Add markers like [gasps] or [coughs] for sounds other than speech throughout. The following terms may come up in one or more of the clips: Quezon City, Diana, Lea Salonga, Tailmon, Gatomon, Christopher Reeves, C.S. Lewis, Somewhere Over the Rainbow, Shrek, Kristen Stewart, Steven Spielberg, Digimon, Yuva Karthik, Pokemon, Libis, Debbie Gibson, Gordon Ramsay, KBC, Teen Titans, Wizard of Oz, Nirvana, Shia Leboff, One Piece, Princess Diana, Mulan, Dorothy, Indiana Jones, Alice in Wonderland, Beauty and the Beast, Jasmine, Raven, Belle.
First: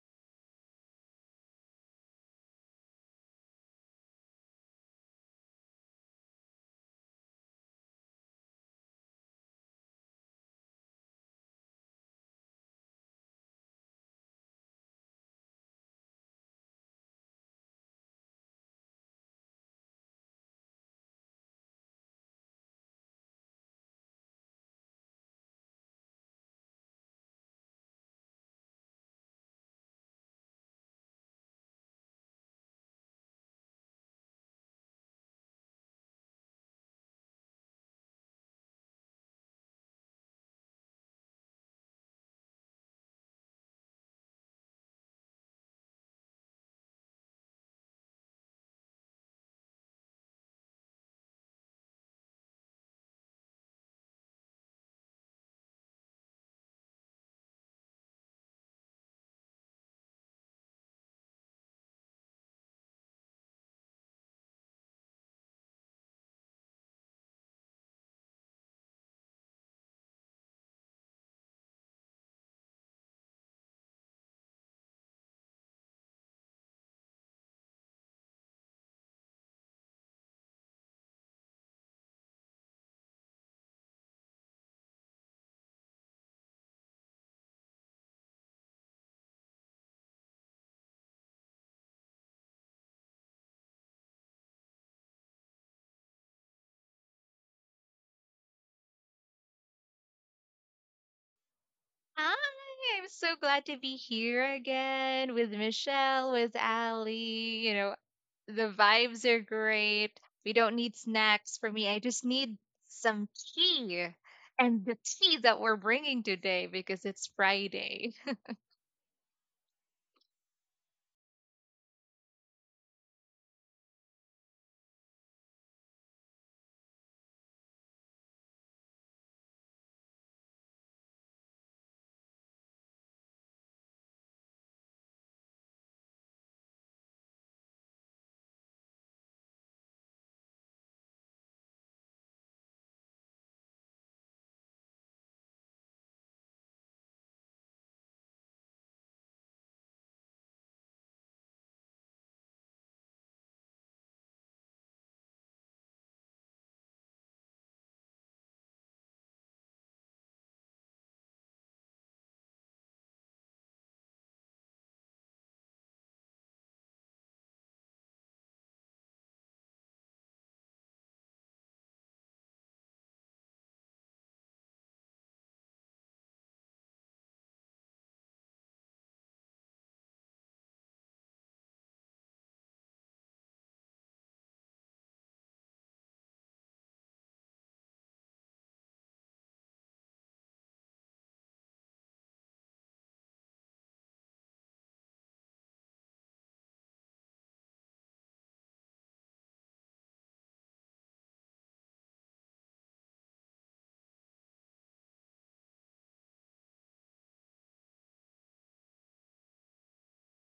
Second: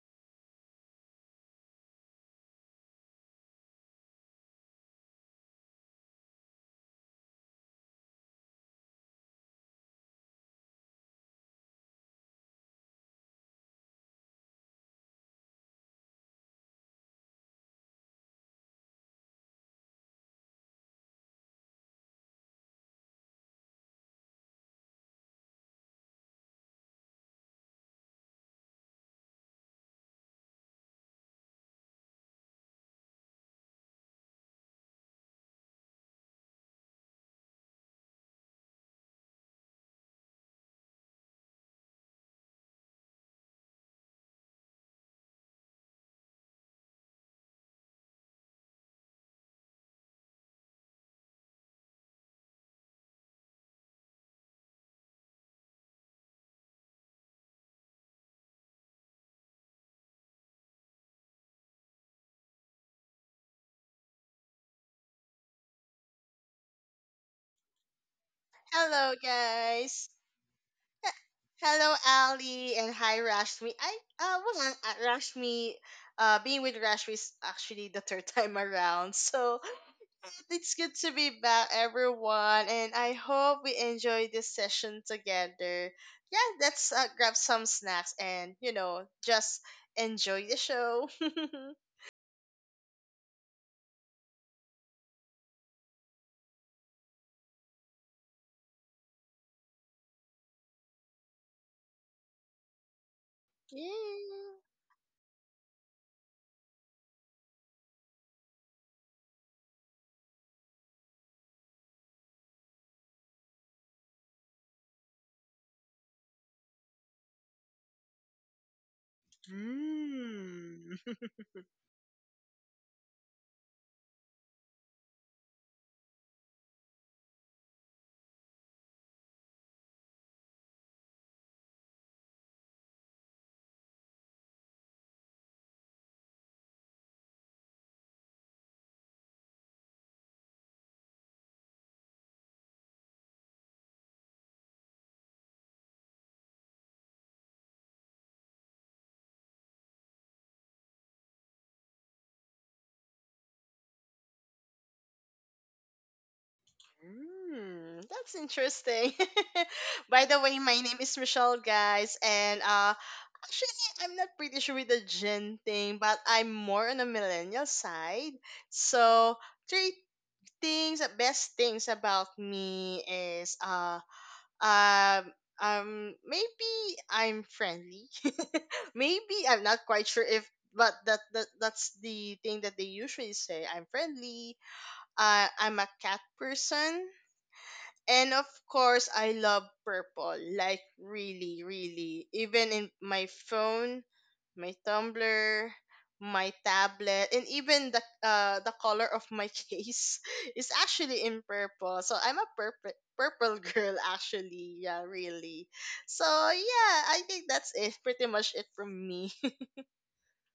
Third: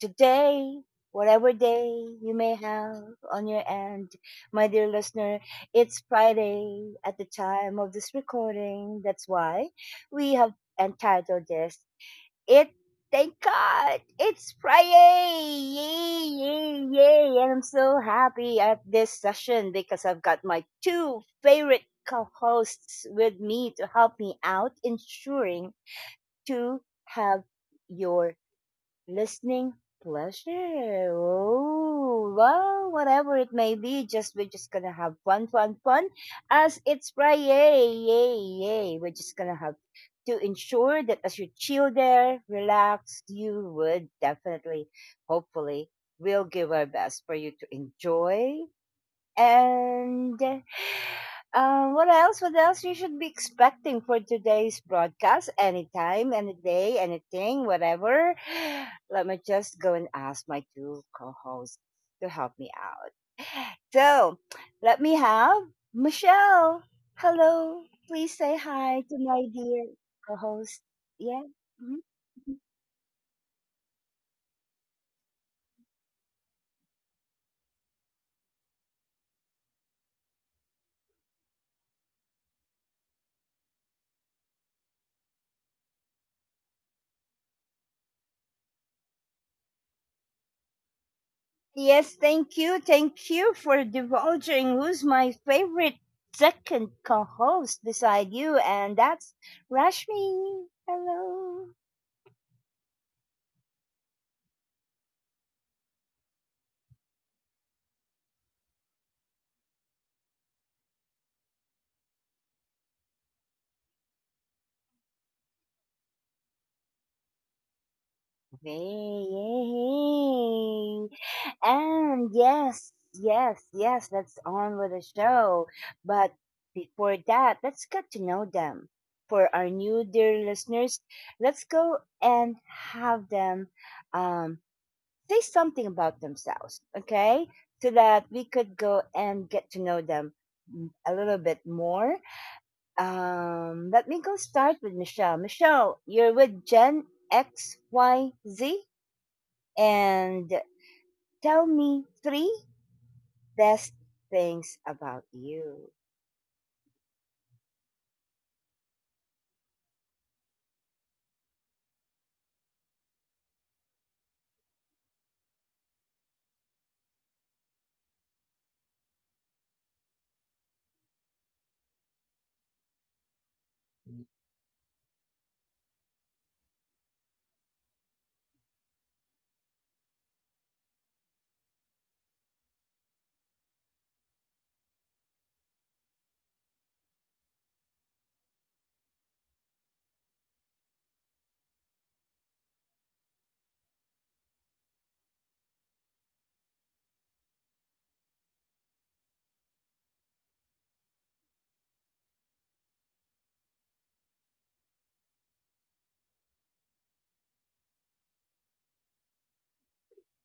Today, whatever day you may have on your end, my dear listener, it's Friday at the time of this recording. That's why we have entitled this It Thank God it's Friday. Yay, yay, yay. And I'm so happy at this session because I've got my two favorite co-hosts with me to help me out ensuring to have your listening pleasure. Oh, well, whatever it may be, just we're just gonna have fun, fun, fun, as it's Friday, yay, yay. We're just gonna have to ensure that as you chill there, relax, you would definitely, hopefully, we'll give our best for you to enjoy and what else? What else you should be expecting for today's broadcast? Anytime, any day, anything, whatever. Let me just go and ask my two co hosts to help me out. So let me have Michelle. Hello. Please say hi Hello, to my dear guys. co host. H- Yeah. Hello, Mm-hmm. Ali, and hi, Rashmi. Being with Rashmi is actually the third [laughs] time around, so it's good to be back, everyone. And I hope we enjoy this session together. Yeah, let's grab some snacks and just enjoy the show. [laughs] Yes, thank you. Thank you for divulging who's my favorite second co host beside you, and that's Rashmi. Hello. Hi, I'm so glad to be here Yeah. again with Michelle, with Ali. The vibes are great. We don't need snacks for me. I just need some tea. And the tea that we're bringing today because it's Friday. [laughs] Hey, hey, Mm. hey. And yes, yes, yes, let's on with the show. But before that, let's get to know them. For our new dear listeners, let's go and have them um, say something about themselves, okay? So that we could go and get to know them a little bit more. Let me go start with Michelle. Michelle, you're with Gen XYZ, and tell me three best things about you. Mm, that's interesting. [laughs] By the way, my name is Michelle, guys, and actually, I'm not pretty sure with the gen thing, but I'm more on the millennial side. So, three things, the best things about me is uh, um, um, maybe I'm friendly. [laughs] Maybe I'm not quite sure if. But that's the thing that they usually say. I'm friendly. I'm a cat person. And of course, I love purple. Like, really, really. Even in my phone, my Tumblr, my tablet, and even the color of my [laughs] case is actually in purple. So I'm a purple [laughs] girl actually. Yeah, really. So yeah, I think that's it. Pretty much it from me.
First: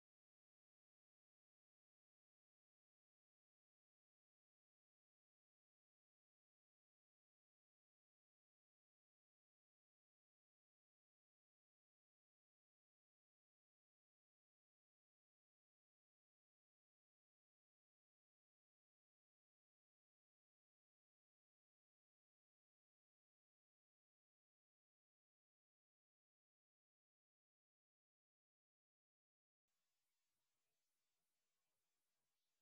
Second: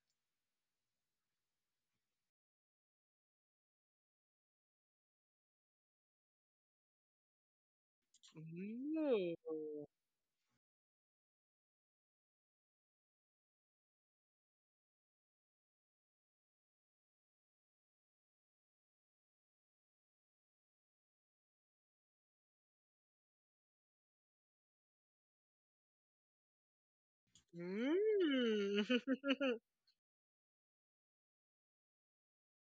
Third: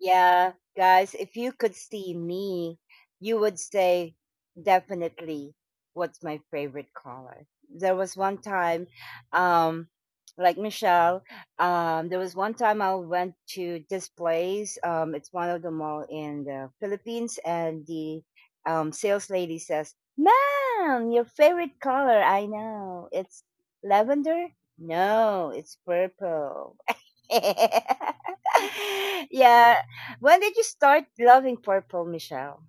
Yeah, guys, if you could see me, you would say definitely what's my favorite color. There was one [laughs] time, um, Ooh. like Michelle, there was one time I went to this place. It's one of the mall in the Philippines, and the sales lady says, "Ma'am, your favorite color? I know it's lavender. No, it's purple." [laughs] Mm. [laughs] yeah. When did you start loving purple, Michelle?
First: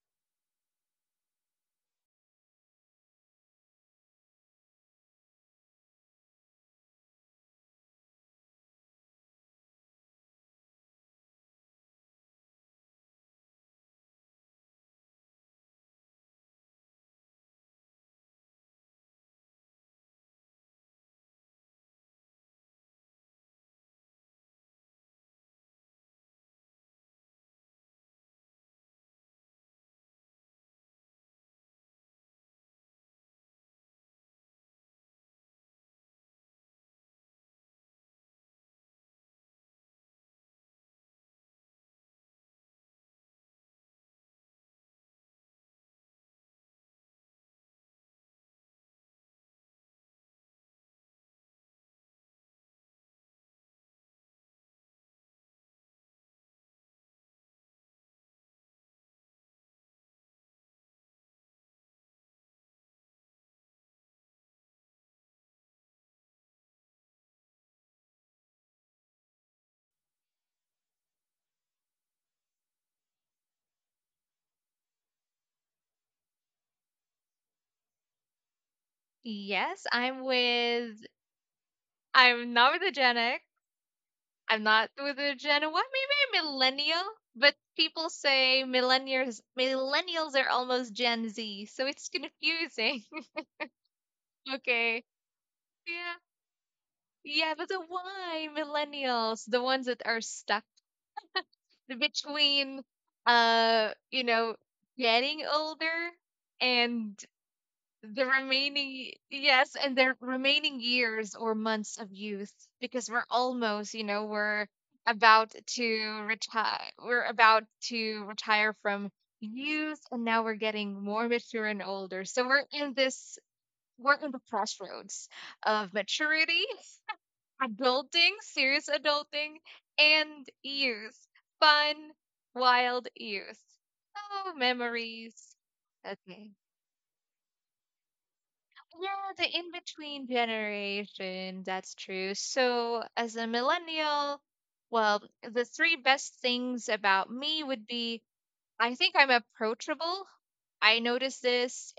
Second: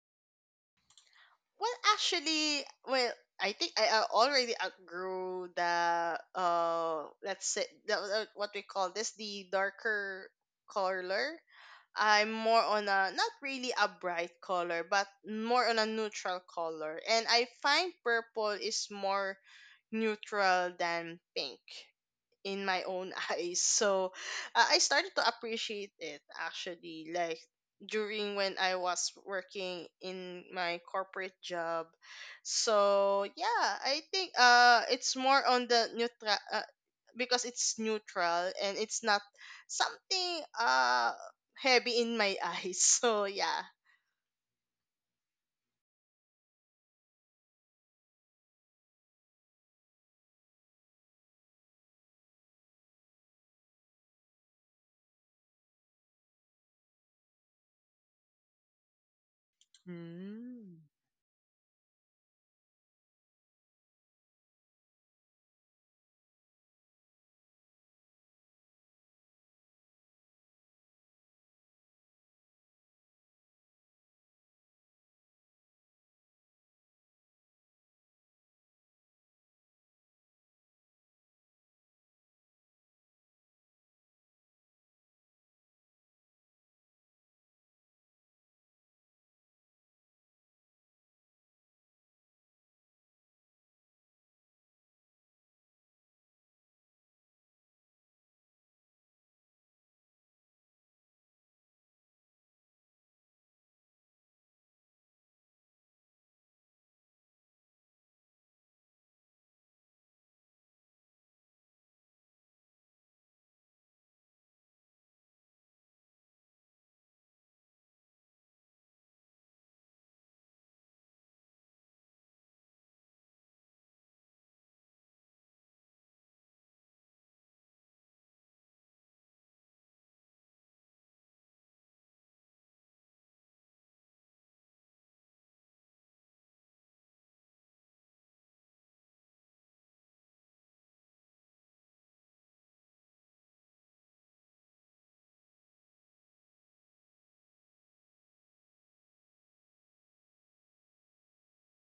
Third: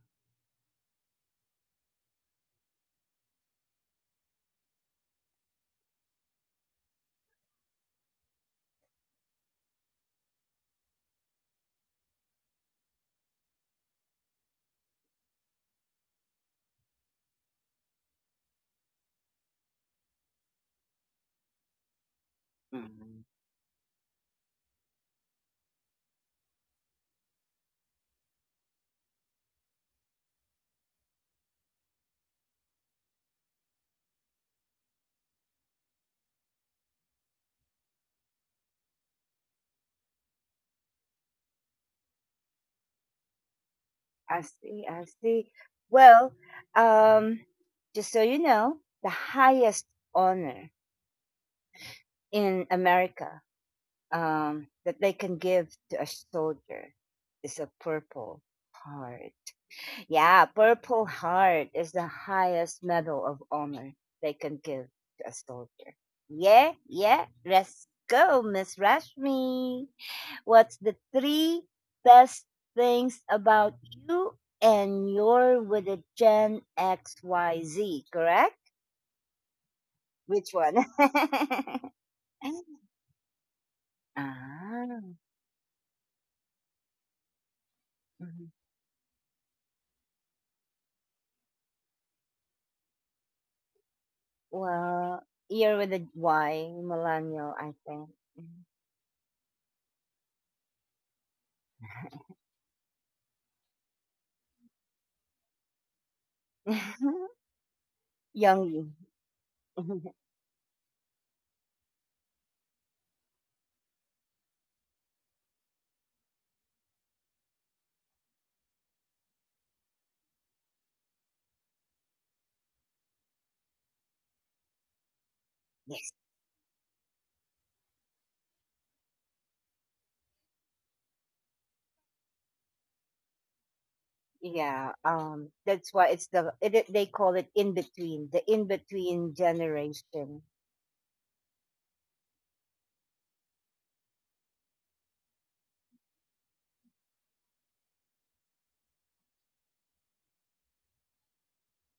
Well, actually, I think I already outgrew the, let's say what we call this, the darker color. I'm more on a not really a bright color, but more on a neutral color, and I find purple is more neutral than pink in my own Mm. [laughs] eyes. So I started to appreciate it actually, like during when I was working in my corporate job. So yeah, I think it's more on the neutral, because it's neutral and it's not something heavy in my eyes. [laughs] So yeah. I see, I see. Well, um, just so you know, the highest honor in America that they can give to a soldier is a Purple Heart. Yeah, Mm. Purple Heart is the highest medal of honor they can give to a soldier. Yeah, yeah, let's go, Miss Rashmi. What's the three best things about you, and you're with a Gen XYZ, correct? Yes, Which one? [laughs] I'm not with a Gen X. I'm not ah, with a Gen, what, maybe a millennial? But people mhm. say millennials are almost Gen Z, so it's confusing. [laughs] Okay. Well, you're with a Yeah. Y, Yeah, millennial, but I the think. why millennials, the ones that are stuck between uh, you know, getting older Mhm. and [laughs] Young you. [laughs] The remaining years or months of youth because we're almost, we're about to retire about to retire from youth, and now we're getting more mature and older. So we're in the crossroads of Yes. maturity, adulting, serious adulting, and years. Fun, wild years. Oh, Yeah, memories. that's why it's Okay. the it, it- they call it in Yeah, between the in between generation. generation. That's true. So, as a millennial, well, the three best things about me would be I think I'm approachable. I notice this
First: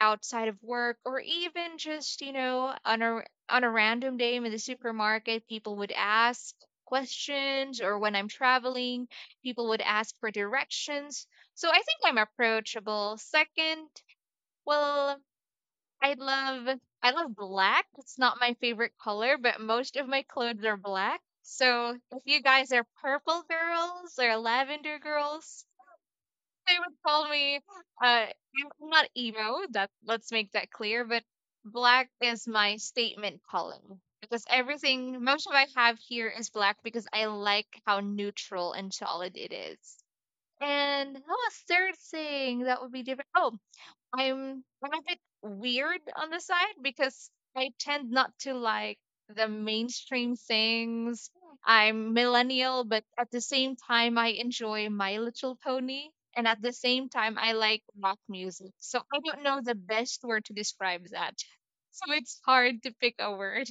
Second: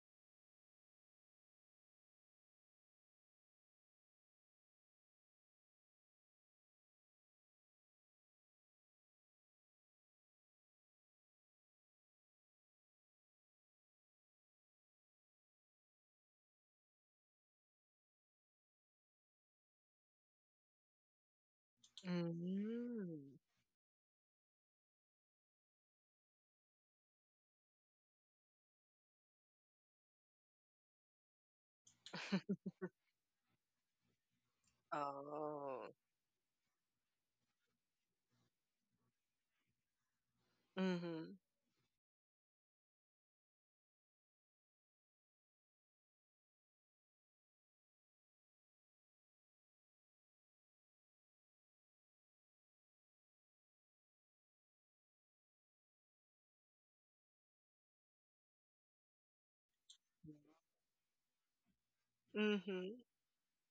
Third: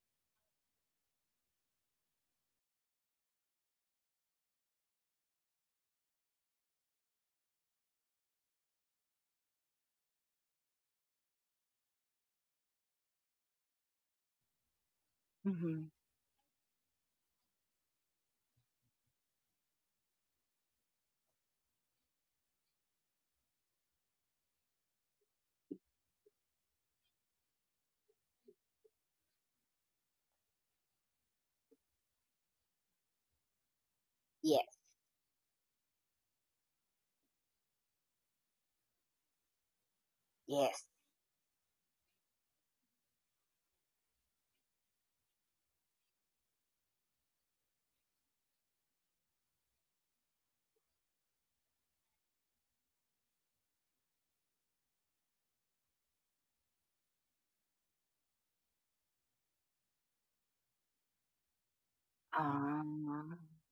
outside of work or even just, on a random day in the supermarket, people would ask questions, or when I'm traveling, people would ask for directions. So I think I'm approachable. Second, well, Mm-hmm. I love I love black. It's not my favorite color, but most of my clothes are black. So if you guys are Mm. purple girls or lavender girls, they would call me, I'm not emo, that let's make that clear, but black is [laughs] my statement color because Yes, everything, most of I Oh. have here is black because I like how neutral and solid it is. Oh. yes. And Mhm. oh, a third thing that would be different. Oh, I'm a bit weird on the side because I tend not to like the mainstream things. I'm millennial, but at the same time I enjoy My Little Pony, and at the same time I like rock music. So I don't know the best word to describe that. [laughs] So it's hard to Mhm. pick a Um, word.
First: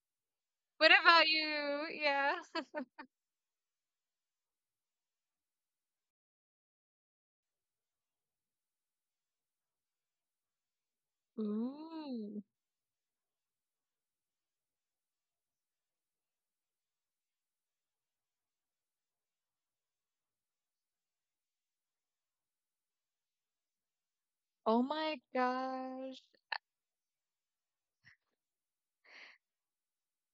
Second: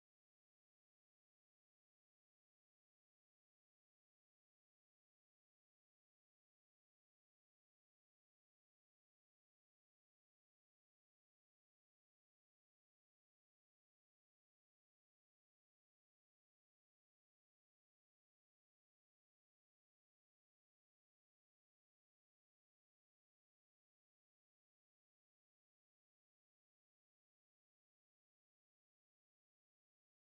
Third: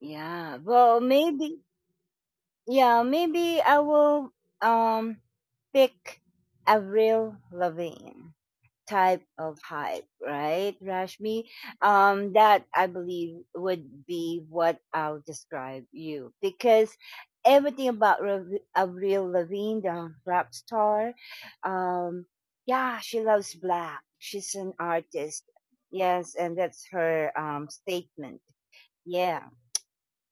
yeah. [laughs] What Well, about maybe. you? Yeah. Yeah, maybe I will um pick Avril Lavigne type of hype, right, [laughs] Rashmi? Ooh. That I believe would be what I'll describe you because everything about Avril Lavigne, the rap star, um, yeah, she loves black. She's an Oh my artist. gosh. Yes, and that's her statement. Yeah,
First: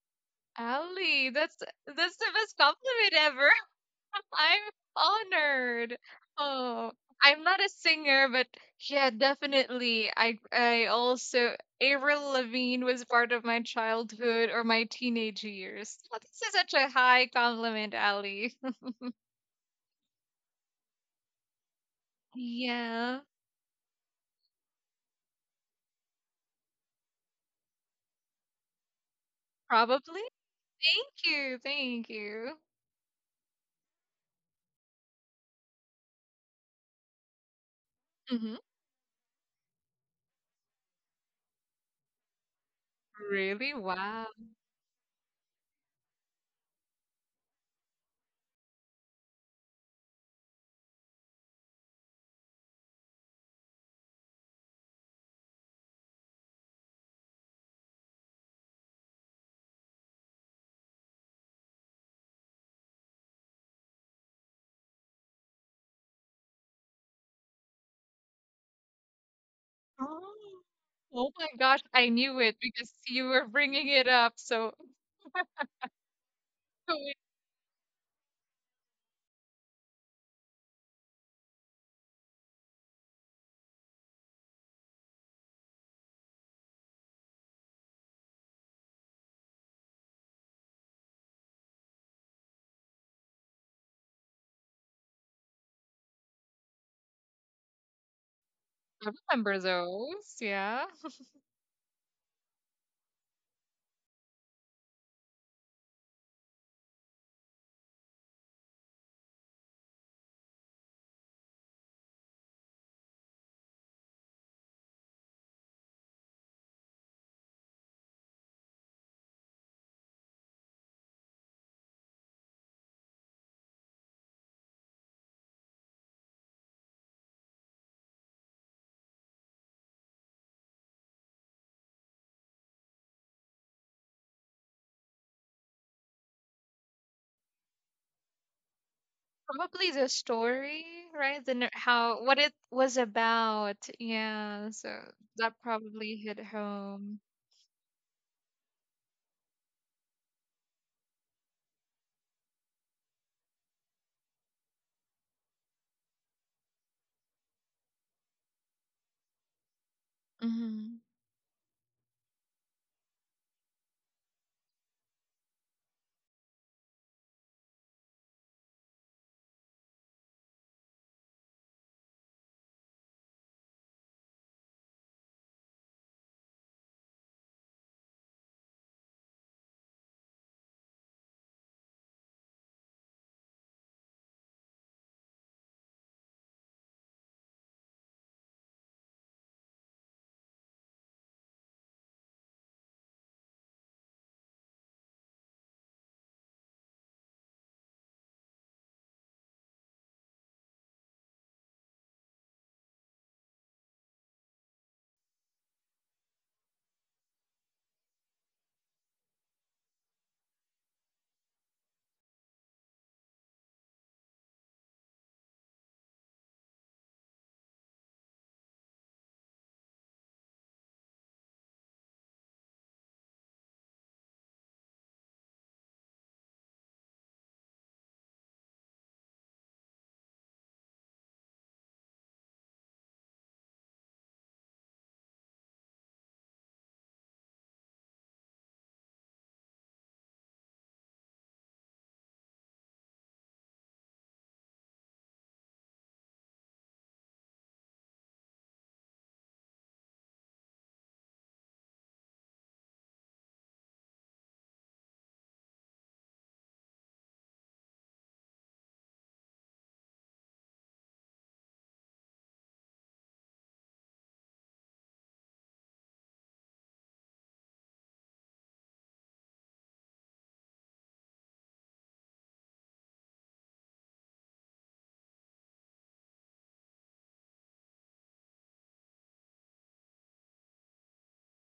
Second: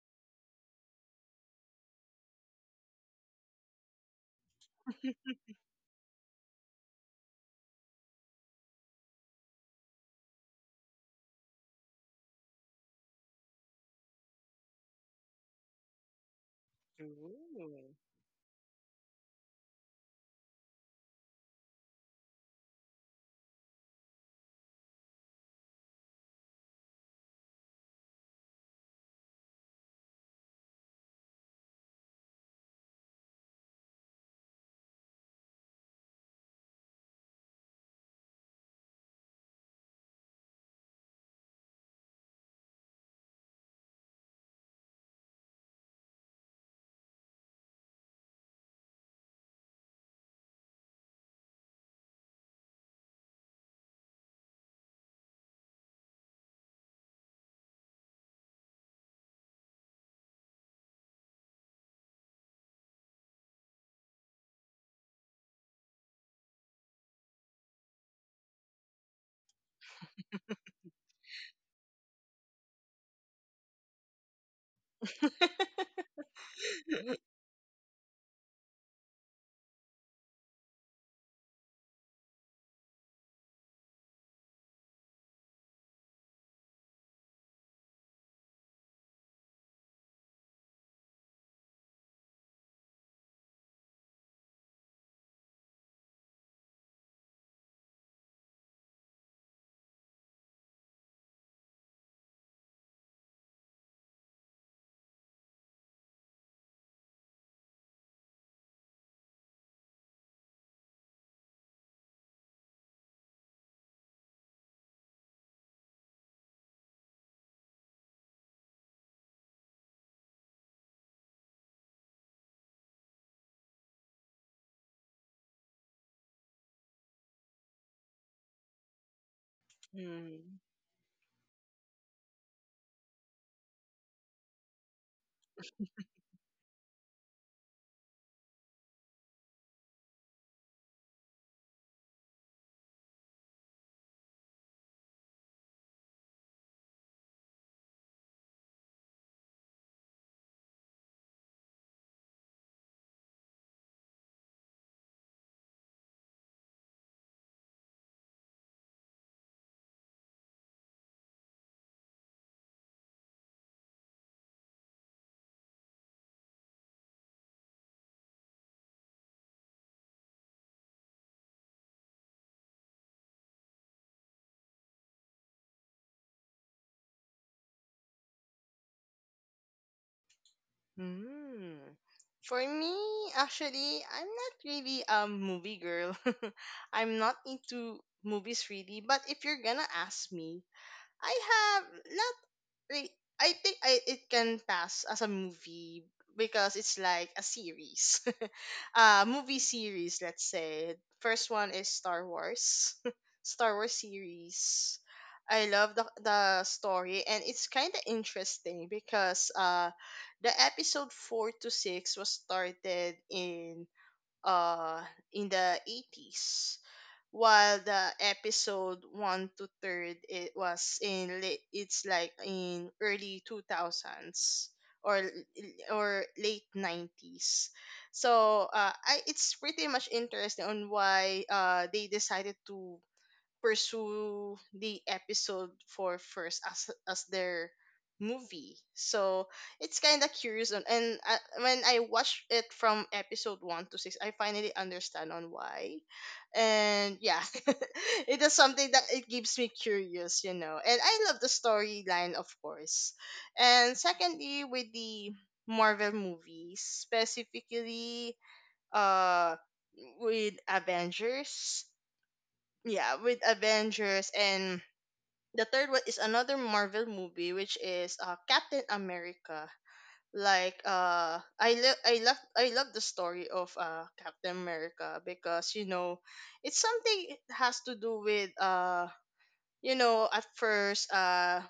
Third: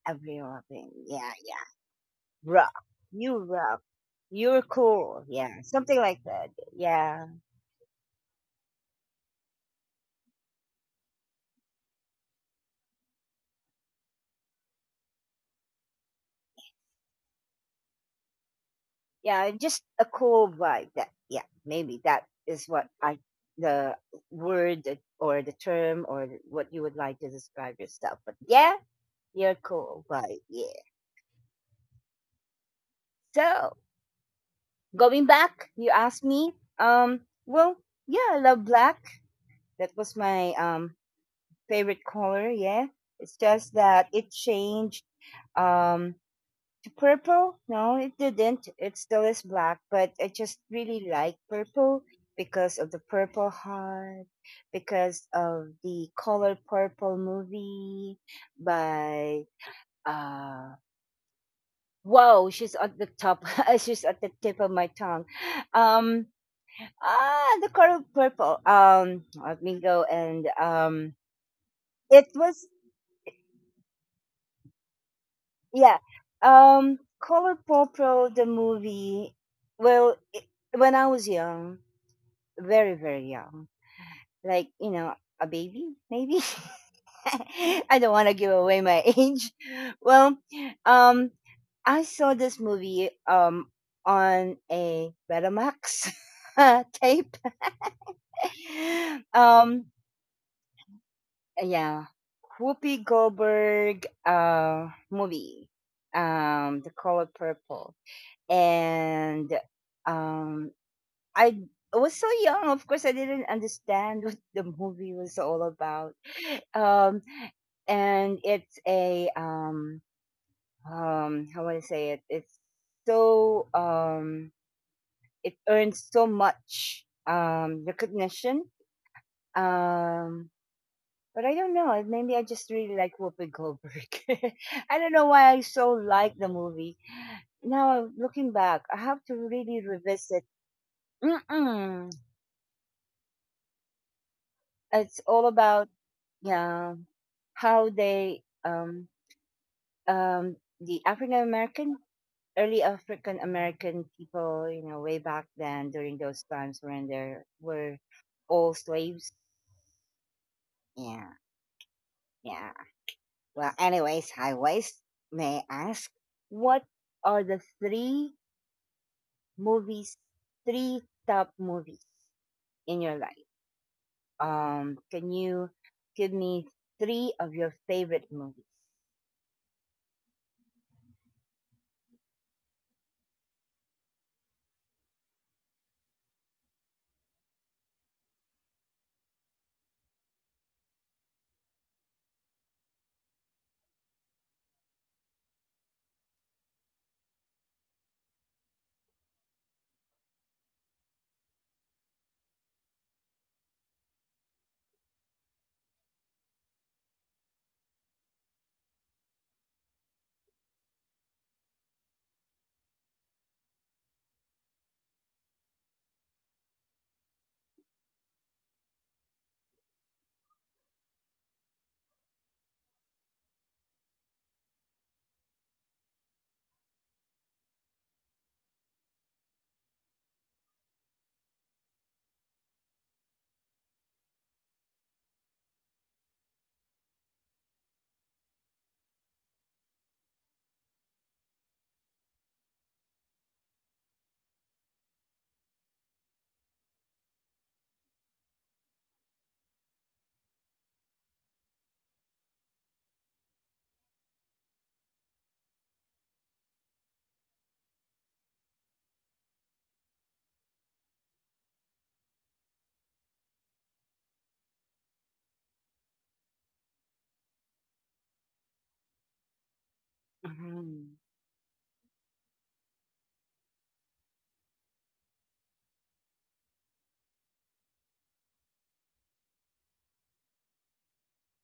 Avril Lavigne. Ali, Yeah, that's yeah. that's the best Rock. compliment You ever. rock. [laughs] I'm You're cool. Yeah, honored. something like that. Oh, Yeah, I'm not a singer, but yeah, definitely. I also Avril Lavigne was part of my childhood or my teenage years. Oh, this is such a high compliment, Ooh. Ali. [laughs] yeah, just a cool vibe. That yeah, maybe that is what Yeah, I the or the term or what you would like to describe yourself. But yeah, you're cool probably. vibe. Yeah. Thank you, thank you. So going back, you asked me. Um, well, yeah, I Hmm. love black. That was my favorite color. Yeah. It's Really? just that Wow. it changed. Um, purple? No, it didn't. It still is black, but I just really like purple because of the Purple Heart, because of the Color Purple movie by uh wow, she's at the top. [laughs] she's at the tip of my tongue. Um ah, the Color Purple. Let me go and Oh, oh my gosh, I it knew it was, because you were bringing it up. So yeah. [laughs] Um, I Color Purple the movie, well, it, when I was young, very very young, like you know, a baby maybe, [laughs] I don't want to give away my [laughs] age. Well, um I saw this movie on a Betamax [laughs] tape. [laughs] remember um those. Yeah. yeah, Whoopi Goldberg movie, the Color Purple. And um I was so young, of course I didn't understand [laughs] what the movie was all about. Um, and it's a how would I say it? It's so it earns so much recognition. Um, Mhm. but I don't know. Maybe I just really like Whoopi Goldberg. [laughs] I don't know why I so like the movie. Now looking back, I have to really Probably the revisit. story, right? Mm-mm. How what it was about. Yeah, so It's all that about probably hit yeah home. how they the African American, early African American people, you know, way back then during those times when there were all slaves. Hmm. Yeah, yeah. Well, anyways, high waist. May I ask what are the three movies, three top movies in your life? Can you give me three of your favorite movies? Hmm. For me, actually, I'm not really a movie girl. [laughs] I'm not into movies really, but if you're gonna ask me, I have not re- I think I it can pass as a movie because it's like a series. [laughs] Uh, movie series, let's say. First one is Star Wars. [laughs] Star Wars series. I love the story and it's kind of interesting because the episode 4 to 6 was started uh in the 80s, while the episode one to third, it was in late, it's like in early 2000s or late 90s. So I, it's pretty much interesting on why they decided to pursue the episode for first as their movie. So it's kind of curious on, and when I watched it from episode 1 to 6, I finally understand on why. And yeah, [laughs] it is something that it keeps me curious, you know. And I love the storyline, of course. And secondly, with the Marvel movies, specifically uh with Avengers, yeah, with Avengers, and the third one is another Marvel movie, which is Captain America. like Mhm. uh i lo- i love I love the story of Captain America, because you know, it's something, it has to do with, you know, at first,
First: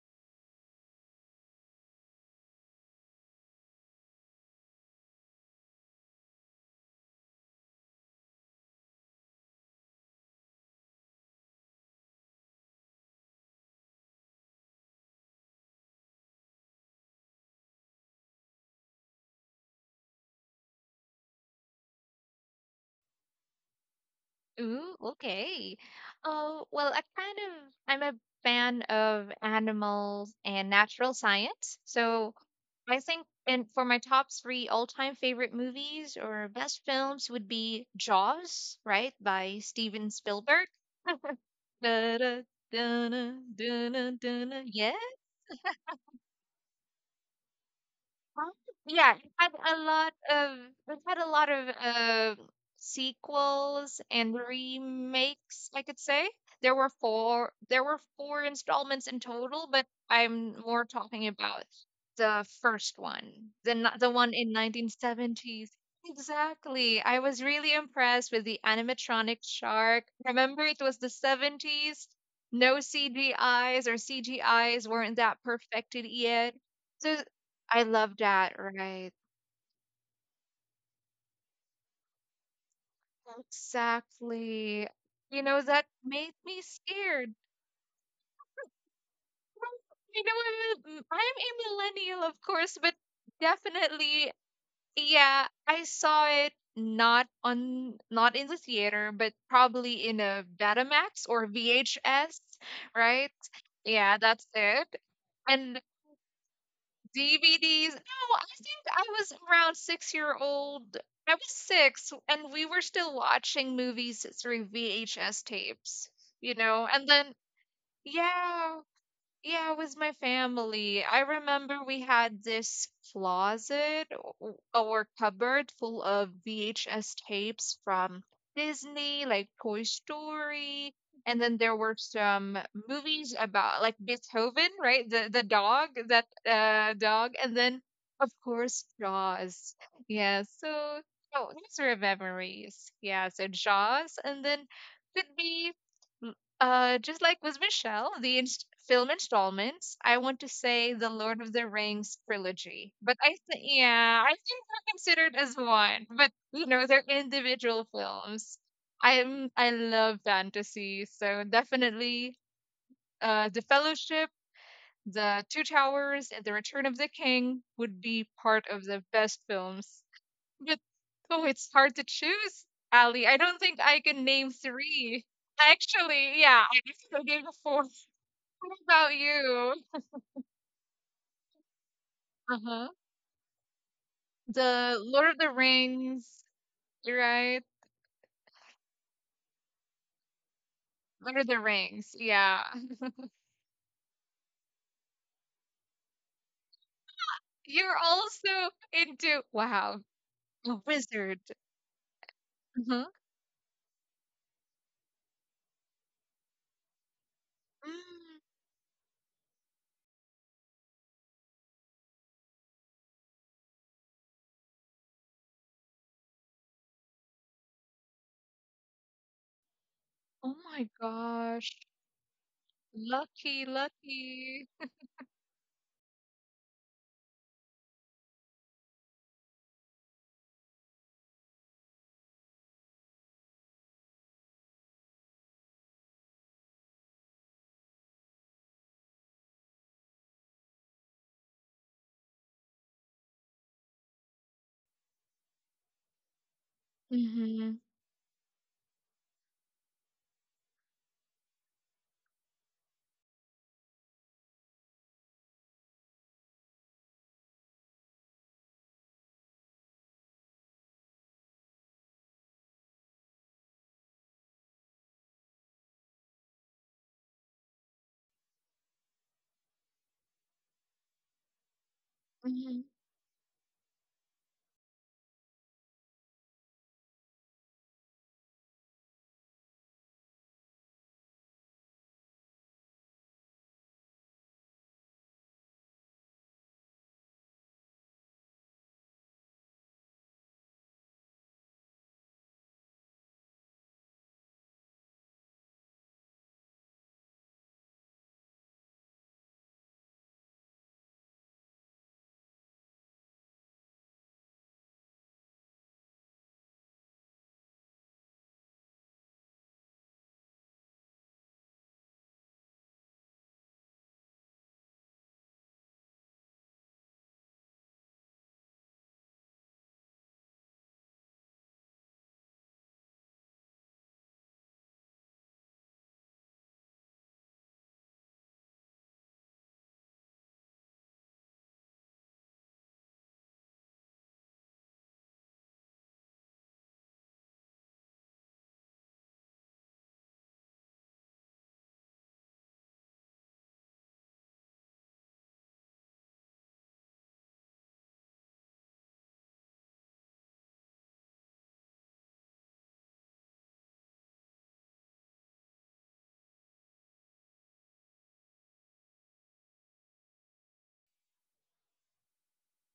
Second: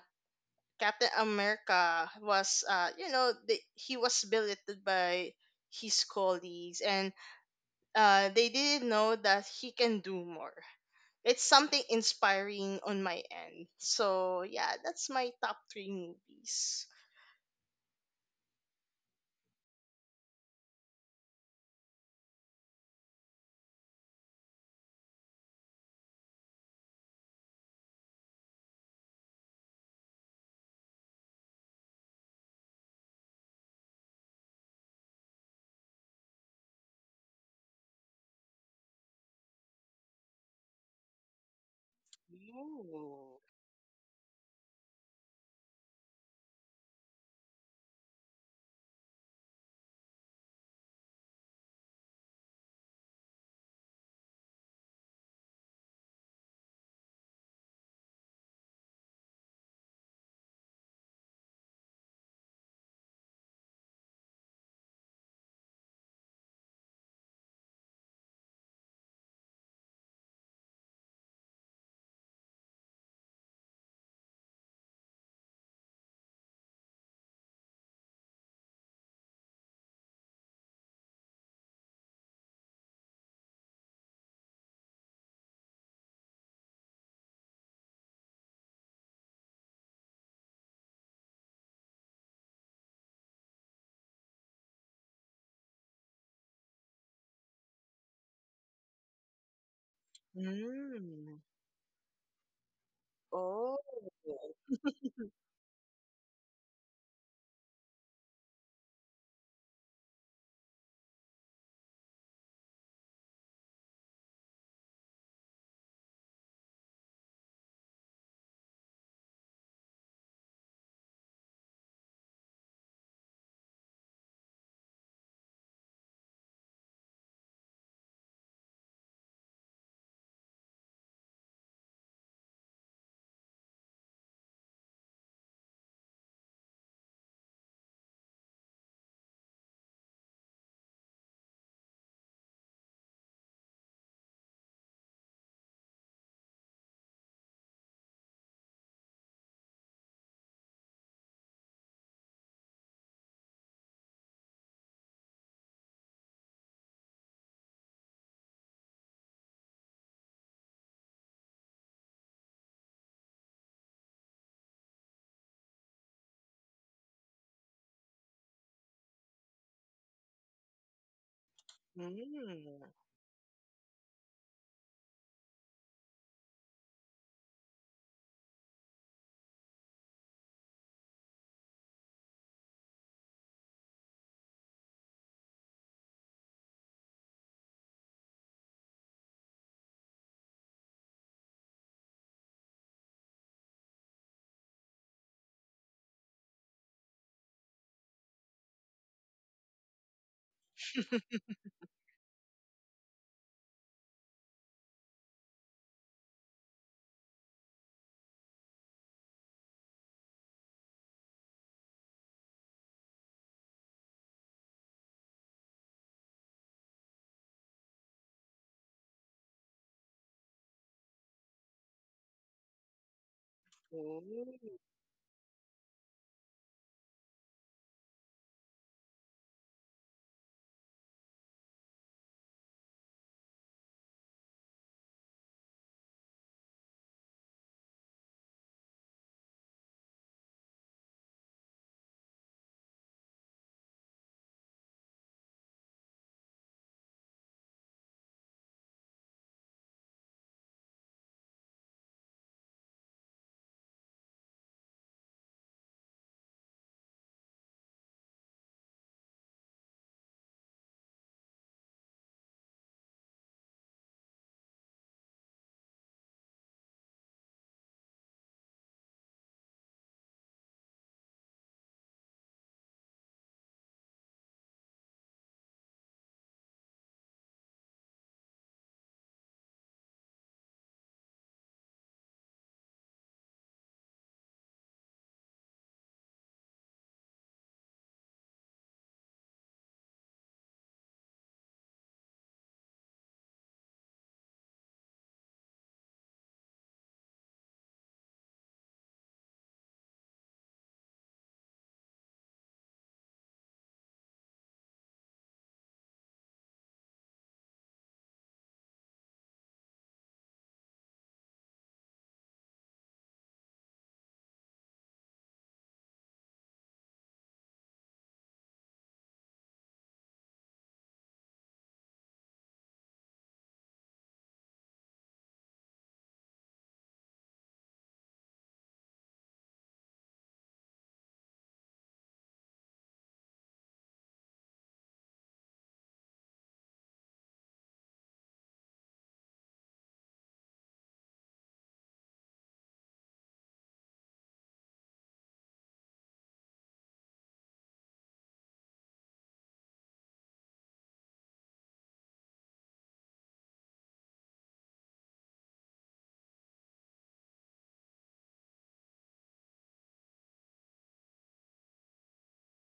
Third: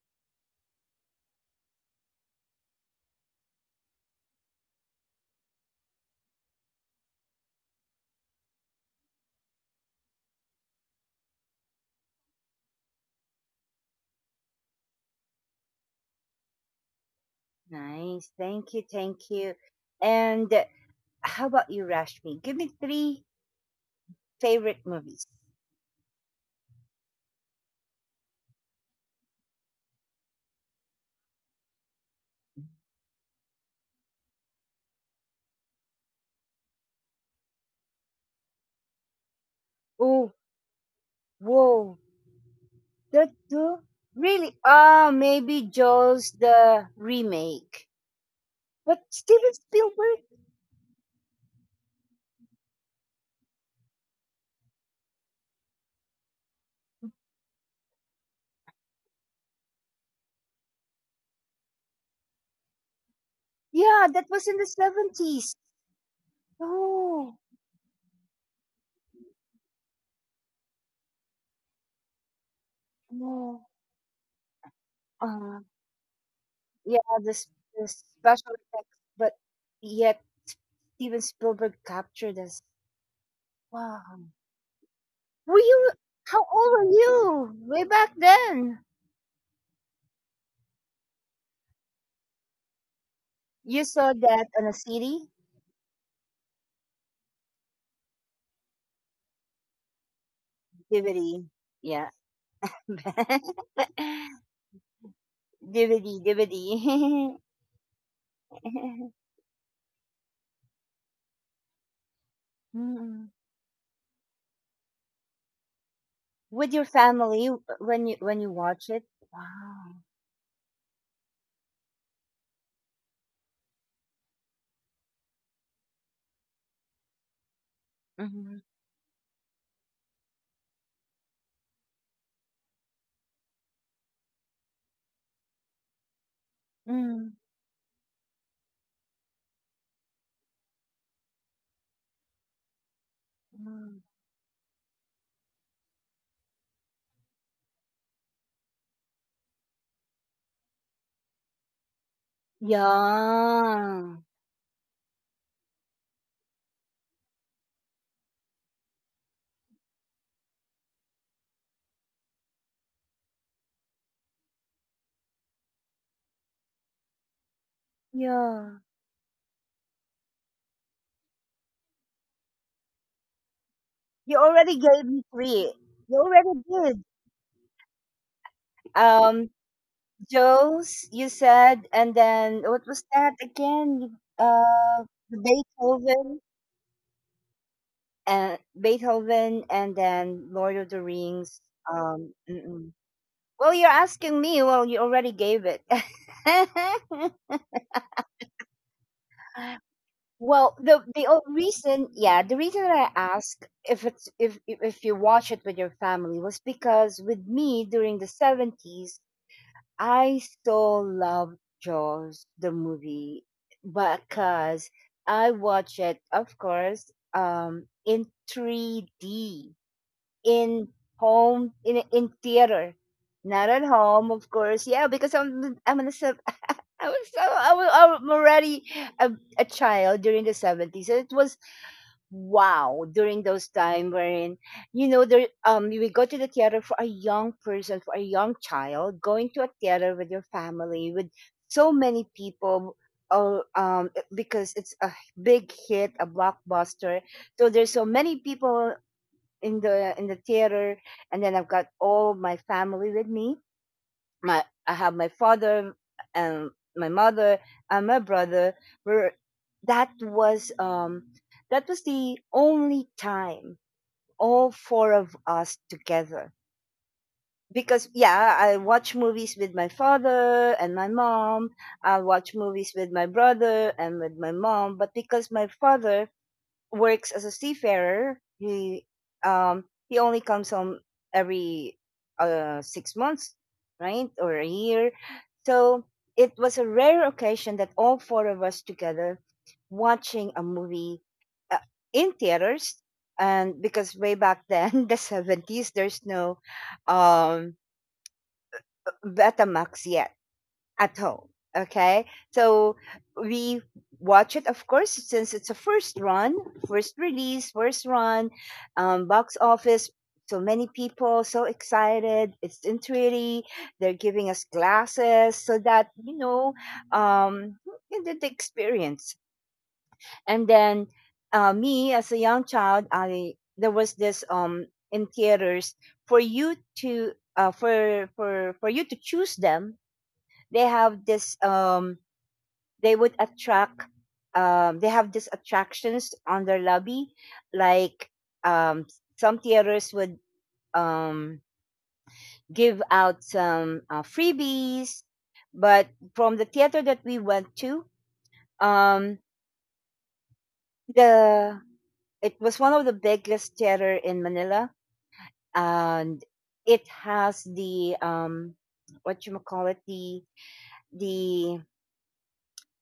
Captain America was, you know, he was belittled by his colleagues, and they didn't know that he can do more. It's something inspiring on my end. So yeah, that's my top three movies. Nice. Thank you. Thank you. And how about you, Rashmi? Give me three favorite Ooh, movies. okay. Oh, well, I'm a fan of animals and natural science. So I think, and for my top three all-time favorite movies or best films would be Jaws, right, by Steven Oh, Spielberg. whoa. Da-da, da-da, That Ooh. too? da-da, Really? da-da. Yeah. Ah, maybe Jaws the remake. Um, But yeah, it Steven had a lot Spielberg? of it had a lot of sequels and remakes, I could say. There were four installments in total, but I'm more talking about the first one, Yeah, the that one was in in the 70s. 1970s. Exactly. I Oh, was really impressed with the animatronic shark. Remember, it was the 70s. No, C G no. Is or C G Is weren't that Uh, perfected yet. yeah, So the, s- the I love special that, effects, right? but yet Steven Spielberg captured us. Wow. Exactly. Were That you, made how me old were scared. you way back then? Well, I'm a millennial, of course, but You saw definitely, that on a CD? yeah, I saw it not in the theater, but probably in a Betamax DVD. Mm. or Yeah. VHS, right? [laughs] Oh. Yeah, that's it. And DVD, DVD. DVDs. No, I think I [laughs] was around 6 year old. I was six, and we were still Mm. watching movies through VHS tapes, you With your know? And then, family w when you yeah. watch it? Yeah, it Wow. was my family. I remember we had this closet or cupboard full of VHS tapes from Mhm. Disney, like Toy Story, and then there were some movies about like Beethoven, right? The dog, that Mm. dog, and then of course Jaws. Yeah, so oh, those are memories. Yeah, so Mm. Jaws, and then could be. Just like with Michelle, film installments, I want to say the Lord of the Rings trilogy. But I think, Yeah. yeah, I think they're considered as one. But they're individual films. I love fantasy, so definitely, the Fellowship, the Two Towers, and the Return of the King would be Yeah. part of the best films. But oh, it's hard to choose, Mm. Ali. I don't think I You can name already gave me three. 3. You already Actually, yeah, I did. just gave a four. What about Um, you? Joe's, you said, and then what Uh-huh. was that again? The The Lord of the Beethoven Rings, right? and Beethoven and then Lord of the Lord of Rings. the Rings, yeah. Mm-mm. [laughs] Well, you're asking me. Well, you already gave it. [laughs] You're also into wow, Well, a wizard. Yeah, the reason I Uh-huh. ask if it's if you watch it with your family was because with me during the Mm. 70s, I still loved Jaws the movie because I watch it, of course, in 3D Oh in my gosh. In theater. Not Lucky, at home, of Oh. lucky. course. Yeah, because I'm [laughs] I was so I was, I'm already a, a child during the 70s. And it was wow during those time wherein, you know, there you would go to the theater, for a young person, for a young child going to a theater with your family with so many people. Oh because it's a big hit, a blockbuster, so Mm-hmm. there's so many people in the theater, and then I've got all my family with me. My I have my father and my mother and my brother were, that was um that was the only time all four of us together, because yeah, I watch movies with my father and my mom, I watch Mm-hmm. movies with my brother and with my mom, but because my father works as a seafarer. Um he only comes home every 6 months, right, or a year. So it was a rare occasion that all four of us together watching a movie uh, in theaters. And because way back then, [laughs] the seventies, there's no um, Betamax yet at home. Okay, so we watch it, of course, since it's a first run, first release, first run, box office. So many people, so excited. It's in 3D. They're giving us glasses so that, you know, um, you get the experience. And then me, as a young child, I, there was this in theaters for you to for you to choose them. They have this they would attract they have these attractions on their lobby like um, some theaters would um, give out some freebies, but from the theater that we went to, um, the it was one of the biggest theater in Manila, and it has the what you call it, the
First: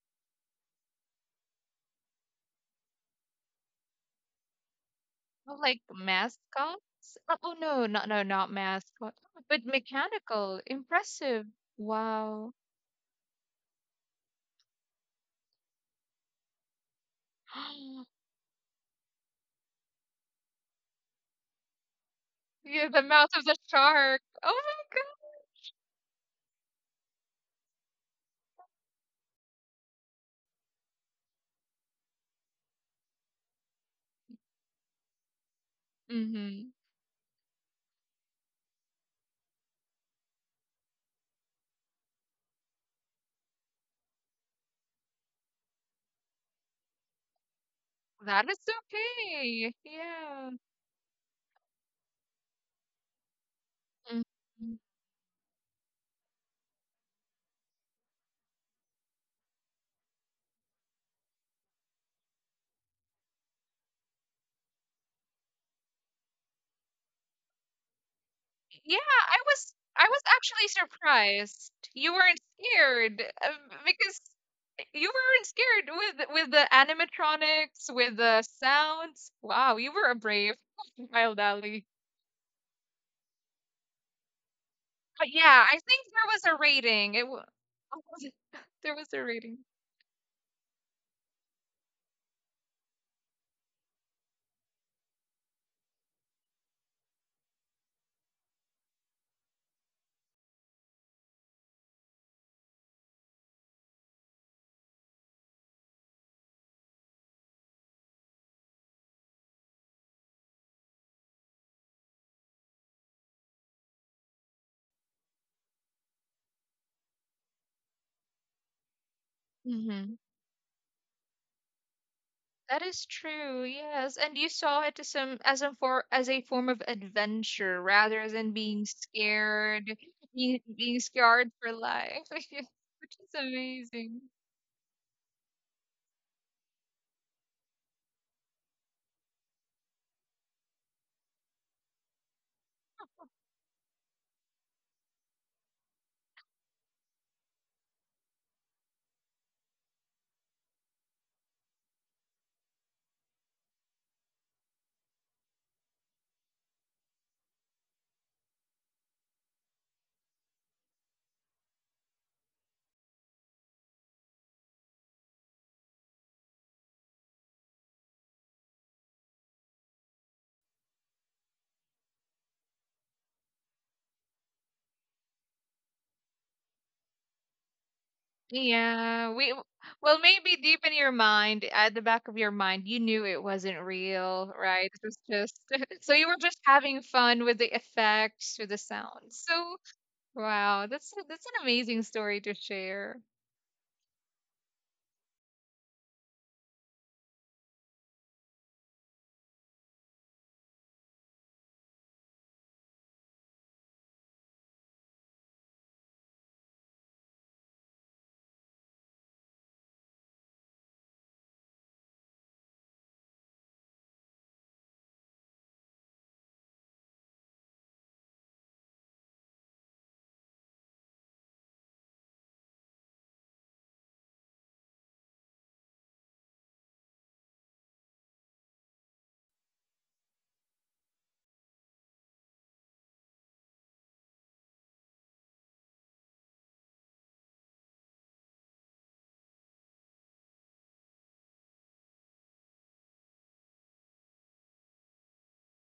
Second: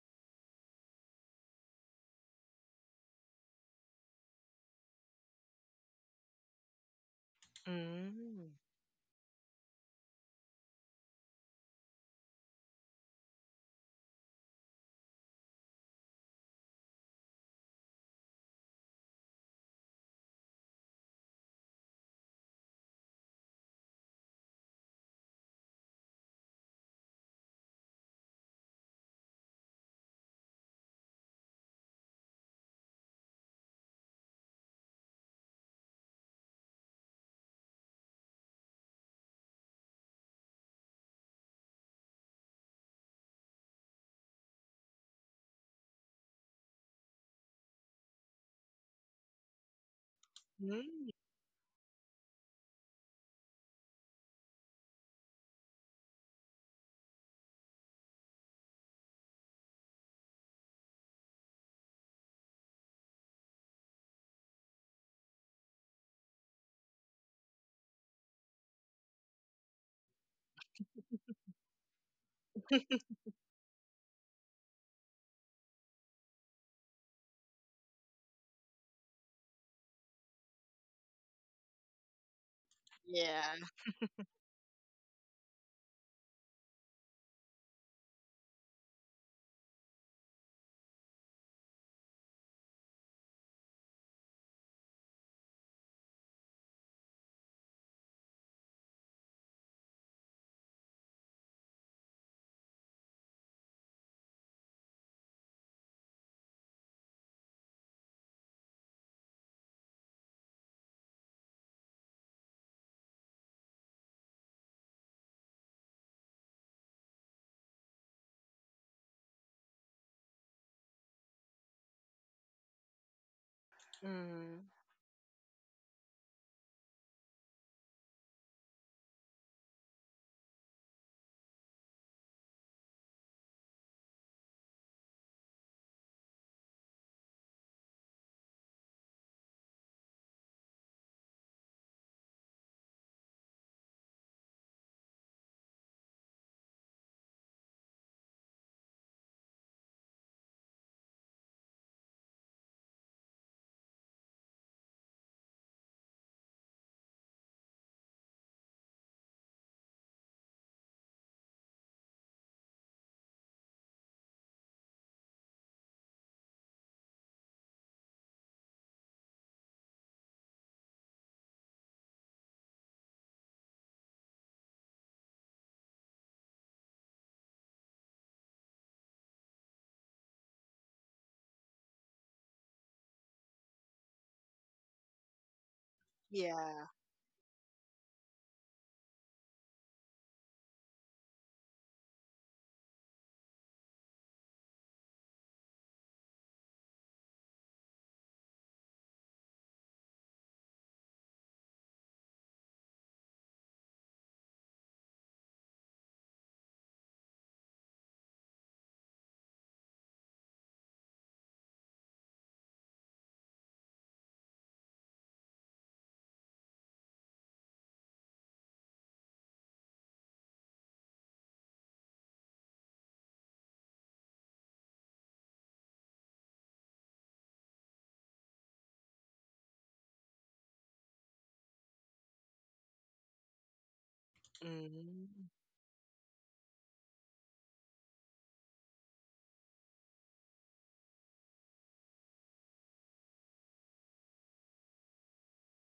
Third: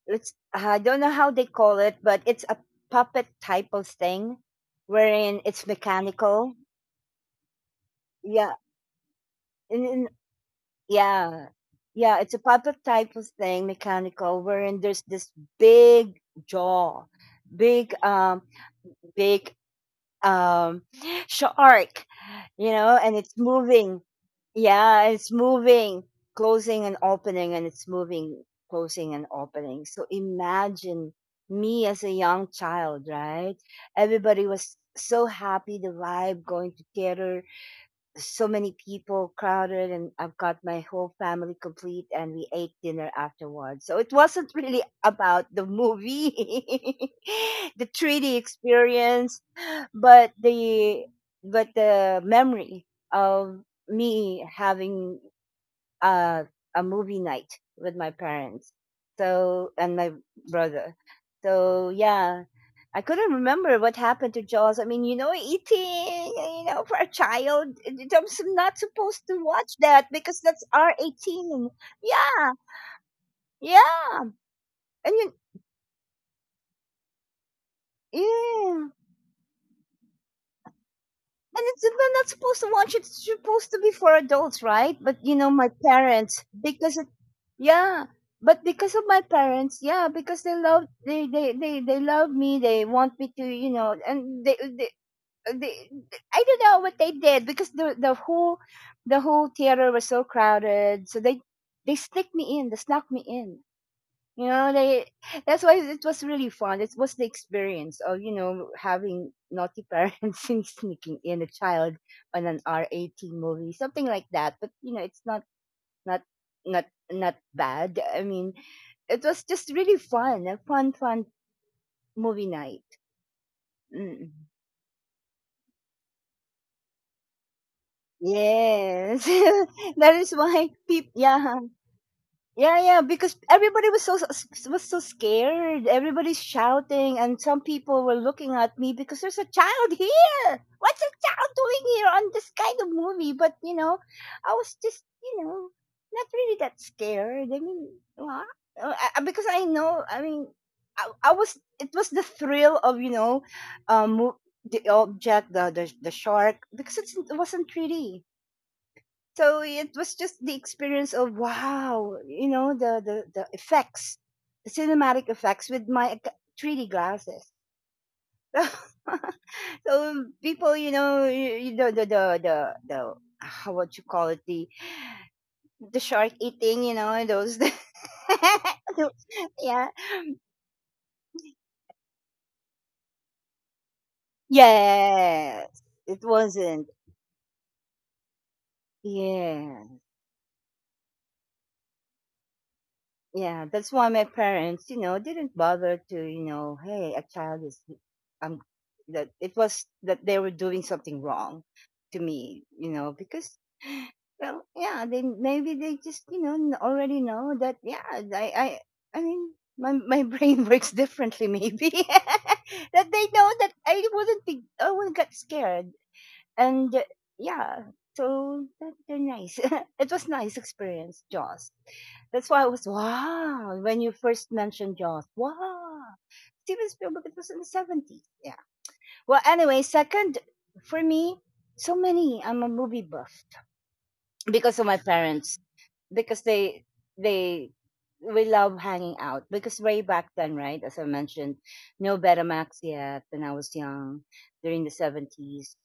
let's, I don't know how they call it, but it's a puppet type of thing wherein it's Like mechanical. mascots? Oh, oh no, not no, not Yeah. Mm. mascot. But And, and- mechanical. Impressive. yeah. Yeah, it's a Wow. puppet type of thing, mechanical, wherein there's this big jaw, big [gasps] big um shark, you Yeah, know, the and it's mouth of the moving. shark. Oh Yeah, it's moving, closing and opening, and it's moving, closing and opening. So imagine me as a young child, right, everybody was so happy, the my god. vibe Mm-hmm. going together, so many people crowded, and I've got my whole family complete, and we ate dinner afterwards. So it wasn't really about the movie, [laughs] the 3d That is experience, okay. but Yeah. Mm. the but the memory of me Mhm. having uh, a movie night with my parents, so, and my brother. So yeah, I couldn't remember what happened to Jaws. I mean, you know, eating, you know, for a child, I'm not Yeah, supposed I to watch was that I was because that's actually R18. surprised. You weren't Yeah, scared um, because yeah. you and you, weren't scared with the animatronics, with the yeah. sounds. Wow, you were a brave [laughs] wild And it's, alley. we're not supposed to watch it. It's Yeah. supposed to be for adults, right? But But you know, yeah, my I think there was parents, a because it, rating. It was. yeah, but [laughs] because There of was a my rating. parents, yeah, because they love, they love me. They want me to, you know, and they, I don't know what they did because the whole theater was so crowded. So they sneaked me in. They snuck me in. You know, they, that's why it was really fun. It was the experience of, you know, having naughty parents [laughs] and sneaking in a child on an R18 movie, something like that. But, you know, it's not, not, not, not bad. I mean, it was just really fun, a fun movie That night. is true, yes. Mm. And you Mm. saw it as a form of adventure rather than being Yes. scared, [laughs] That is why being people, scarred yeah. for life, [laughs] which Yeah, yeah, is because everybody was amazing. So scared. Everybody's shouting, and some people were looking at me because there's a child [laughs] here. What's a child doing here on this kind of movie? But you know, I was just you know not really that scared. I mean, wha- because I know. I mean, I was. It was the thrill of you know, um, mo- the object, the shark. Because it wasn't 3D. So it was just the experience of wow, you know, the effects, the cinematic effects with my 3D glasses. [laughs] So people, you know, you know the how what you call it the shark eating, you know, those. [laughs] Yeah. Yeah, we Yeah, well maybe deep in your mind, at the back of your mind, you knew it wasn't real, right? It was just, yes, [laughs] so it you were just wasn't. Yeah. having fun with the effects, with the sounds. So Yeah. wow, that's an amazing story to share. Yeah, that's why my parents, you know, didn't bother to, you know, hey, a child is, um, that it was that they were doing something wrong to me, you know, because well, yeah, they maybe they just, you know, already know that. Yeah, I mean, my brain [laughs] works differently, maybe [laughs] that they know that I wouldn't be, I wouldn't get scared and yeah so that, they're nice. [laughs] It was nice experience Jaws. That's why I was wow when you first mentioned Jaws. Wow, Steven Spielberg. It was in the 70s. Yeah, well anyway, second for me, so many. I'm a movie buff because of my Mm. parents, because they we love hanging out because way back then, right? As I mentioned, no Betamax yet when I was young, during the 70s.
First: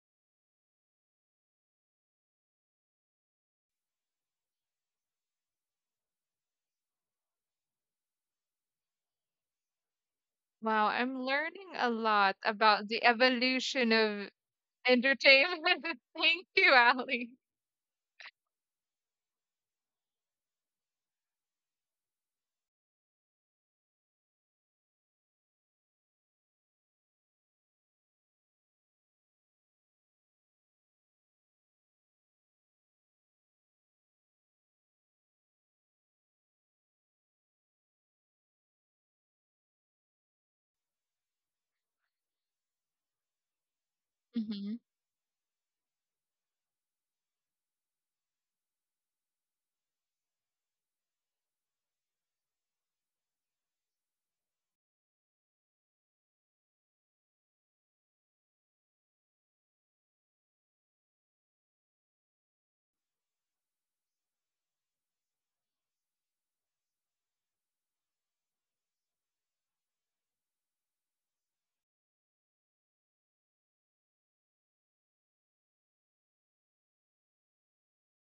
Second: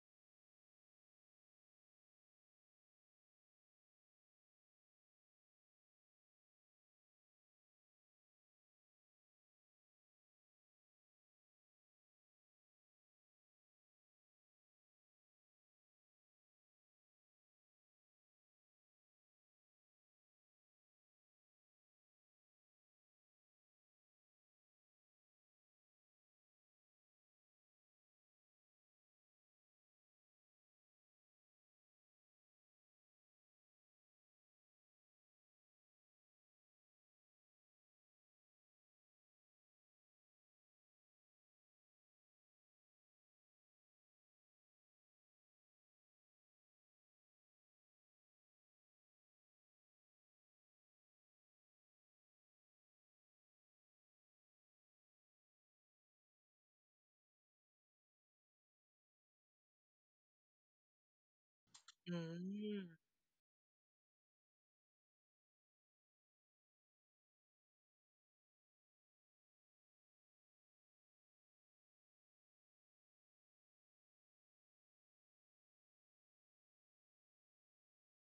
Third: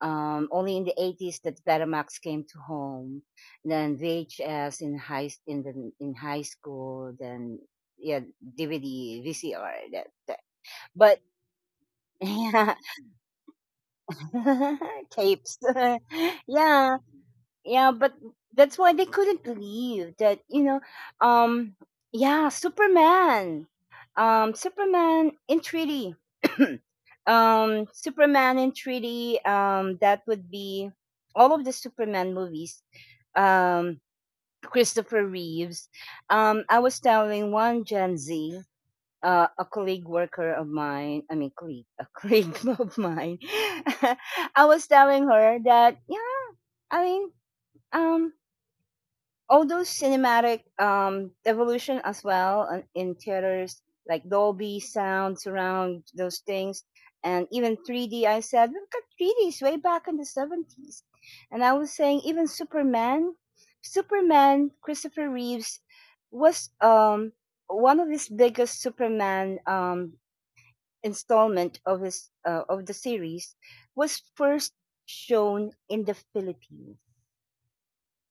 Only in the 80s that Betamax came to home. Then VHS in high school. Then yeah, DVD, VCR. That, that. Wow, But I'm learning a [laughs] lot yeah, about the evolution of [laughs] tapes. entertainment. [laughs] [laughs] Thank you, Yeah, Ali. yeah, but that's why they couldn't believe that you know um yeah Superman. Superman in 3D. [coughs] [clears throat] Superman in 3D. That would be all of the Superman movies. um Christopher Reeves. I was telling one Gen Z, a colleague worker of mine I mean colleague a colleague [laughs] of mine. [laughs] I Mm-hmm. was telling her that, yeah, I mean, um although cinematic evolution as well and in theaters like Dolby sound surround, those things, and even 3D. I said, look at 3Ds way back in the 70s. And I was saying even Mm. Superman, Superman Christopher Reeves was one of his biggest Superman installment of his of the series, was first shown in the Philippines.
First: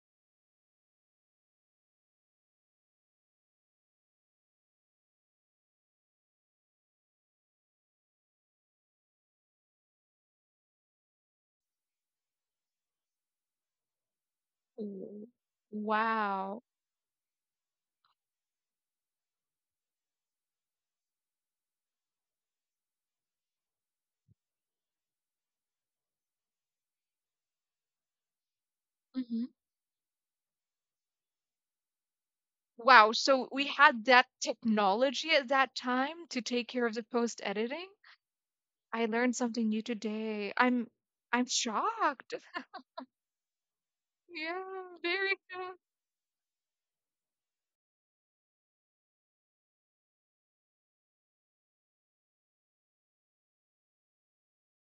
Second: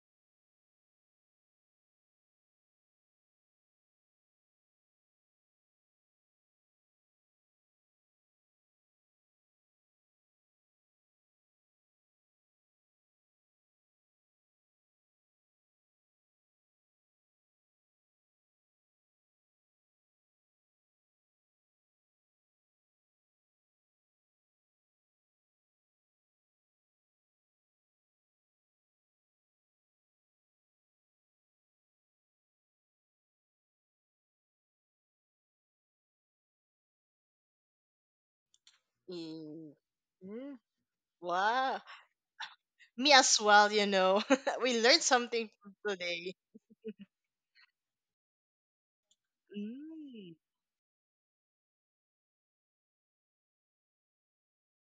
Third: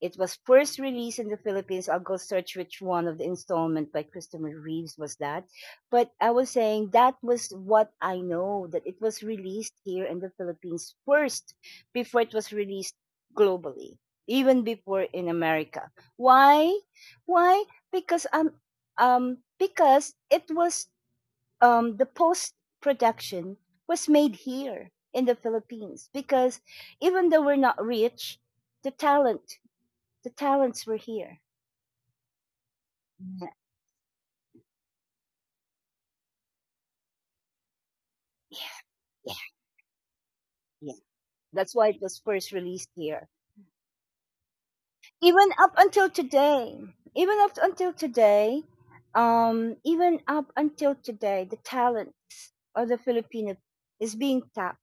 It was first released in the Philippines. I'll go search which one of the installment by Christopher Reeves was that. But I was saying that was what I know, that it was released here in the Philippines first before it was released globally, even before Mm. in America. Wow. Why? Why? Because um because it was the post production was made here in the Philippines because even though we're not rich, the Mm-hmm. talent the talents were here. Wow. Yeah, So we had that technology at that time to take care of the post editing. yeah, I learned yeah. something Mm. new today. Mm. I'm Yeah. I'm That's Wow. why it was shocked. first [laughs] released Me here. as well, you know. [laughs] We Yeah, learned very Even something up from shocked. until today. today, even up until today, Even Mm. up until today, the talent of the Filipino is being tapped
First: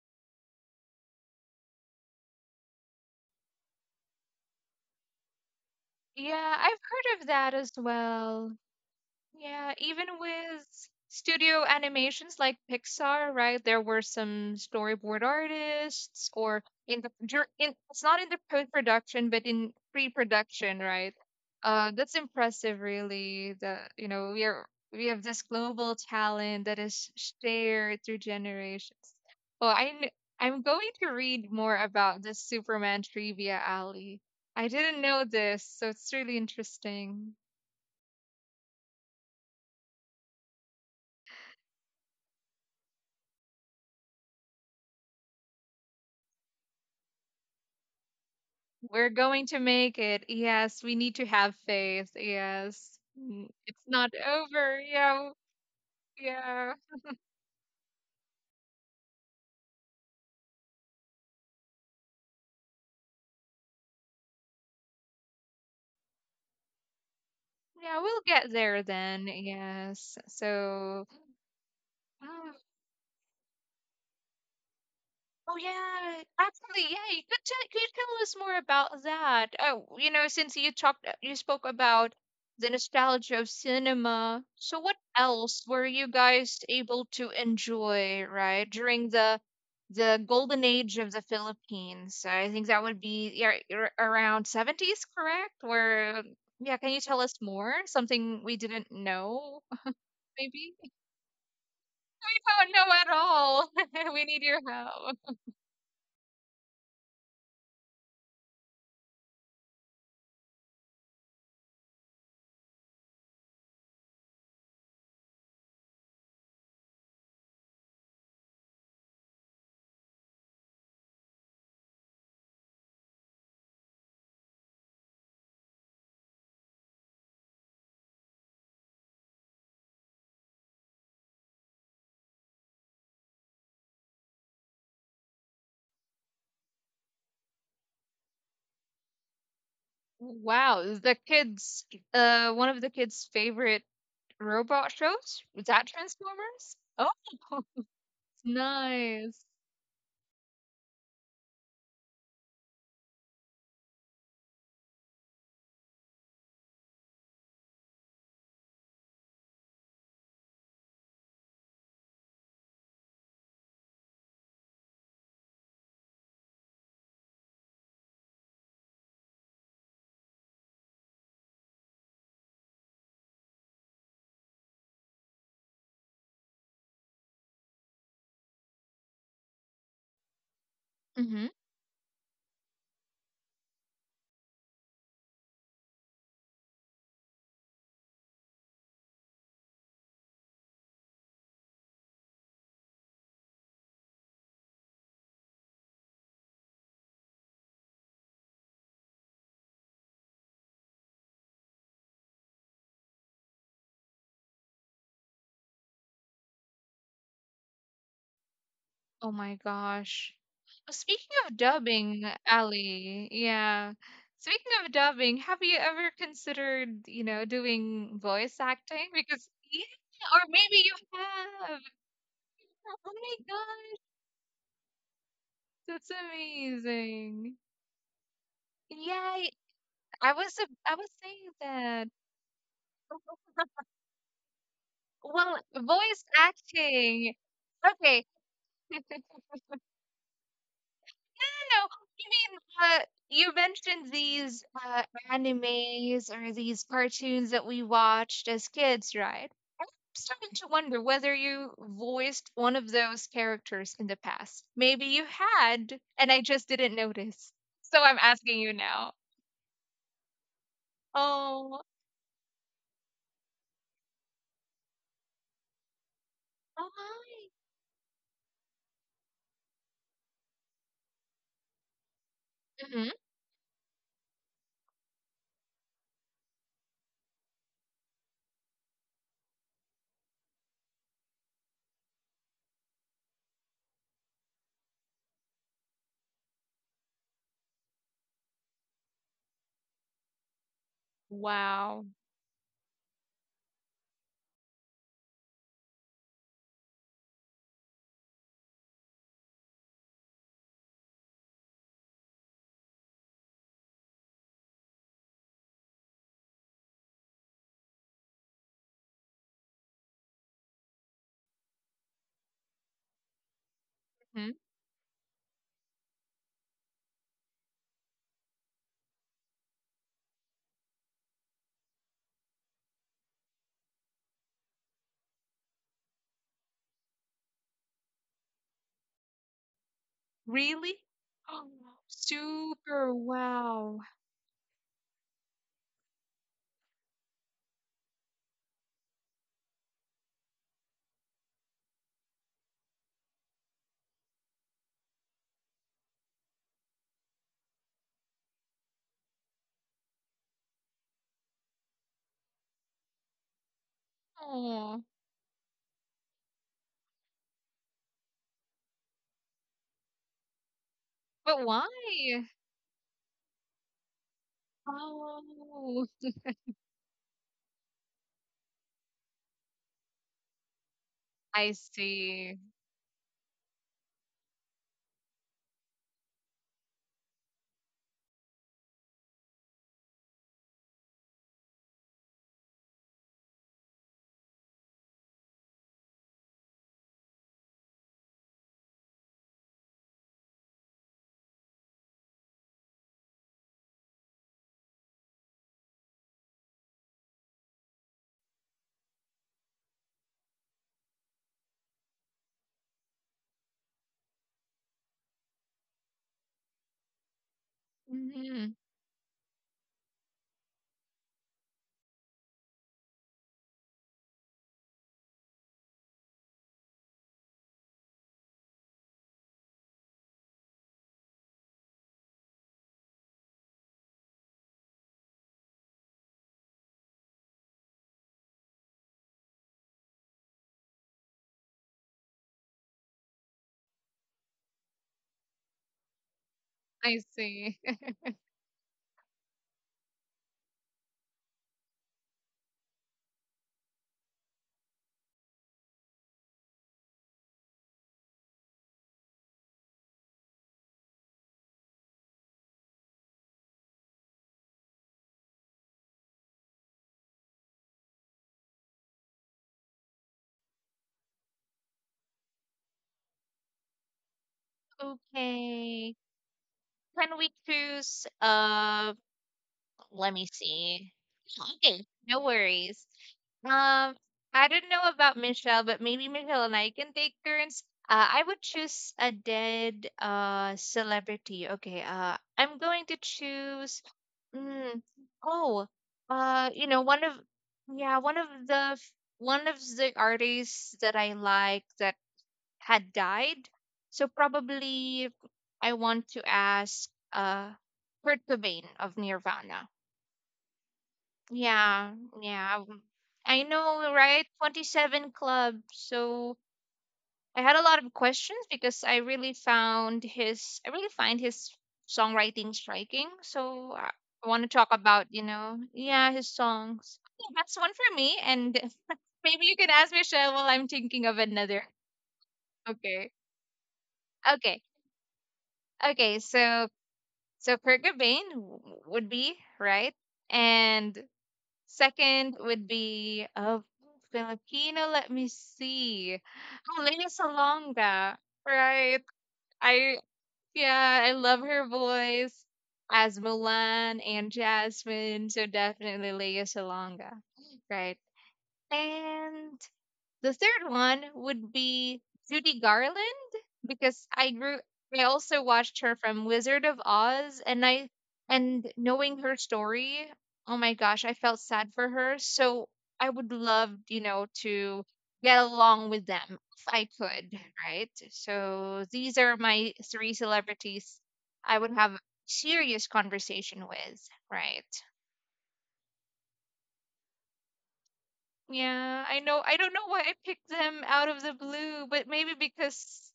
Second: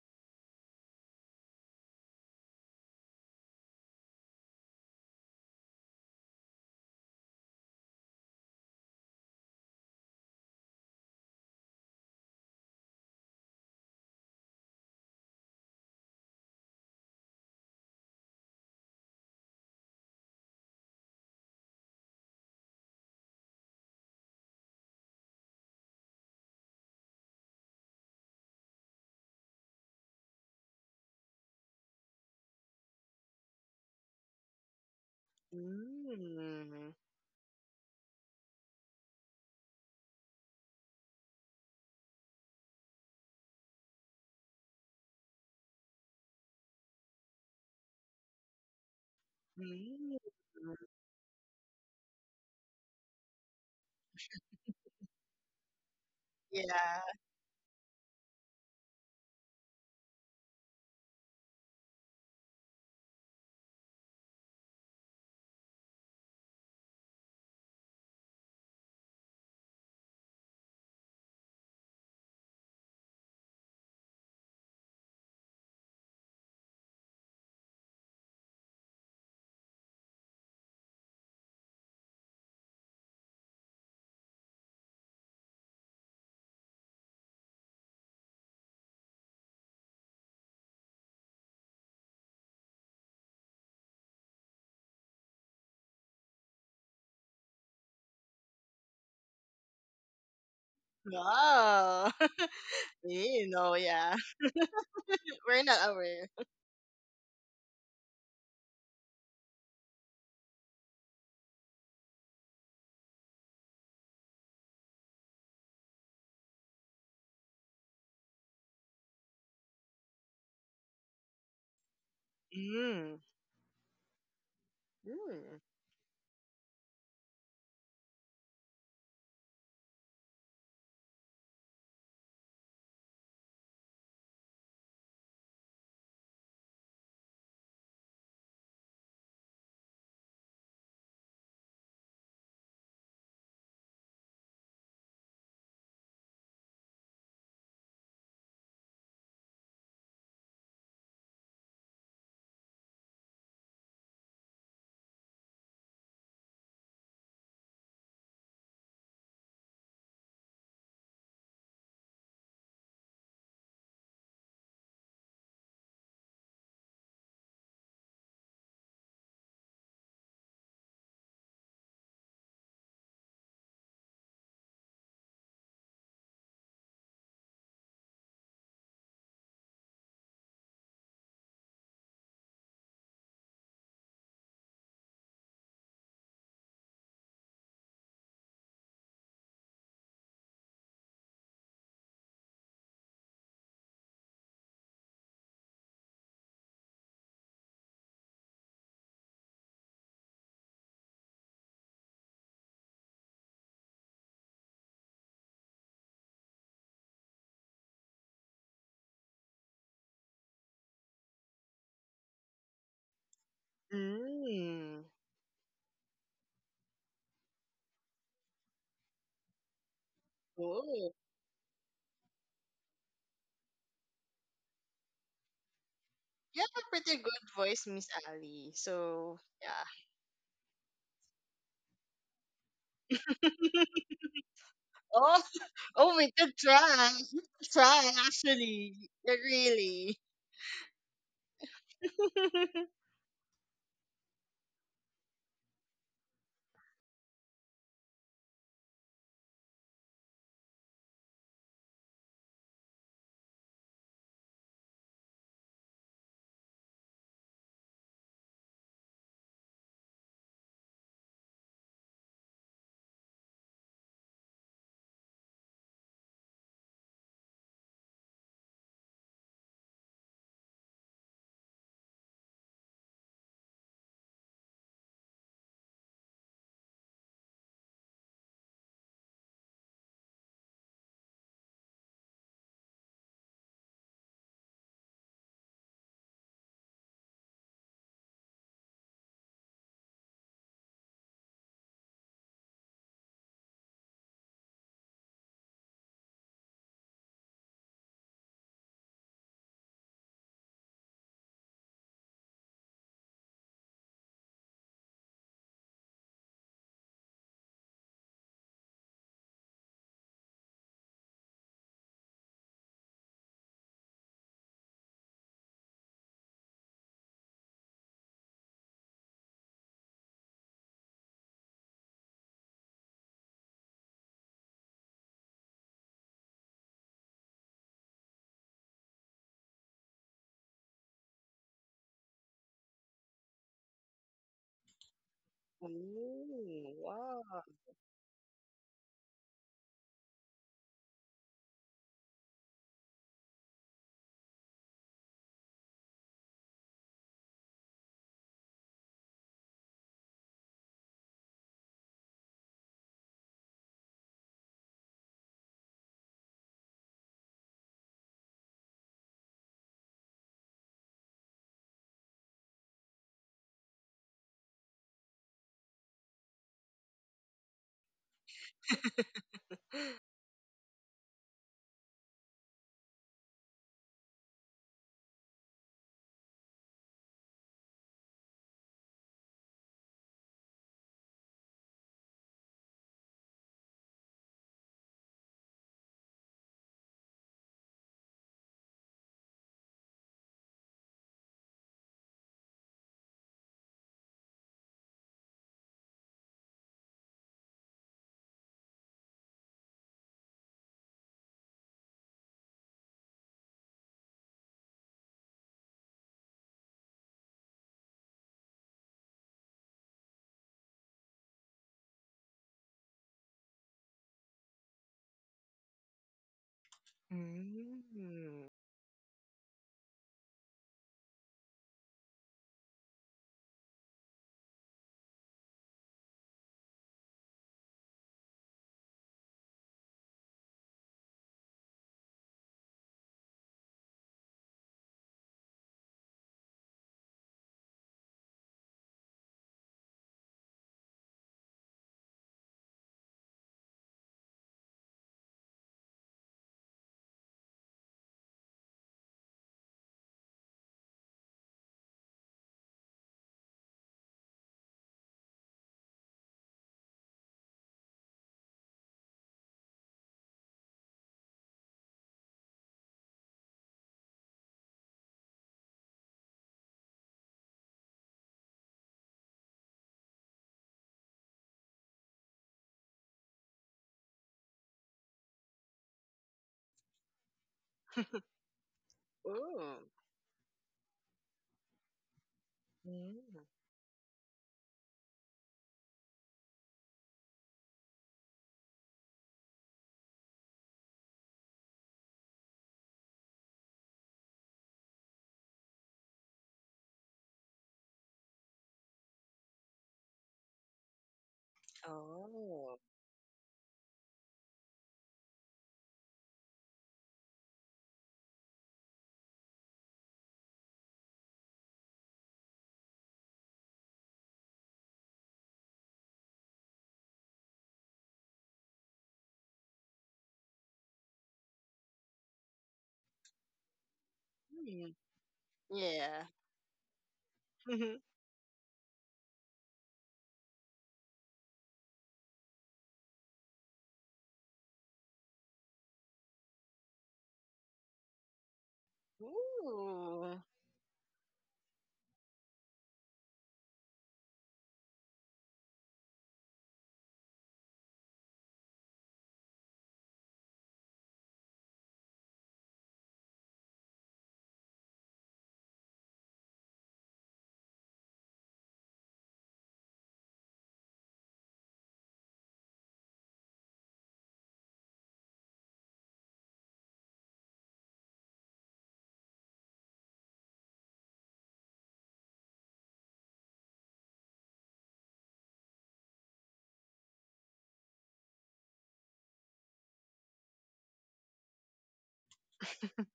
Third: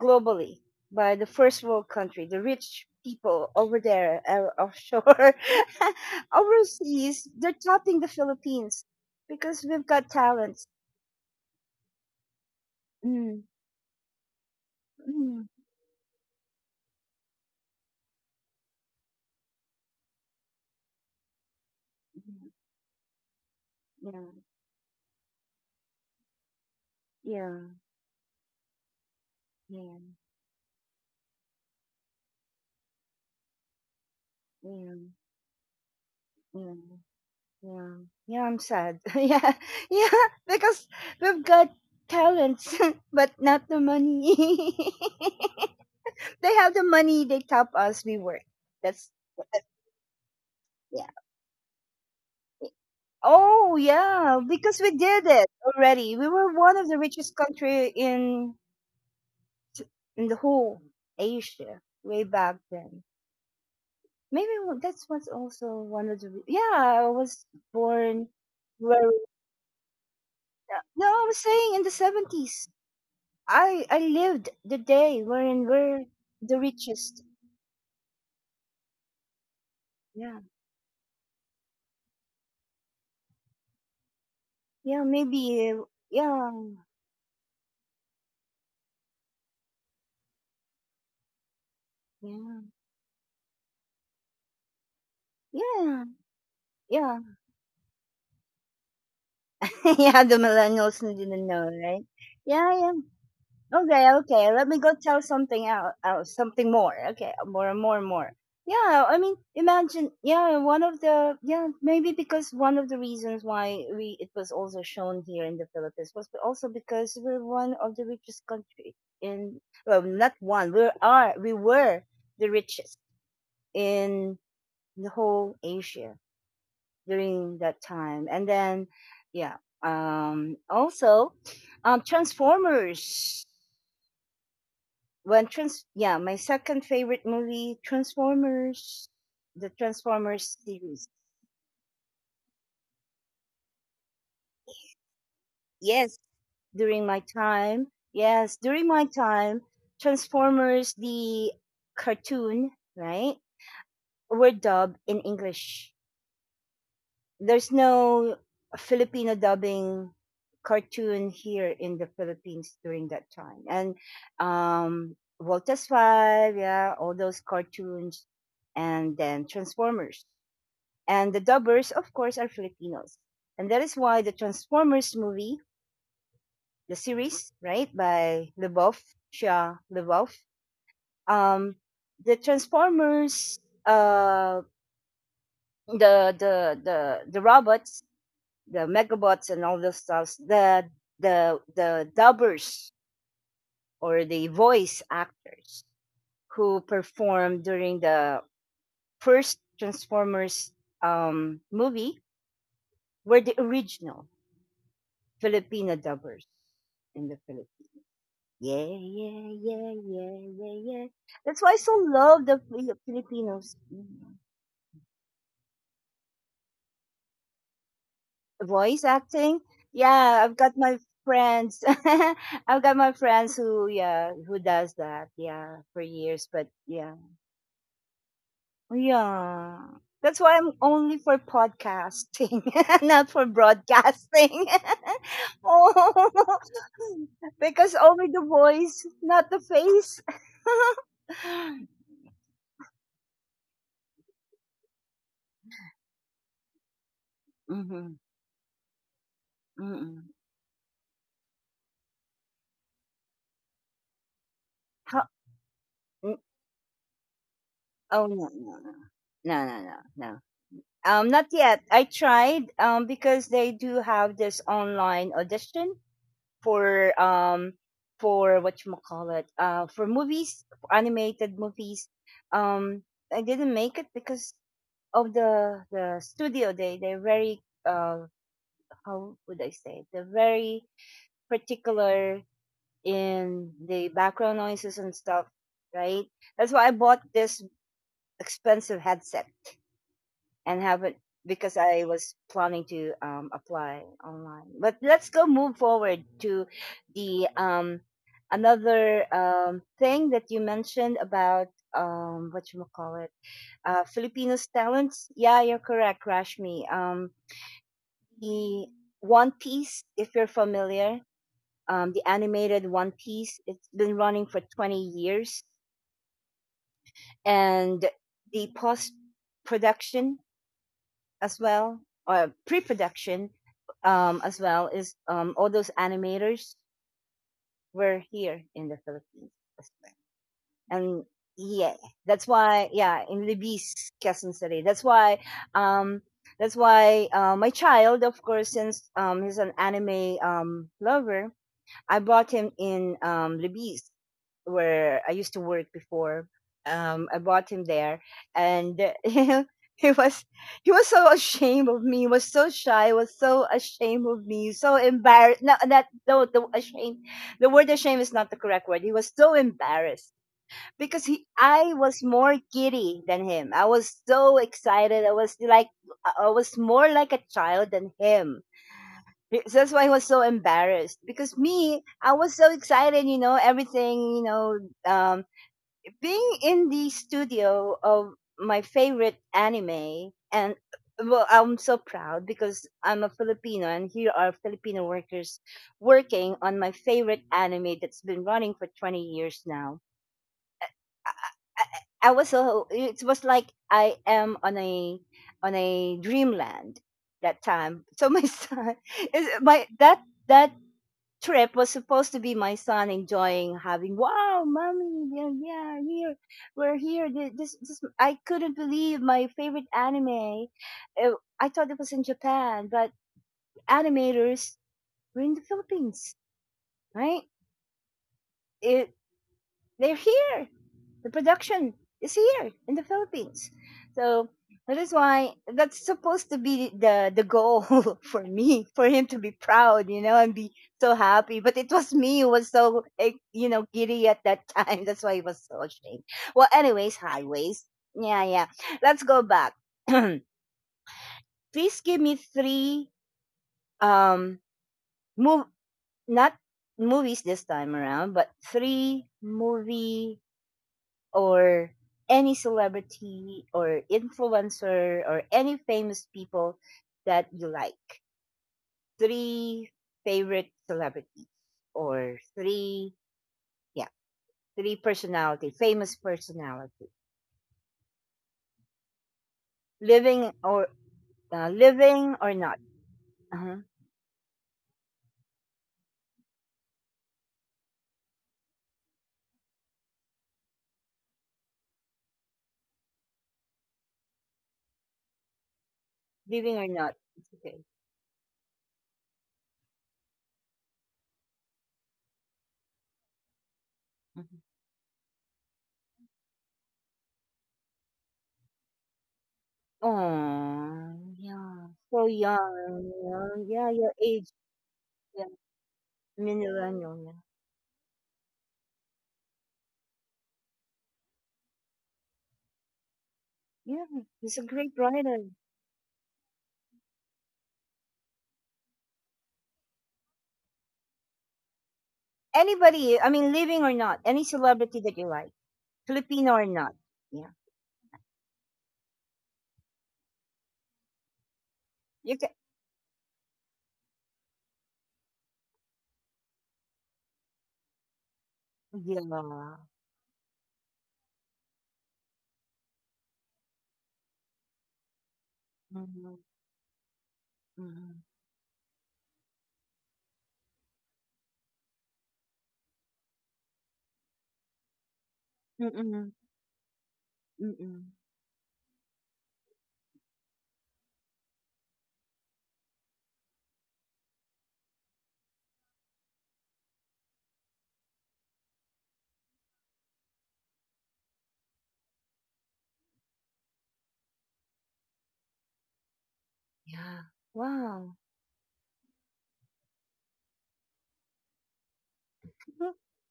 globally by the first world country, the rich people over there offshore, [laughs] Yeah, I've heard of overseas. They're that as tapping the well. Philippines because Yeah, we've got even talents. with studio animations like Pixar, Mm, right? There were some storyboard mm, artists, or in the dur- in it's not in the post-production but in pre-production, right? That's mm. impressive really. The you yeah, know, we are we have this global talent that is yeah, shared through generations. Well, yeah, I'm going to read more about this Superman trivia, Ali. I yeah. didn't know this, so it's really Mm. Mm, interesting. yeah, yeah, I'm sad. [laughs] Yeah, yeah, because we've got talents, [laughs] but not the money. [laughs] They have the money. They top us. We work. We're That's going to that- make Mm. it. Yes, we yeah. need to have faith. Yes. It's Oh not yeah, over. because we Yeah. did it already. We were Yeah. Yeah. one of the richest country in the whole Asia way back then. Maybe that's what's also one of the yeah. I was Yeah, we'll born. get there Where, then. Yes. So, no, I was saying in the um, seventies. I lived the day oh when we're yeah, the actually, yeah. You richest. could tell, could you tell us more about that? Oh, Yeah, since you spoke about the nostalgia of cinema. So, what yeah, else maybe. were you Yeah, guys able to enjoy, right, during the golden age of the Philippines? I yeah, think that would be, yeah, around seventies, correct? yeah, Where yeah, can you tell yeah. us more? Something we didn't know, [laughs] Yeah, the maybe? [laughs] millennials who didn't know, right? Wow. [laughs] We don't Yeah, know yeah. at You all. know, [laughs] Okay, yeah. We need okay. your Let me go help. tell [laughs] We're something not else, aware. Something more. Okay, more and more and more. Yeah, I mean, imagine. Yeah, one of the yeah maybe because one of the reasons why we it was also shown here in the Philippines was also because we're one of the richest country in well not one we are we were the richest Mm. in the whole Mm. Asia during that time. And then yeah also Transformers. When trans Yeah, my second favorite movie, Transformers, the Transformers Wow, is series. the kids one of the kids' favorite robot shows? Was that Yes, Transformers? during Oh, my [laughs] time. Yes, during my nice. time. Transformers the cartoon, right, were dubbed in English. There's no Filipino dubbing cartoon here in the Philippines during that time. And um Voltas 5, yeah, all those cartoons, and then Transformers. And the dubbers, of course, are Filipinos. And that is why the Transformers movie, the series, right, by Leboff, Shia Leboff, Hmm. um, the Transformers, uh, the robots, the Megabots, and all those stuff, the dubbers or the voice actors who performed during the first Transformers movie were the original Filipino dubbers in the Philippines. Yeah, Oh yeah, my yeah, gosh. yeah, yeah, yeah. Speaking of That's why I so dubbing, love the Ali, Filipinos. yeah. Mhm. Speaking of Mm. dubbing, have you ever considered, doing voice Voice acting? Because acting. yeah, or Yeah, I've maybe got you my Oh. have. friends. [laughs] I've Oh got my my friends who, gosh, yeah, who does that. Yeah, for that's years. You But have a yeah. pretty good amazing. voice, Miss Ali. So, Yay. Yeah. yeah. That's why I'm I was only for saying that. podcasting, [laughs] not for [laughs] [laughs] broadcasting. Oh, Well, [laughs] [laughs] oh, voice we could Oh, try. acting. We [laughs] could because try, Okay. only the actually. voice, Yeah, [laughs] not the really. face. [laughs] No, no. You mean, [laughs] uh, you mentioned these animes or these cartoons that we Mm-hmm, watched as kids, right? mm-hmm. Starting to wonder whether you voiced one of those characters in the past. Maybe you How, had, and mm, I just didn't notice. So I'm oh, no, asking you no, no. now. No, no, no, no. Not Oh. yet. I tried because they do have this online audition for um for what you call it, for movies, for animated movies. um Hmm. I didn't make it because of the studio. They're very uh how would I say it? They're very particular in the background noises and stuff, right? That's why I bought this expensive headset and haven't, because Wow. I was planning to apply online. But let's go move forward to the another thing that you mentioned about, what you call it, Filipinos talents. Yeah, you're correct, Rashmi. The One Piece, if you're familiar, the animated One Piece, it's been running Hmm. for 20 years, and the post production as well, or pre-production as well is all those animators were here in the Philippines as well. Really? And Oh, yeah, that's why super yeah in wow. Libis, Quezon City. That's why um, Ooh, wow. My child, of course, since he's an anime lover, I bought him in Libis, where I used to work before. I bought him there, and [laughs] he was he was so ashamed of me. He was so shy. He was so ashamed of me. Oh. So embarrassed. No, that no, the ashamed. The word ashamed is not the correct word. He was so embarrassed because he But why? I was more giddy than him. I was so excited. I was like Oh, I was more like a child than him. That's why I was so embarrassed because I me, I see. was so excited, you know, everything, you know, um, being in the studio of my favorite anime, and well, I'm so proud because I'm a Filipino, and here are Filipino workers working on my favorite anime that's been running for 20 years now. I I was so it was like I am on a dreamland that time. So my [laughs] son is my that trip was supposed to be my son enjoying having wow mommy yeah, yeah here we're here. This I Mhm, couldn't believe my favorite anime. Uh, I thought it was in Japan but animators were in the Philippines, right? Mm. it, they're here. The production is here in the Philippines. So that is why that's supposed to be the goal [laughs] for me, for him to be proud, you know, and be so happy. But it was me who was so eh, you know, giddy at that time. [laughs] That's why he was so ashamed. Well, anyways, I see. highways. [laughs] Yeah, yeah. Let's go back. [clears throat] Please give me three um move not movies this time around, but three movie or any celebrity or influencer or any famous people that you like. Three favorite celebrities or yeah, three personality, Okay. famous personality, Can we choose let me living or see. Okay, living no or not, worries. uh-huh. Um, I don't know about Michelle, but maybe Michelle and I can take turns. I would choose a Oh. dead celebrity. Okay, I'm going to Mm. choose. Mm, oh, uh, Living you or know, not. one of It's okay. yeah, one of the f- one of the artists that I like that had died. So Mhm. probably I want to ask Kurt Cobain of Nirvana. Oh, yeah, Yeah, so yeah. Oh. Young. I Yeah, yeah, know, your right? age, 27 yeah, Club. So millennial. I had a lot of questions because I really find his songwriting striking. So Yeah, I yeah he's want a to talk great about, writer. Yeah, his songs. Yeah, that's one for me. And [laughs] maybe you can ask Michelle while I'm thinking of another. Anybody, Okay. I mean, living or not, any Okay. celebrity Hmm. that you like, Okay. Yeah. Filipino or So, not. Yeah. Kurt [laughs] Cobain would be, right? And You can, second would be of Filipino. Let me see. Oh, Salonga, right? yeah. I Ooh. yeah, I love her voice as Mulan and Jasmine. So definitely Mm-hmm. Lea Salonga, right? Mm-hmm. And the third one would be Judy Garland because I also watched her Mm-hmm. from Wizard of Oz, and Mm-hmm. I and knowing her story, oh my gosh, I felt sad for her. So I would love, to get along with them if I could, right? So these are my three celebrities I would have serious conversation with, right? Yeah. Wow. Yeah, I know. I don't know why I picked them out of the blue, but maybe Mhm. because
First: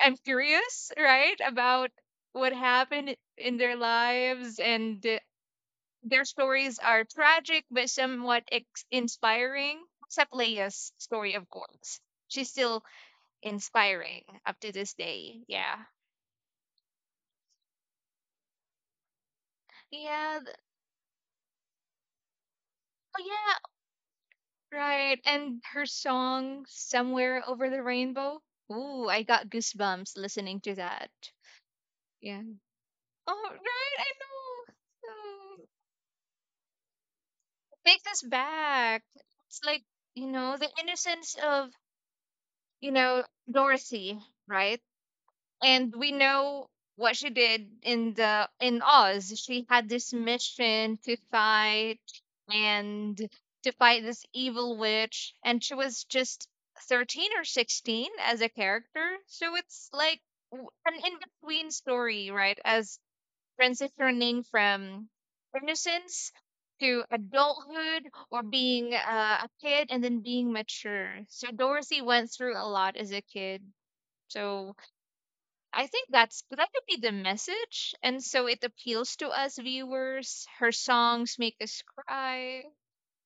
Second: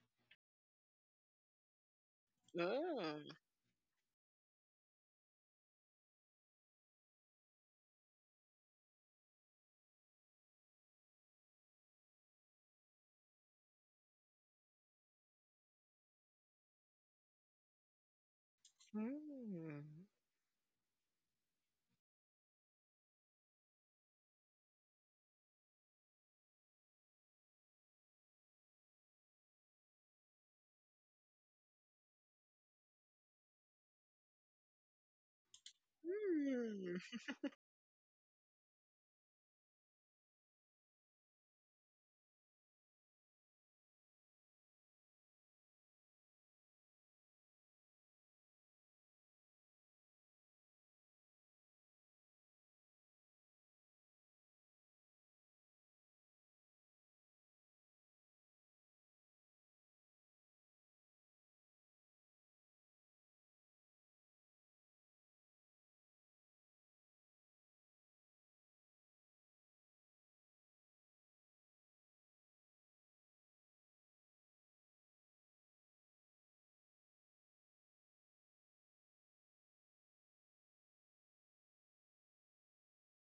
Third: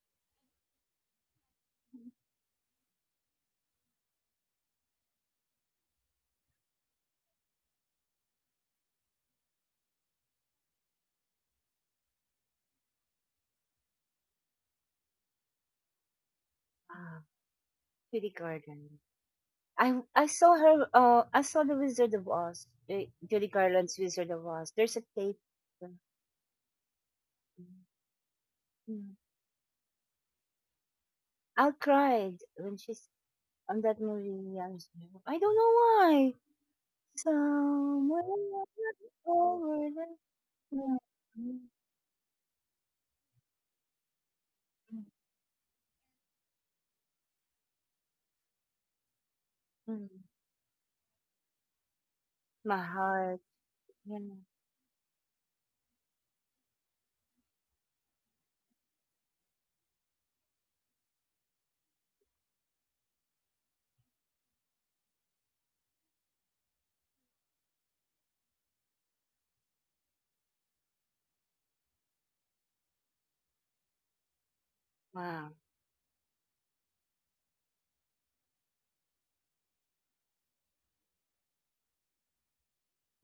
I'm curious, right, about what happened [laughs] in their lives and their stories are tragic but somewhat inspiring. Except Leia's story, of course. She's still inspiring up to this day. Yeah. Wow. Judy Garland. Mm. Mm. I Yeah. saw th- her. I saw the Wizard of Oz. Oh, Judy yeah. Garland's Wizard of Oz. There's a Right. tape. And her uh, song, Somewhere Over the Rainbow. Ooh, mm. I got goosebumps listening to that. I Yeah. cried when she's Oh, on right, that I movie. know. I don't Um, know why. Mm. Take this Somewhere back. It's like, over the the innocence of, you know, Dorothy, right? Mm, And we know what she did in the in Oz. She had this mm. mission to fight My and heart. to fight Yeah. this evil witch, and she was just 13 or 16 as a character. So it's like an in-between story, right? As transitioning from innocence to adulthood or being a kid and then being mature. So Dorothy went through a lot as a kid. So Wow. I think that could be the message, and so it appeals to us viewers. Her songs make us cry.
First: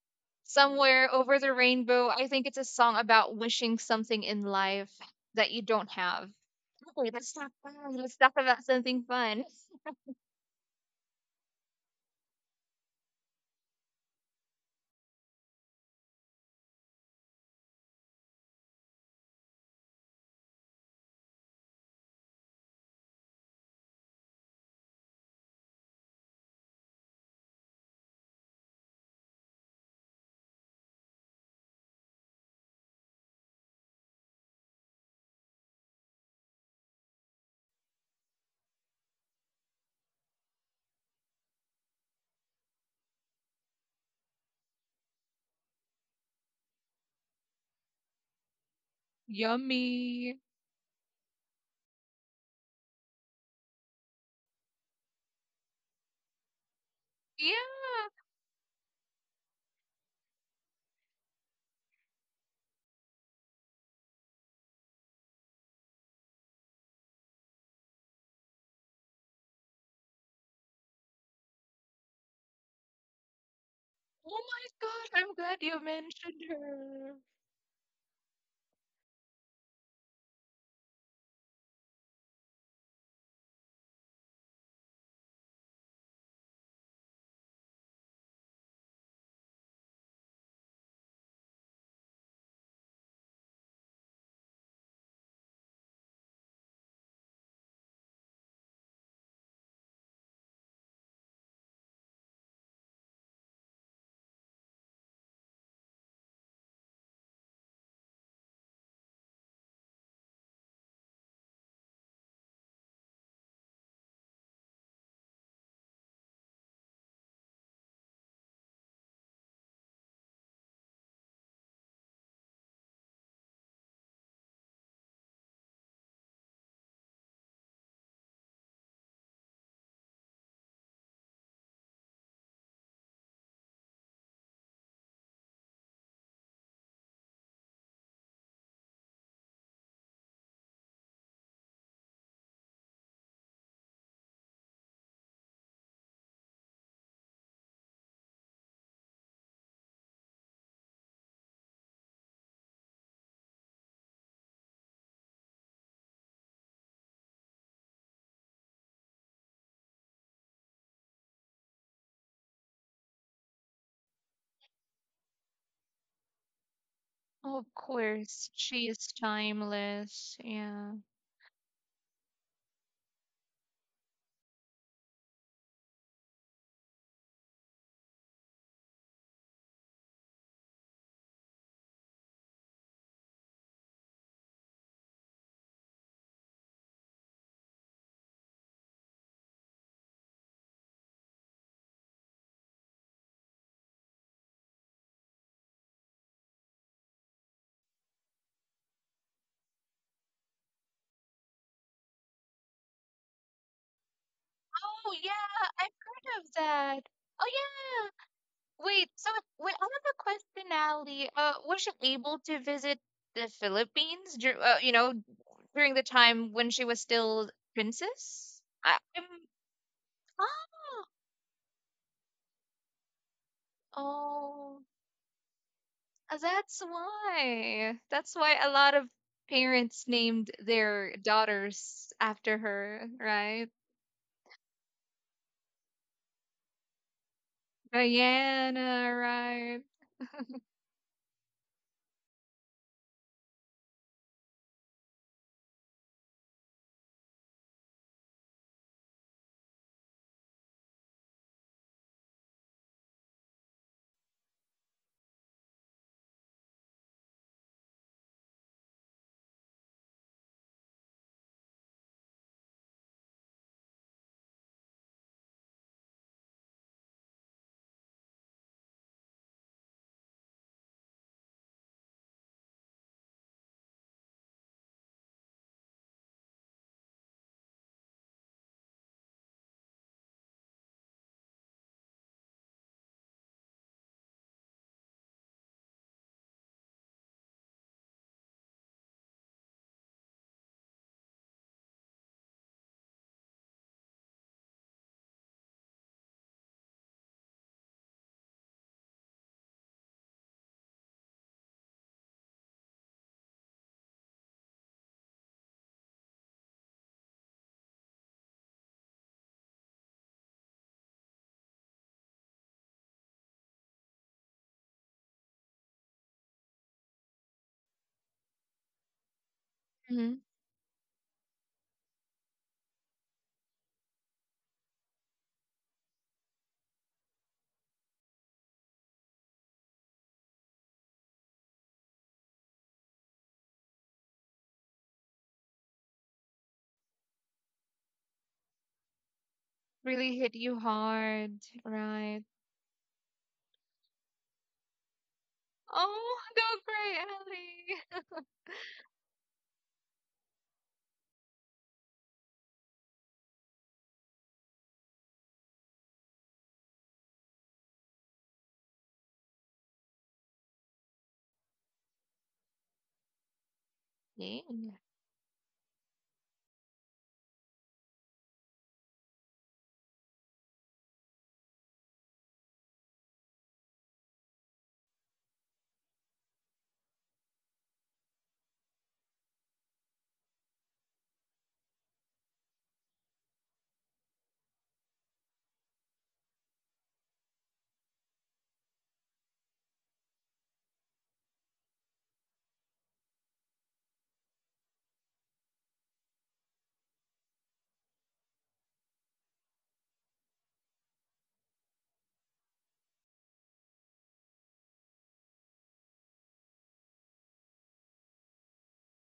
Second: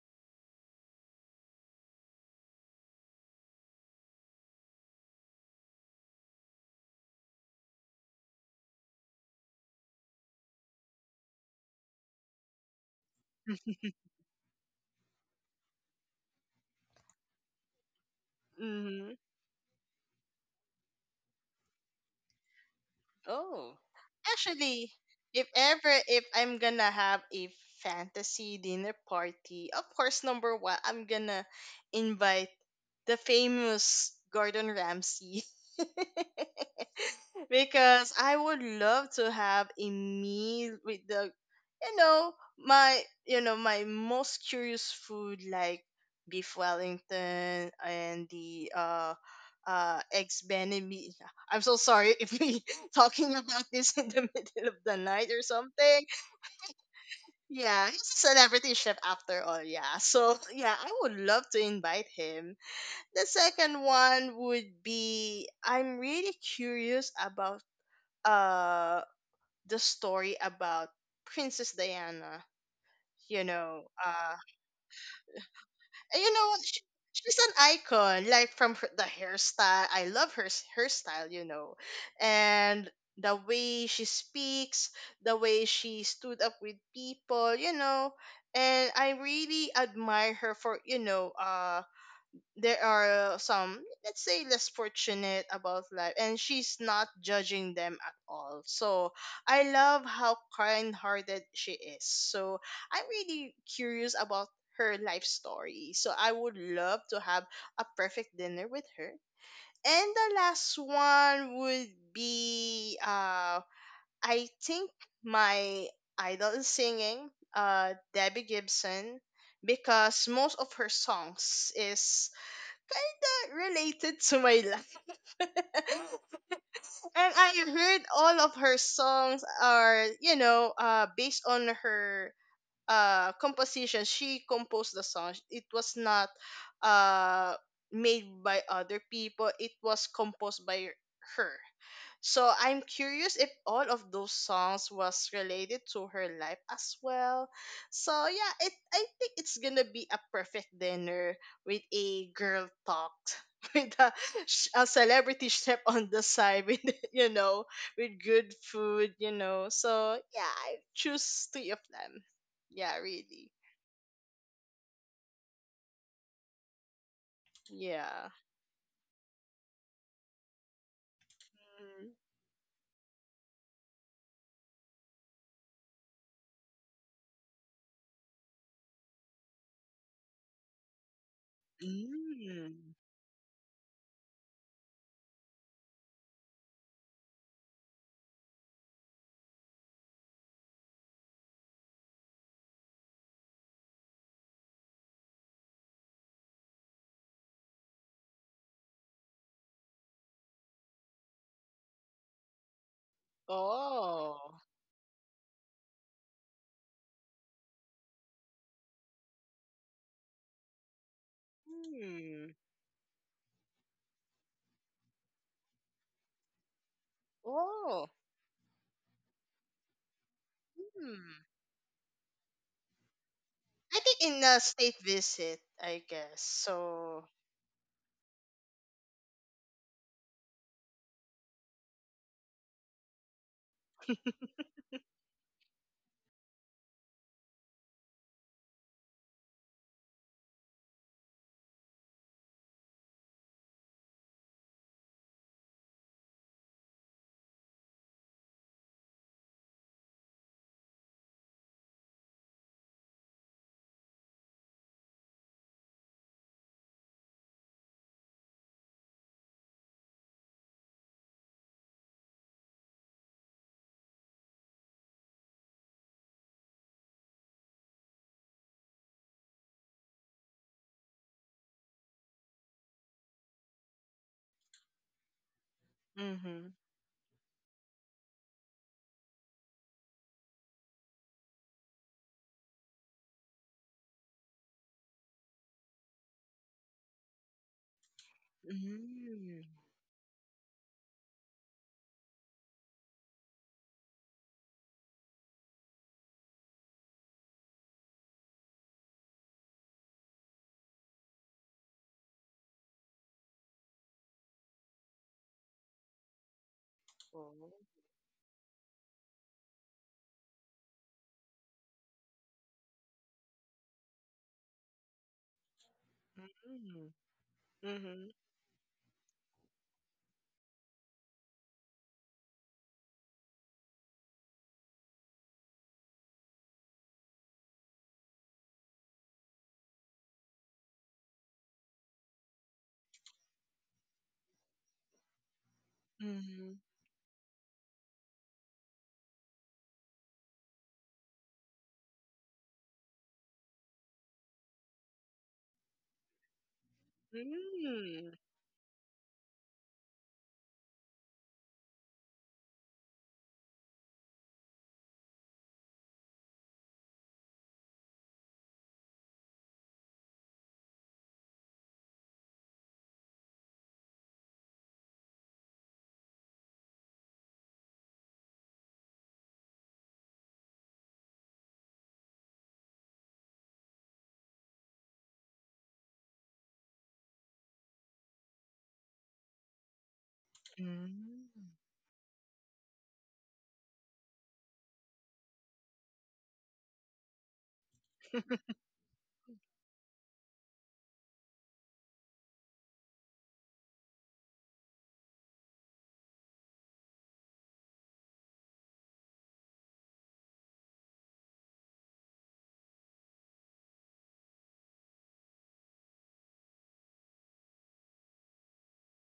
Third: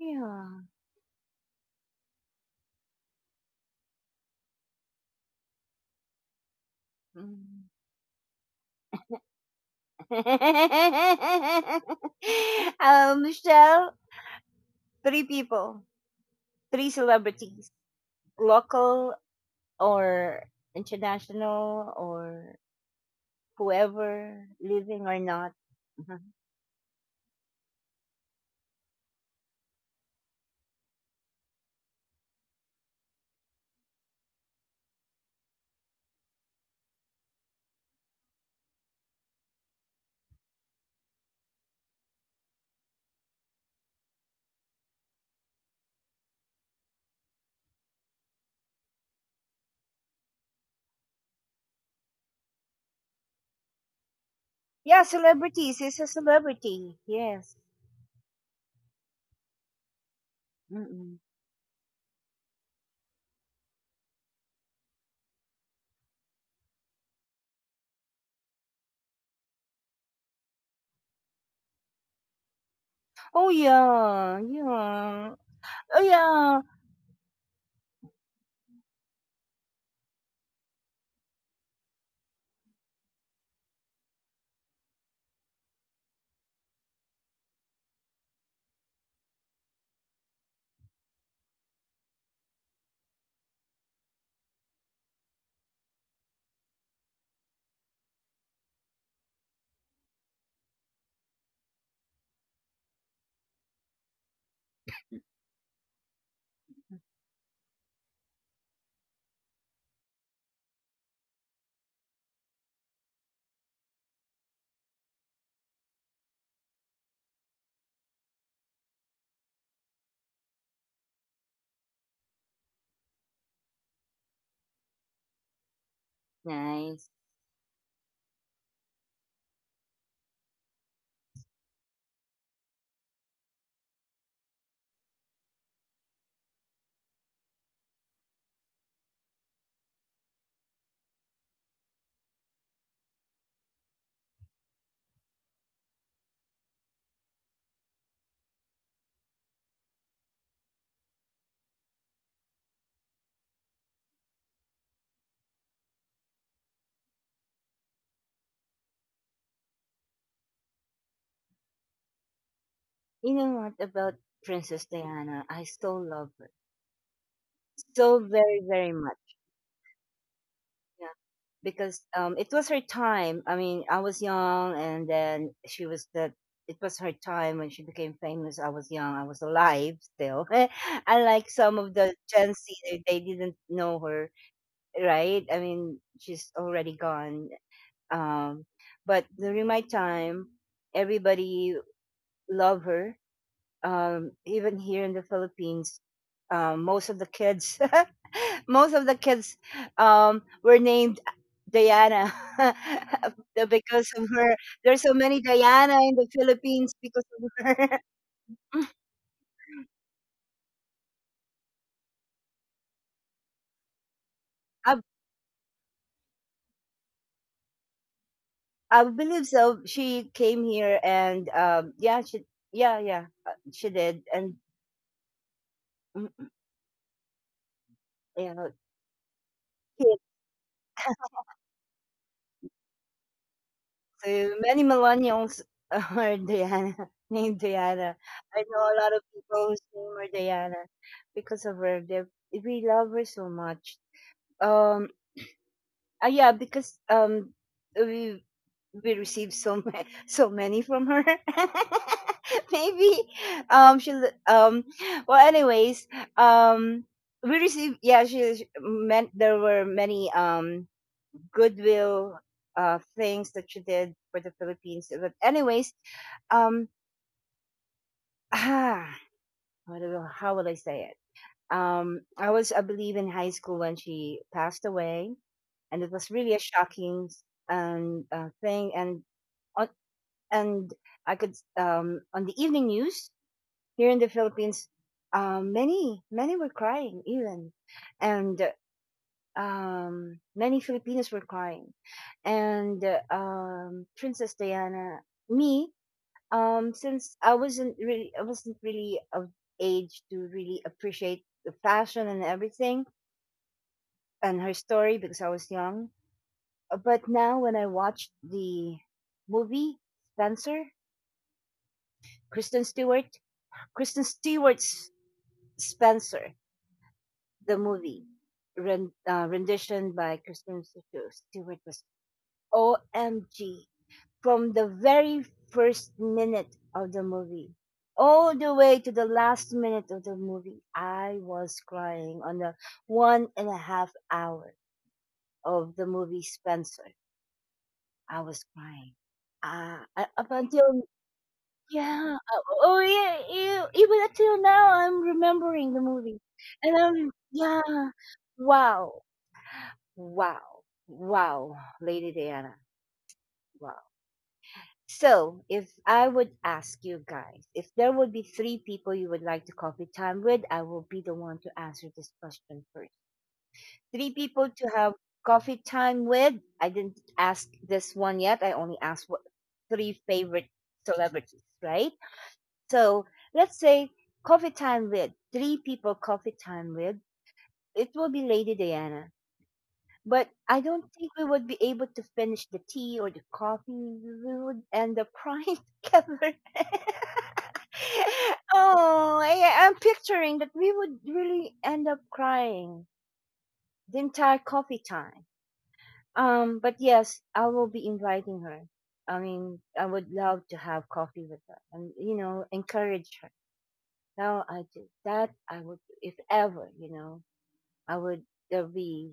Yeah. Somewhere over the rainbow, I think it's a song about wishing something in life that you don't have. Okay, let's talk Mm. fun. Let's talk about something fun. [laughs] Michelle, three people, three celebrities, local Mhm. or international or Oh. whoever, Actually, living or if not. ever, if Mhm. I'm gonna have a fantasy dinner party, of course number one, I'm gonna invite the famous Gordon Ramsay. [laughs] Because I would love to have a meal with the, you know, my, you know, my most curious food like beef Wellington and the Yummy. eggs Benedict. I'm so sorry if we talking [laughs] about this in the [laughs] middle of the Yeah, night or celebrities. It's a something. celebrity. Yes. Yeah, he's Yeah. a celebrity chef after all. Yeah, so yeah, I would Mm-mm. love to invite him. The second one would be, I'm really curious about uh the story about Princess Diana. You Oh know, yeah, Oh my God, yeah. I'm glad you Oh eh, you mentioned know, yeah. Her. she's an icon. Like from her, the hairstyle, I love her hairstyle. You know, and the way she speaks, the way she stood up with people. You know, and I really admire her for, you know, there are some, let's say, less fortunate about life, and she's not judging them at all. So I love how kind-hearted she is. So I'm really curious about her life story, so I would love to have a perfect dinner with her. And the last one would be I think my idol in singing, Debbie Gibson, because most of her songs is kinda related to my life. [laughs] Nice. And I heard all of her songs are, you know, based on her composition. She composed the song. It was not uh, made by other people. It was composed by her. So I'm curious if all of those songs was related to her life as well. So yeah, it, I think it's gonna be a perfect dinner with a girl talk [laughs] with a, a celebrity [laughs] chef on the side with [laughs] you know, with good food, you know. So yeah, I choose three of them. Yeah, You know really. what about Princess Diana? I still love Of so Yeah. course, very she very is much, timeless. Yeah. yeah, because it was her time. I mean, I was young, and then she was the, it was her time when she became famous. I was young, I was alive still. [laughs] unlike some of the Mm. Gen Z, Mm. they didn't know her, right? I mean, she's already gone. um but during my time, everybody loved her, even here in the Philippines. Most of the kids, [laughs] most of the kids were named Diana [laughs] the- because of her. Oh. There's so Oh many yeah, Diana I've in the heard of Philippines that. because of Oh her. yeah. [laughs] Wait, so wait, I have a question, Ally. Was she able Hmm. to visit the Philippines dur I, during the time when she was still Oh. princess? I believe so. She came Ah, here Hmm. and, yeah, she yeah yeah she I think did. in And a oh. state visit, I guess. mm, That's So, why. That's you why a know, lot of parents kids, named their daughters after her, right? Many millennials [laughs] are Diana, named Diana. I know a Diana, lot of people right? whose name are Diana because of her. They, we love her so much. Um, yeah, because we we received [laughs] so many from her. [laughs] Maybe she'll well, anyways, um we received, yeah, she meant there were many goodwill things that she did for the Philippines. But anyways, um [sighs] ah what how will I say it? I was, I believe, in high school when she passed away, and it was really a mm-hmm. shocking, thing. And on, and I could, on the evening news here in the Philippines, many many were crying even, and Mm-hmm. Many Filipinos were crying, and Princess Diana, me, since I wasn't really of age to really appreciate the fashion and everything and her story, because I was young. But Oh. now when I watched the movie Spencer, Kristen Stewart, Kristen Stewart's Spencer, the movie Mm-hmm. Rendition by Mhm. Kristen Stewart was OMG. From the very first minute of the movie all the way to the last minute of the movie, I was crying on the 1.5 hour of the movie Mm-hmm. Spencer. I was crying. Uh, Really Up hit you until, hard, yeah. right? Oh, oh yeah, ew, even until now, I'm remembering the movie. Oh, go And Grey I'm, yeah. Alley. Mm-hmm. Wow. Wow. Wow. Lady Diana. Wow. So, if I would ask you guys, if there would be three people you would like to coffee time with, I will be the one to answer this question first. Three people Yeah. to have coffee time with. I didn't ask this one yet. I only asked what three favorite celebrities, right? So let's say coffee time with, three people coffee time with, it will be Lady Diana. But I don't think we would be able to finish the tea or the coffee. We would end up crying [laughs] together. [laughs] oh, I'm picturing that we would really end up crying the entire coffee time. But yes, I will be inviting her. I mean, I would love to have coffee with her and, you know, encourage her. No, I just, that I would, if ever, you know, I would, there'd be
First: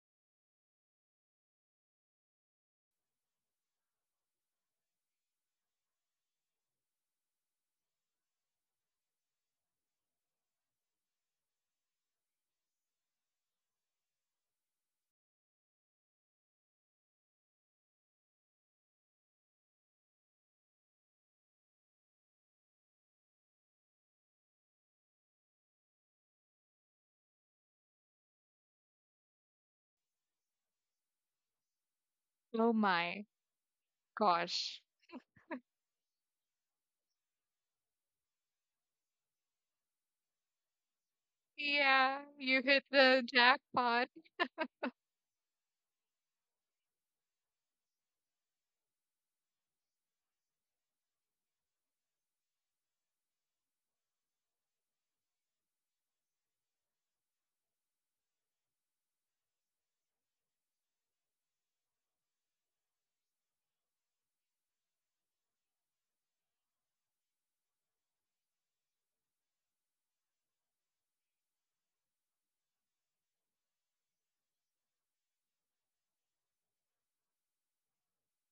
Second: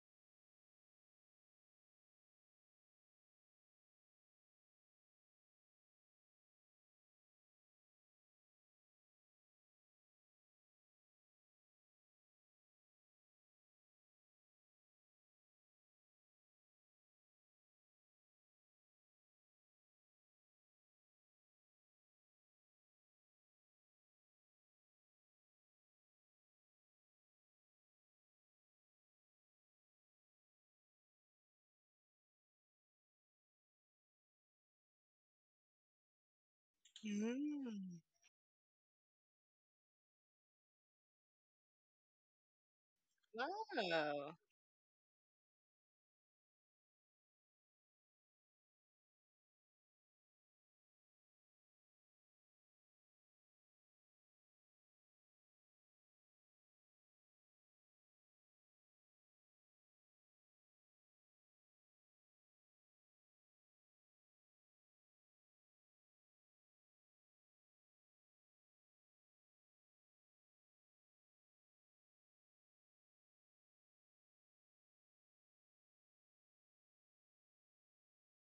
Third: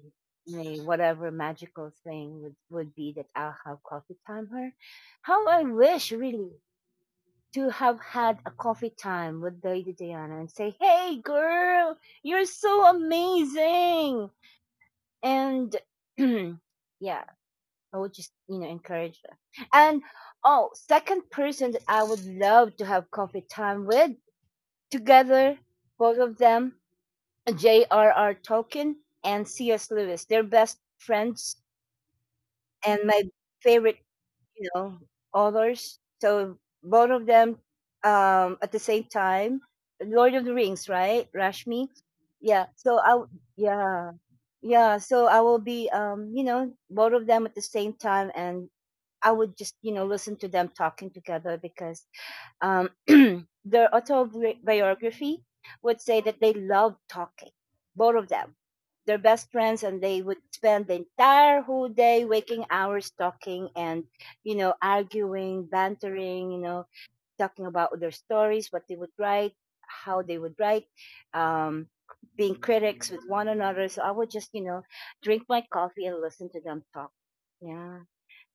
a whatever magical thing would be, that I'll have coffee time her. How I wish really to have had a coffee time with Lady Diana and say, hey girl, you're so amazing. And [clears throat] yeah, I would just, you know, encourage her. And oh, second person that I would love to have coffee time with together, both of them, J.R.R. Tolkien and C.S. Lewis. They're best friends Oh and my my favorite, you gosh. know, authors. So both of them, Mm-hmm. At the same time. Lord of the Rings, right? Rashmi. Yeah, you Yeah. hit So the jackpot. yeah, Wow. yeah. So I will be, you know, both of them at the same time, and I would just, you know, listen to them talking together because um, [clears throat] their autobiography would say that they loved talking, both of them. They're best friends, and they would spend the entire whole day, waking hours, talking and, you know, arguing, bantering, you know, talking about their stories, what they would write, how they would write, um, being critics with one another. So I would just, you know, drink my coffee and listen to them talk. Yeah.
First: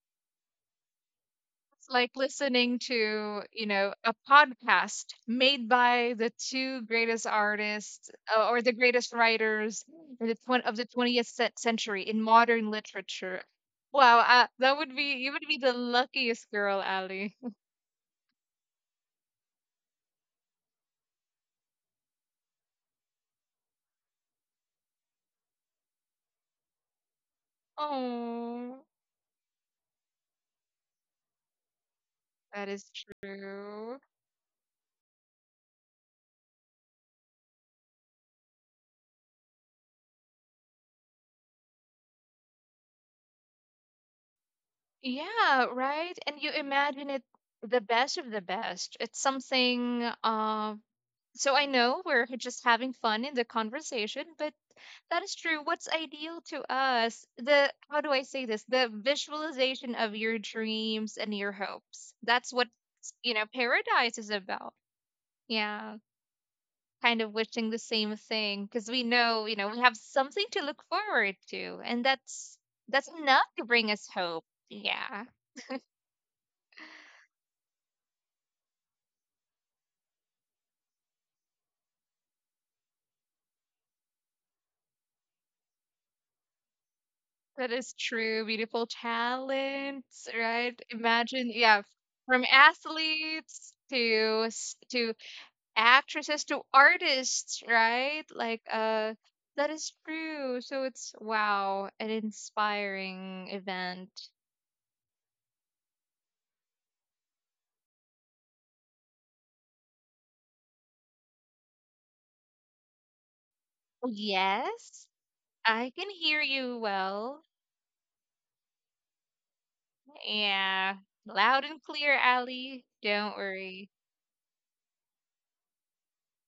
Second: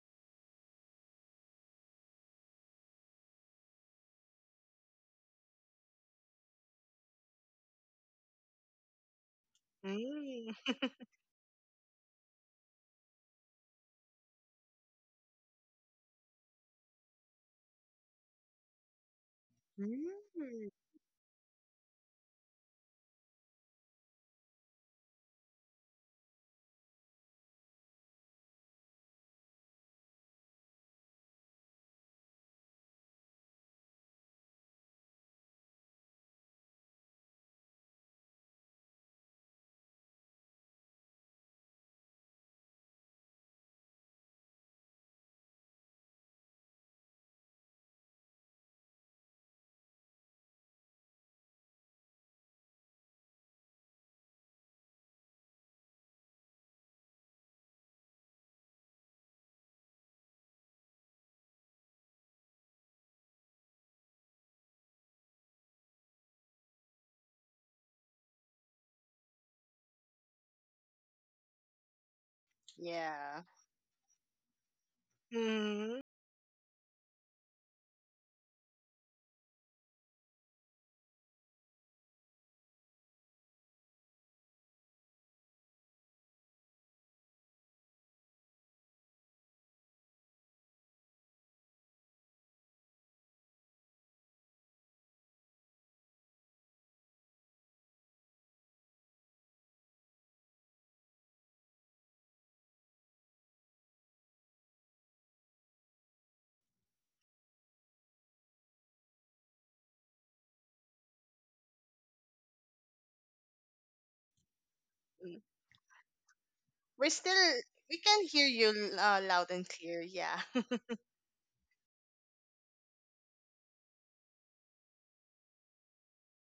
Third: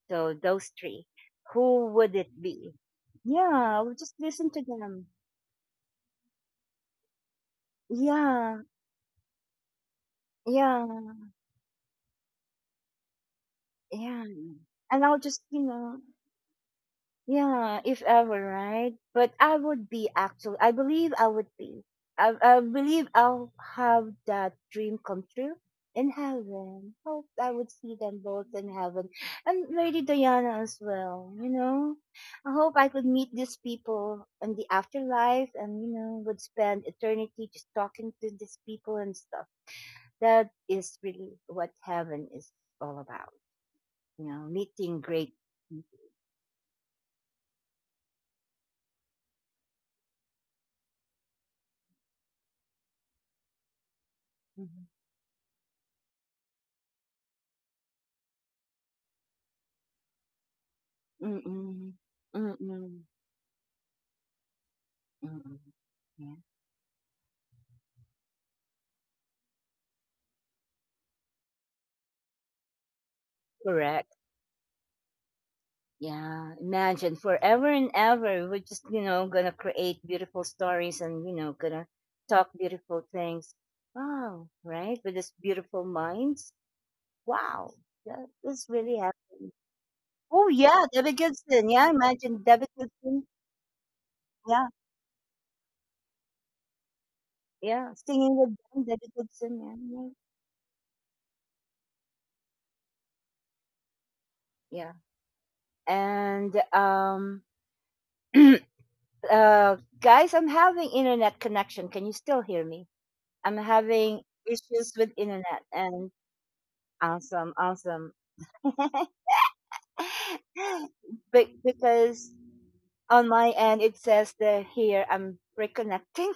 So those three, who It's like would it be? listening to, Yeah, I'll a just listen to them. podcast made by the two greatest artists or Yeah, the greatest writers in the twen- Mm-hmm. of the yeah, 20th century in modern literature. Wow, yeah. That would And be I'll you just, would be you the know, luckiest girl, Ali. yeah, if ever, right? But I would be actually, I believe I would be. I believe I'll have that dream come true in heaven. Hope I would see them both in Oh, heaven. And Lady Diana as well, you know? I that hope is I could meet these true. people in the afterlife and, you know, would spend eternity just talking to these people and stuff. That is really what heaven is all about, you know, meeting great Yeah, people. right. And you imagine it the best of the best. It's something. So I know we're just having fun in the conversation, but Mm-hmm. that is true. What's ideal to us, the how do I say this? The visualization of your dreams and your Mm. hopes. That's what, Mm. Mm. Paradise is about. Mm. Yeah, Yeah. kind of wishing the same thing because we know, we have something to look forward to, and that's enough Yeah. to bring us Correct. hope. Yeah, Mm-hmm. Yeah, imagine forever and ever. We're just, you know, gonna create beautiful stories and, you know, gonna talk beautiful things. Wow, right? With this beautiful minds. that Wow, is true. that is Beautiful really happening. talents, Oh, right? yeah, Debbie Imagine, yeah, Gibson. Yeah, from imagine Debbie Gibson. athletes to Yeah, actresses to artists, yeah, right? singing Like, with them, Debbie that Gibson. is Yeah, yeah, true. So it's wow, an inspiring event. yeah. And, [clears throat] guys, I'm having internet connection. Can you still hear me? I'm having issues Yes, with Mm. internet, I can and hear you We're well. still, awesome, we awesome. can hear you loud and clear. Yeah. [laughs] Yeah, [laughs] loud Be- and clear, because Ali. Don't on my worry. end it says that here I'm reconnecting.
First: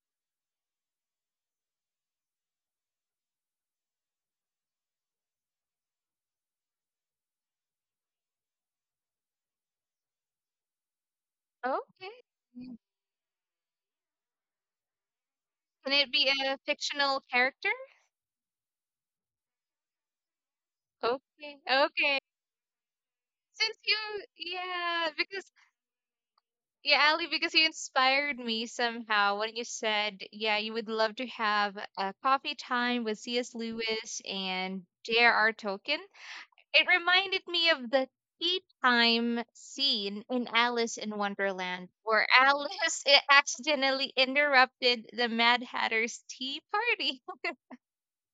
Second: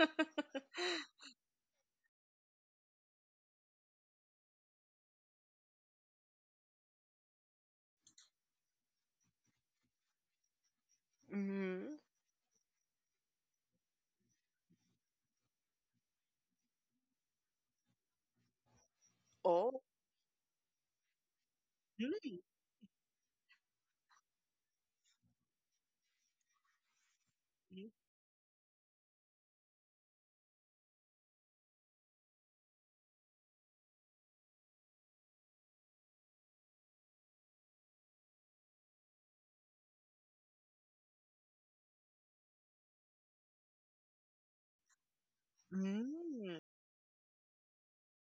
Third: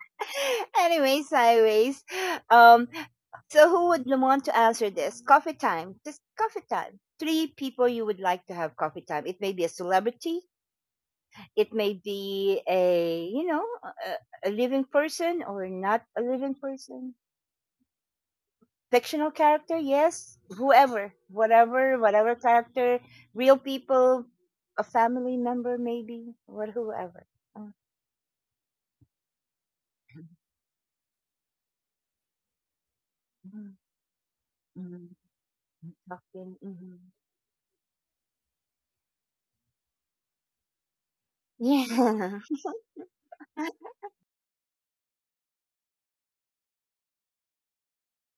[laughs] anyways, anyways. Um so who would want to answer this? Coffee time. Just coffee time. Three people you would like to have coffee time. It may be a celebrity, it may Mm-hmm. Okay. be a you know a living person or Can not it a be living a person. fictional character? Fictional character, Oh. yes, whoever, Okay. whatever, Okay. whatever character, real Since you, people, a yeah, family because member, maybe, or Yeah, whoever. Ali, because you mm inspired me somehow when you said, yeah, you would love to have a coffee time with C.S. mm, Lewis and mm, J.R.R. Tolkien. Talking. It Mhm. reminded me of the tea time scene in Alice in Yeah. Wonderland, where Alice [laughs] accidentally interrupted the Mad Hatter's Mm-hmm. tea party.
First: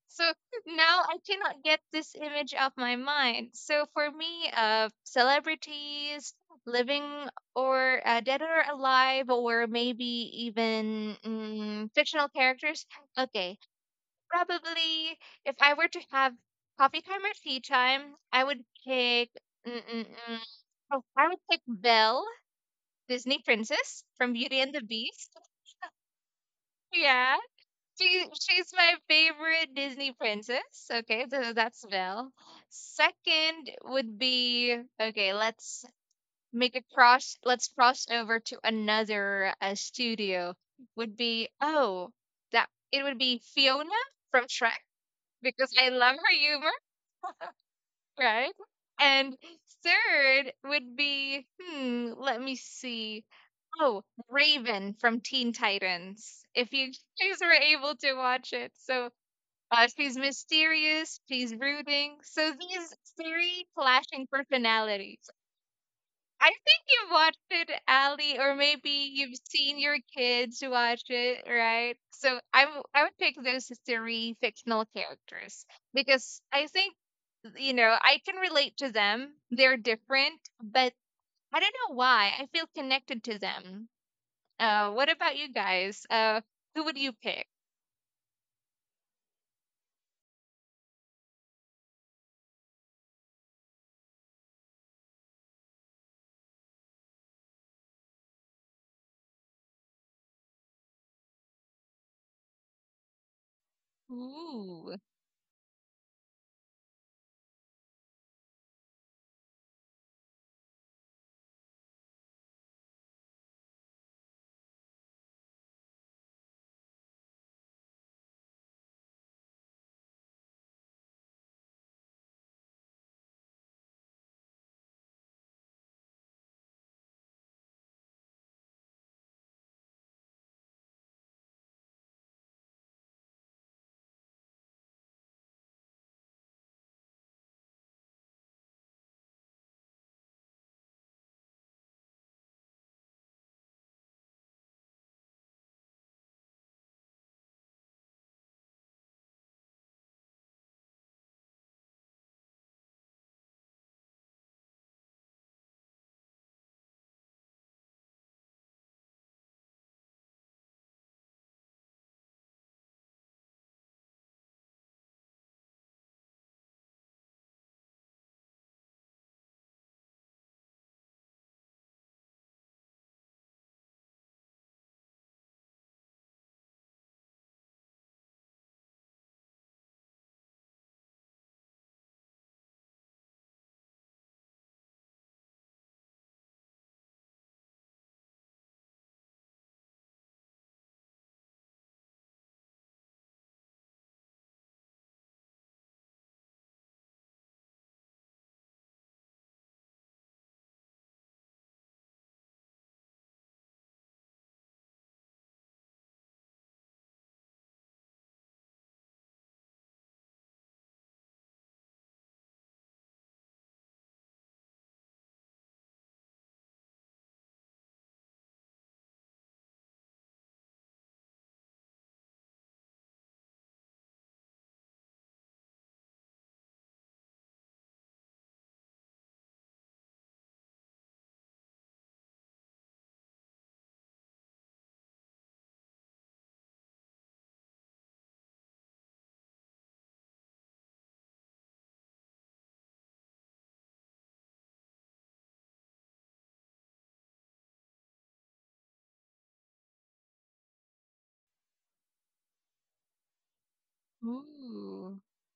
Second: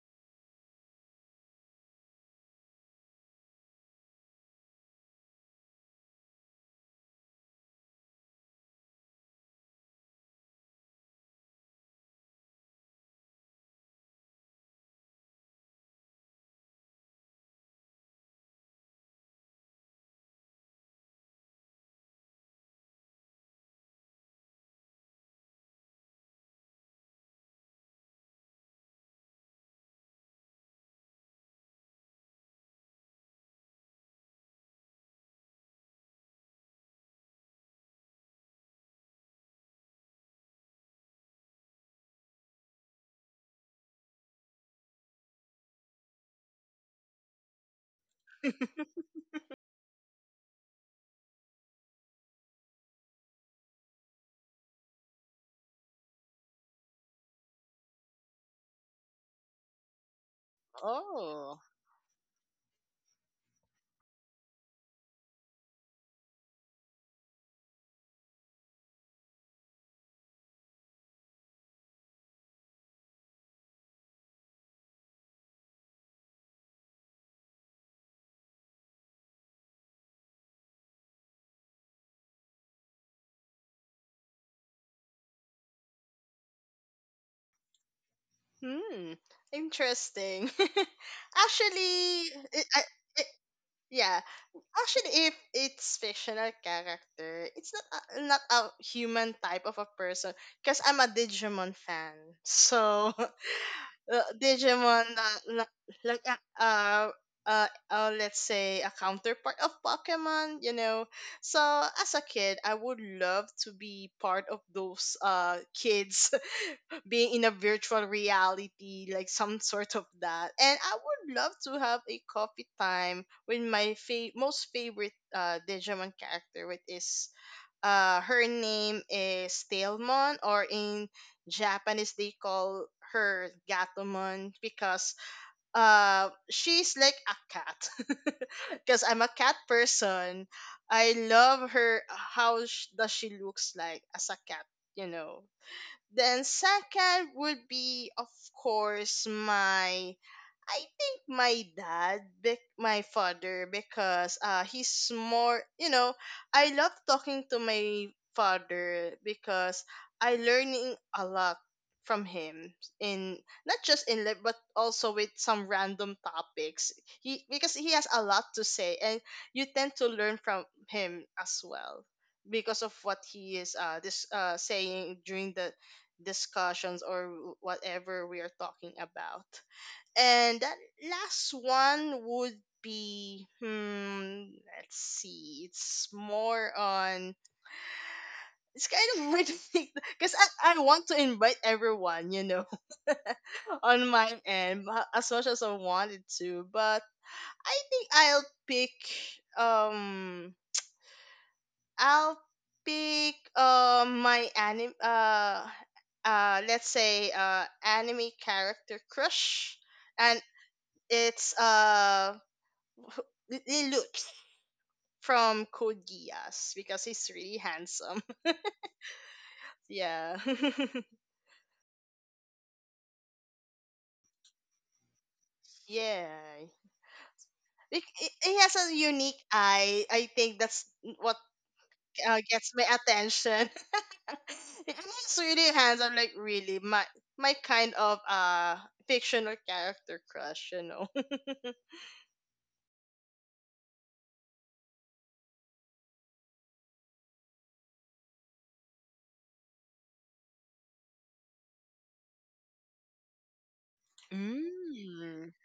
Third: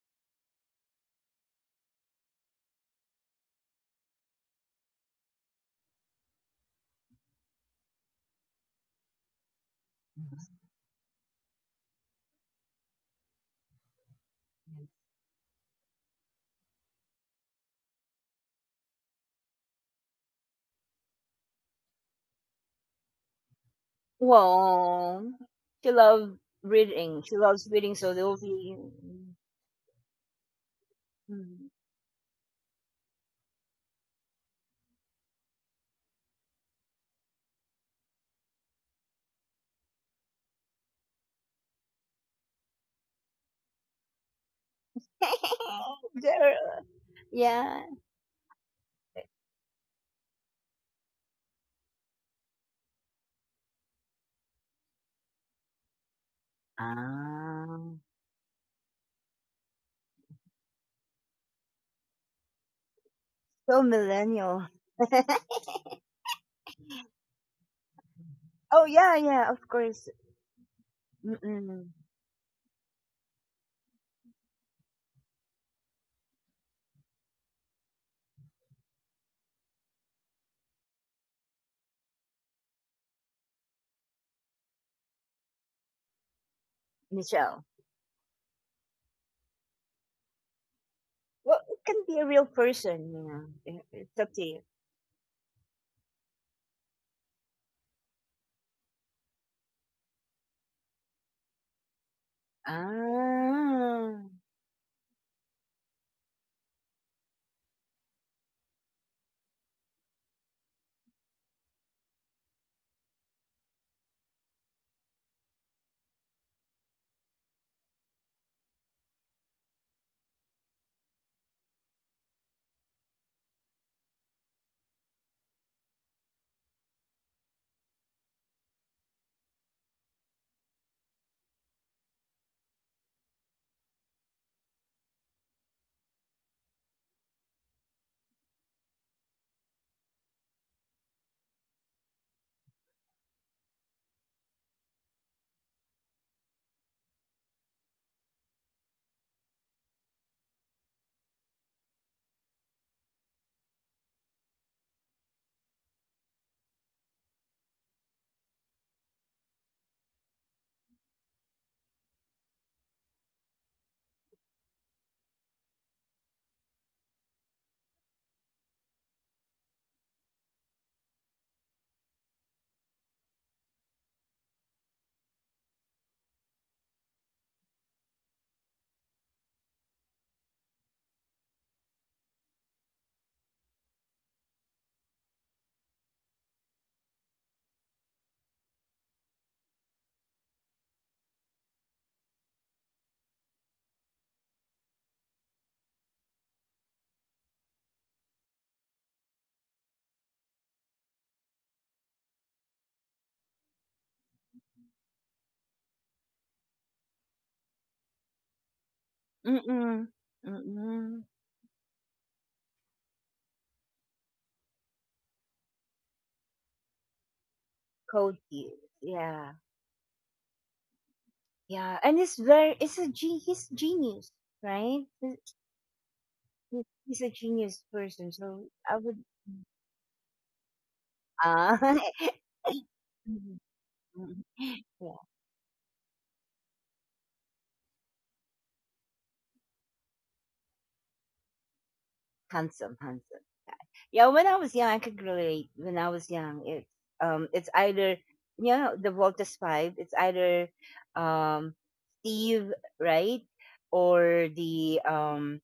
So now I cannot get this image off my mind. So for me, celebrities, living or dead or alive, or maybe even fictional characters. Okay, probably if I were to have coffee time or tea time, I would pick. Mm mm mm, oh, I would pick Belle, Disney princess [laughs] from Beauty and the well, Beast. [laughs] she loves reading, Yeah, she loves reading, so She they'll she's be, my favorite Disney princess. Okay, so mm, that's Belle. Second would be okay. Let's make a cross. Let's cross over to another studio. Would be oh that it would be Fiona from Shrek because I love her there, humor, yeah, right? And third would be hmm. Let me see. Oh, Raven from Teen Titans. If you guys were ah, able to watch it, so she's mysterious, she's Oh, brooding. So these three so clashing millennial. personalities. I think you've watched it, Ali, or Oh maybe yeah, you've yeah, of seen your course. kids watch it, Mm-mm. right? So I would pick those three fictional characters because I think, I can relate to them. They're different, but I don't know why. I feel connected to them. What about you guys? Who would you pick? Michelle. hmm, interesting. [laughs] Well, it can be Actually, a real it, I, person, you know. It's Yeah. up to you. Actually, if it's fictional character, it's not a, not a human type of a person, because I'm a Digimon fan. So, [laughs] Ah, Ooh, Digimon like like a let's say, a counterpart of Pokemon, you know. So, as a kid, I would love to be part of those kids being in a virtual reality, like some sort of that. And I would love to have a coffee time with my most favorite Digimon character, which is her name is Tailmon, or in Japanese they call her Gatomon, because she's like a cat. [laughs] Because I'm a cat person, I love her. How does she looks like as a cat? You know, then second would be, of course, my, I think my dad, my father, because he's more, you know, I love talking to my father because I learning a lot from him in not just in life but also with some random topics. He, because he has a lot to say, and you tend to learn from him as well because of what he is this saying during the discussions or whatever we are talking about. And that last one would be, hmm, let's see. It's more on. It's kind of [laughs] weird to think, because I want to invite everyone, you know, [laughs] on my end, as much as I wanted to. But I think I'll pick. Um, I'll pick. My anime. Let's say anime character crush, mm-mm, and mm-mm. it's. [laughs] Lilut from Code Geass, because he's really handsome. Code [laughs] Geass, yeah, Yeah. [laughs] yeah. And it's very, it's a he's genius, right? Yeah. He's a genius He person, he so has a I would. unique eye. I think that's what Ah, gets my [laughs] mhm, attention. mhm, [laughs] yeah, He's really handsome. Like really, my kind of fictional character crush. You know. [laughs] handsome, handsome. Yeah, when I was young, I could relate. When I was young, it's either, you know, the Voltus Five. It's either um, Steve, right, or the ooh. Mm. um,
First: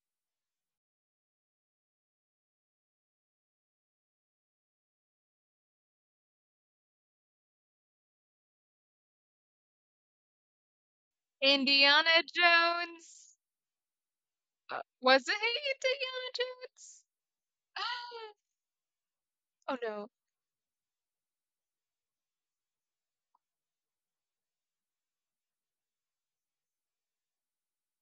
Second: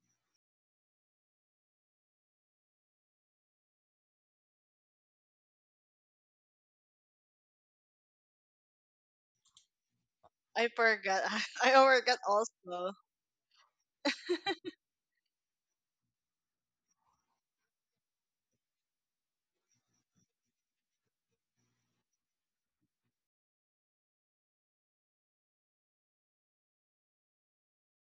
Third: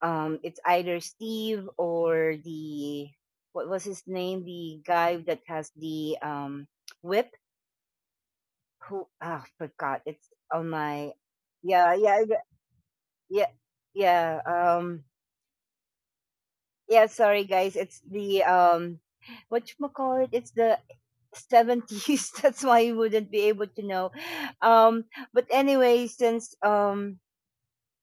um, it's either Steve or the, what was his name? The guy that has the whip. Who, ah, forgot? It's on I my, forgot. [laughs] I yeah forgot yeah Indiana yeah also. Jones. yeah, yeah, um Was it Indiana Jones? yeah. Sorry guys, it's [gasps] the what Oh you no. call it? It's the 70s. [laughs] That's why you wouldn't be able to know. Um, but anyway, since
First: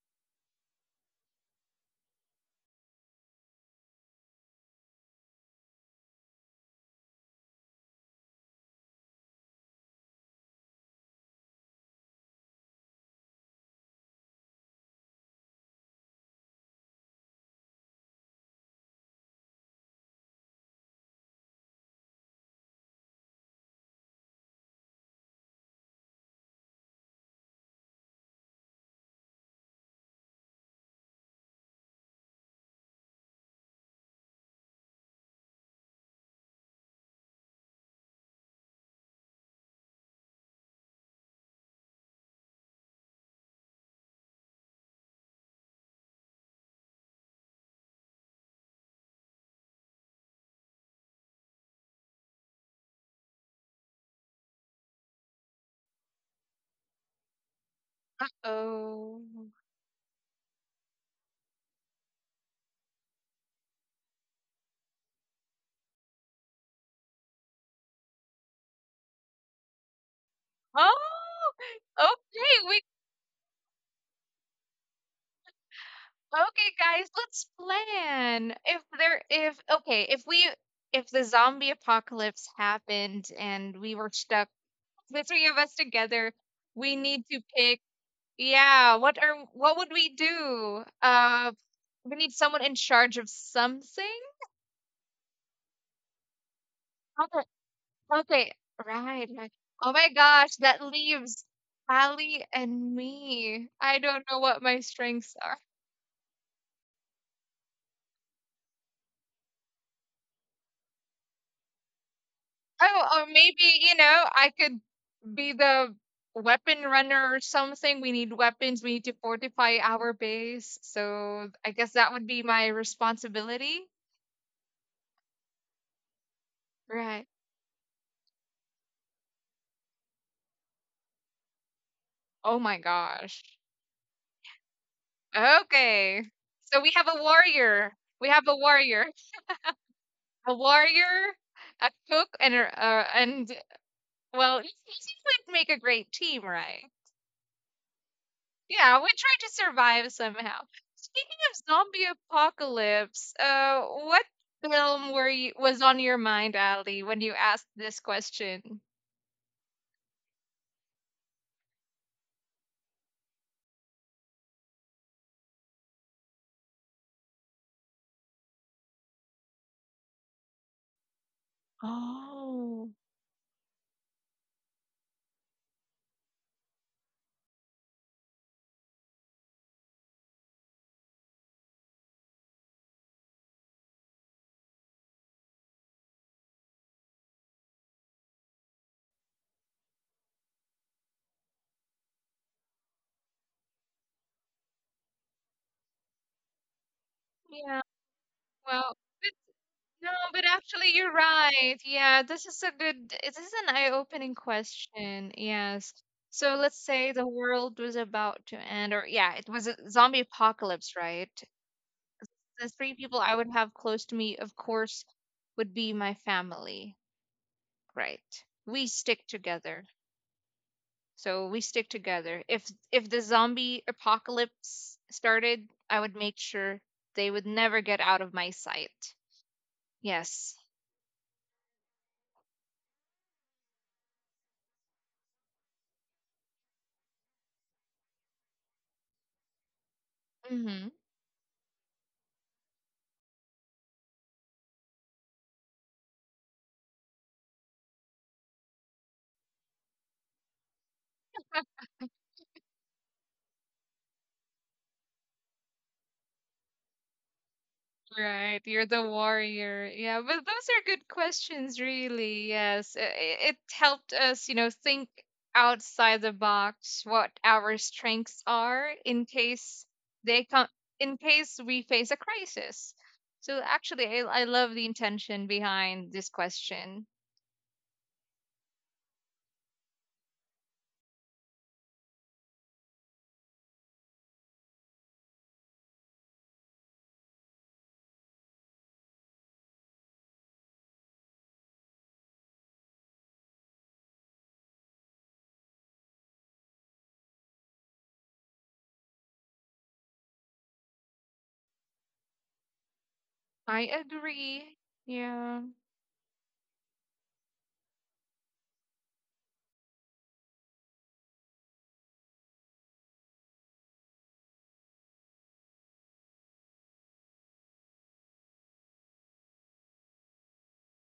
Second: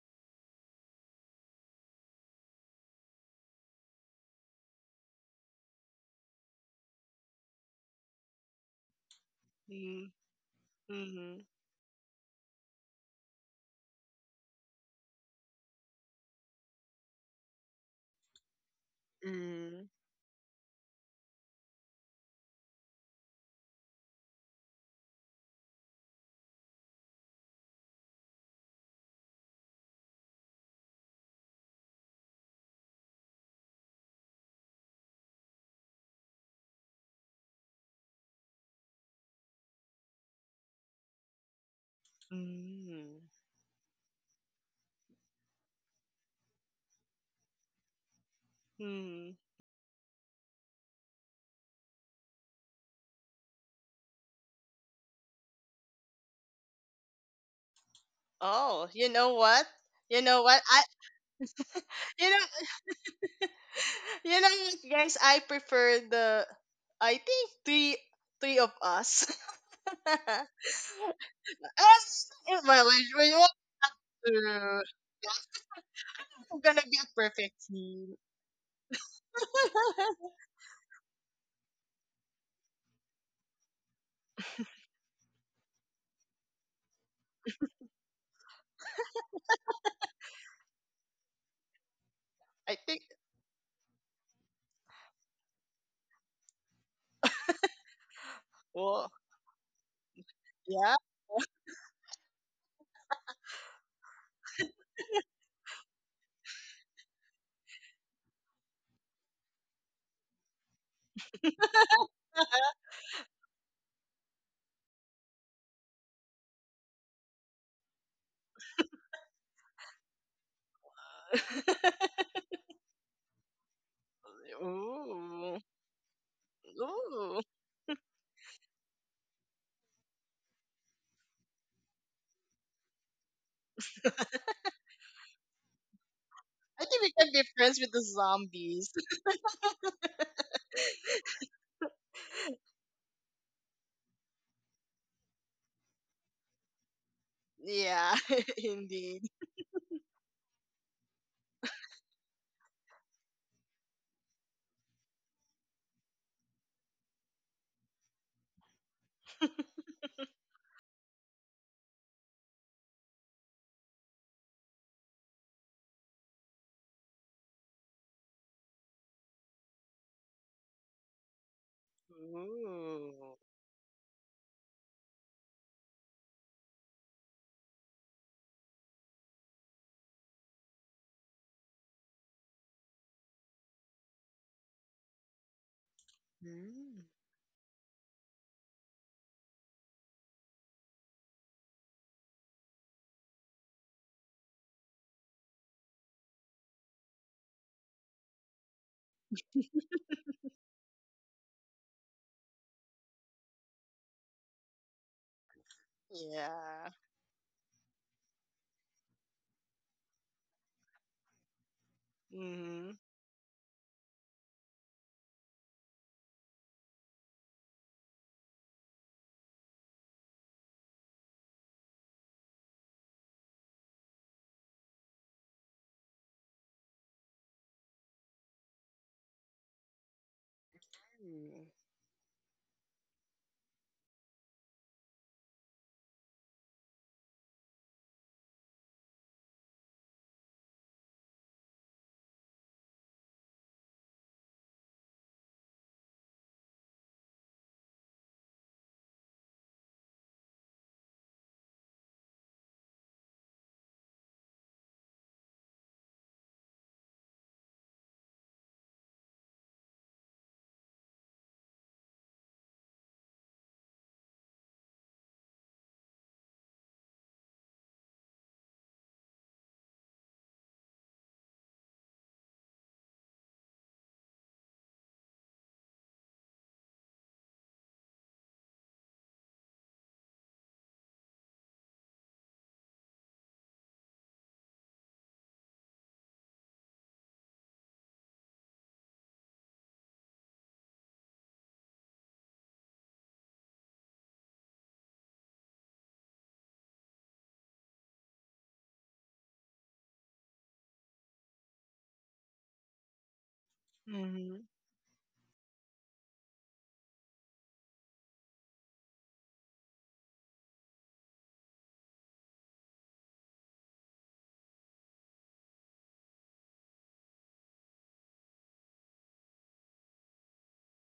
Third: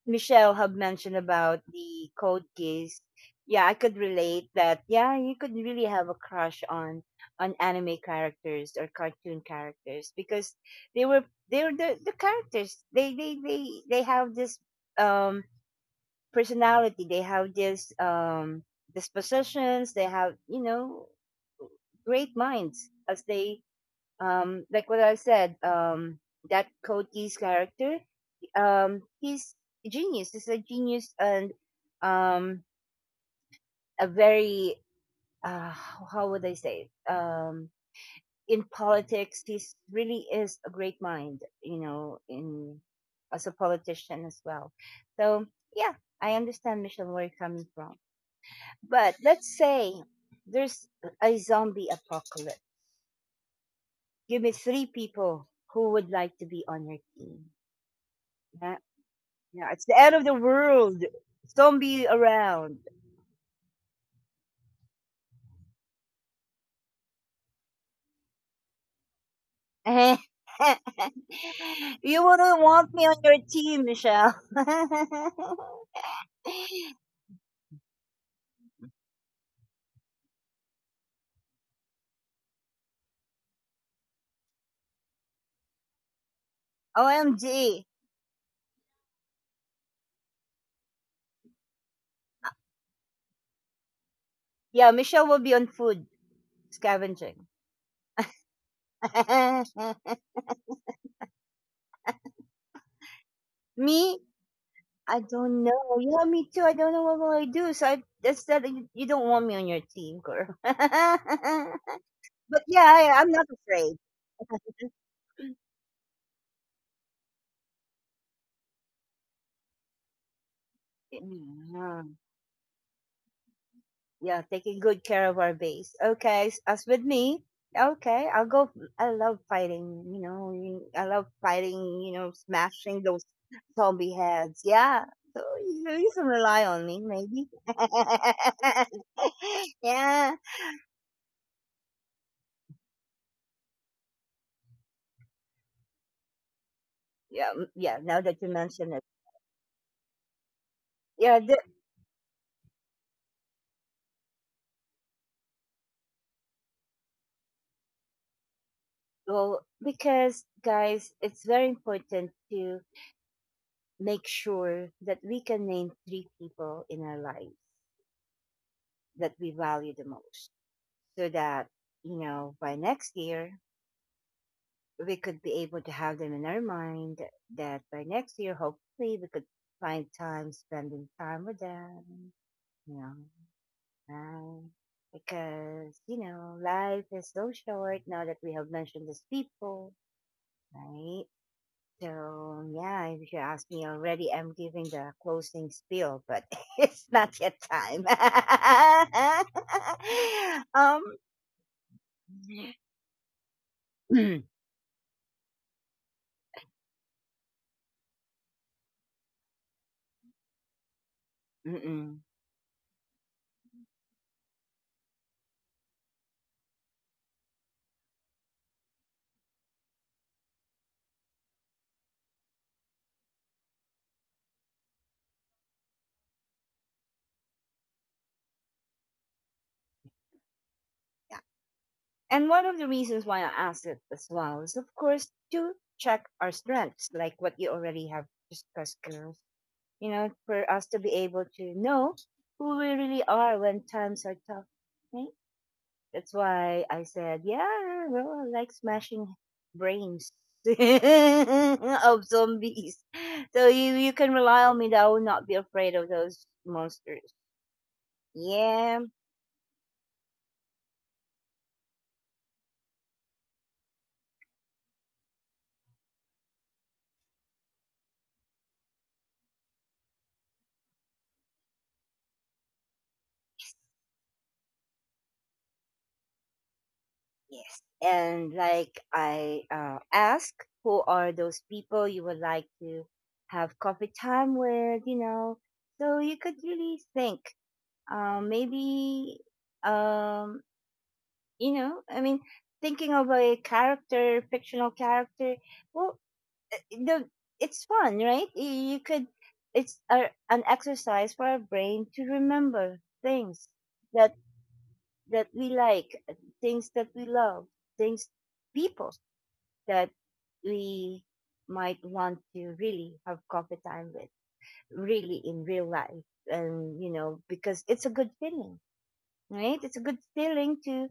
Michelle had mentioned about the Code keys, yeah, I could relate that. Yeah, you could really have a crush on anime characters or cartoon Mm, characters because they were mm, they were the characters. They have this um personality. They have this mm, dispositions. They have, you know, great minds as they, like what I said, that Cody's character, he's a genius, and um a very how would I say it? In politics he really is a great mind, you know, in, mm, as a politician as well. So yeah, I understand Michelle where you're coming from. But mm. let's say there's a zombie apocalypse, give me three people who would like to be on your team. Yeah? Oh, you Uh-oh. know what? Yeah, it's the end You of the know what? World. Zombie you know around. Guys, I prefer the. I think three of us. [laughs] you [laughs] Oh, oh, Us, wouldn't okay. We well, want me on we your want team, Michelle. to. [laughs] I'm okay, gonna be guys, a let's perfect team. plan. If there if okay, if [laughs] we if the zombie apocalypse happened and we were stuck, the three of us together, we need to pick OMG. yeah, what would we do? We need someone in I think. charge of something. Yeah, Michelle will be on food scavenging. Okay, Oh, right, right. [laughs] Oh my gosh, that yeah. leaves Ali and me. I me? don't know what my I strengths are. don't know. Yeah, me too. I don't know what will I do. So I just said you, you don't want me on your team, girl. [laughs] but yeah, Oh, or I'm not maybe, afraid. I could be the weapon runner or something. We need weapons, we need to fortify our base. So I guess that Yeah. [laughs] would be my responsibility. Yeah, taking good care of our Ooh, base. Okay, as with Right. me, ooh. okay, I'll go. I love fighting, you know, I love fighting, you know, Oh my smashing those gosh. zombie heads. Yeah, so you know, you Okay. can rely So we on I have me, think a we can maybe. be warrior. friends with the We have a warrior. zombies. [laughs] [laughs] yeah, A warrior, a cook, and well, [laughs] it would make a great team, right? Yeah. Now Yeah, that you [laughs] Yeah, mention we it, try indeed. to survive somehow. Speaking yeah, of the, zombie apocalypse, what film were you was on your mind, Ali, when you asked this question? well, because guys, it's very important to make sure that we can name three people in our lives that we value the most so that you know by Oh. next Ooh. year we could be able to have them in our mind, that by next year hopefully we could find time spending time with them, you know, right? Because you know life Mm. is so short now that we have mentioned these people, right? So yeah, if you ask me already I'm giving the closing spiel, but [laughs] it's not yet Yeah, time. [laughs] well, but no, but actually, you're um right. Yeah, this is an eye-opening [clears throat] question. Yes. So let's Yeah. say the world was about to end, or yeah, it was a zombie apocalypse, right? mm-mm. The three Mm-hmm. people I would have close to me, of course, would be my family. Right. We stick together. If the zombie apocalypse started, I would make sure they would never get out of my sight. Yes. And one of the reasons why I asked it as well is, of course, to check our strengths, like what you already have discussed, girls. You know, for Mm-hmm. us to be able to know who we really are when times are tough. Right? That's why I said, yeah, well, I really like smashing brains [laughs] of zombies. So you can rely on me that I will not be afraid of those monsters. Right, you're the Yeah. warrior. Yeah, but those are good questions, really. Yes, it helped us, think outside the box what our strengths are in case they come, in case we face a crisis. So actually, I love the intention behind this question. Yes. And like I ask, who are those people you would like to have coffee time with, you know? So you could really think, um, maybe, um, you know, I mean, thinking of a character, fictional character, well, uh, the, it's fun, right? You could, it's a, an exercise for our brain to remember things I that, Mm-hmm. agree. that Yeah. we like, things that we love, things, people that we might want to really have coffee time with, really in real life. And, you know, because it's a good feeling, right? It's a good feeling to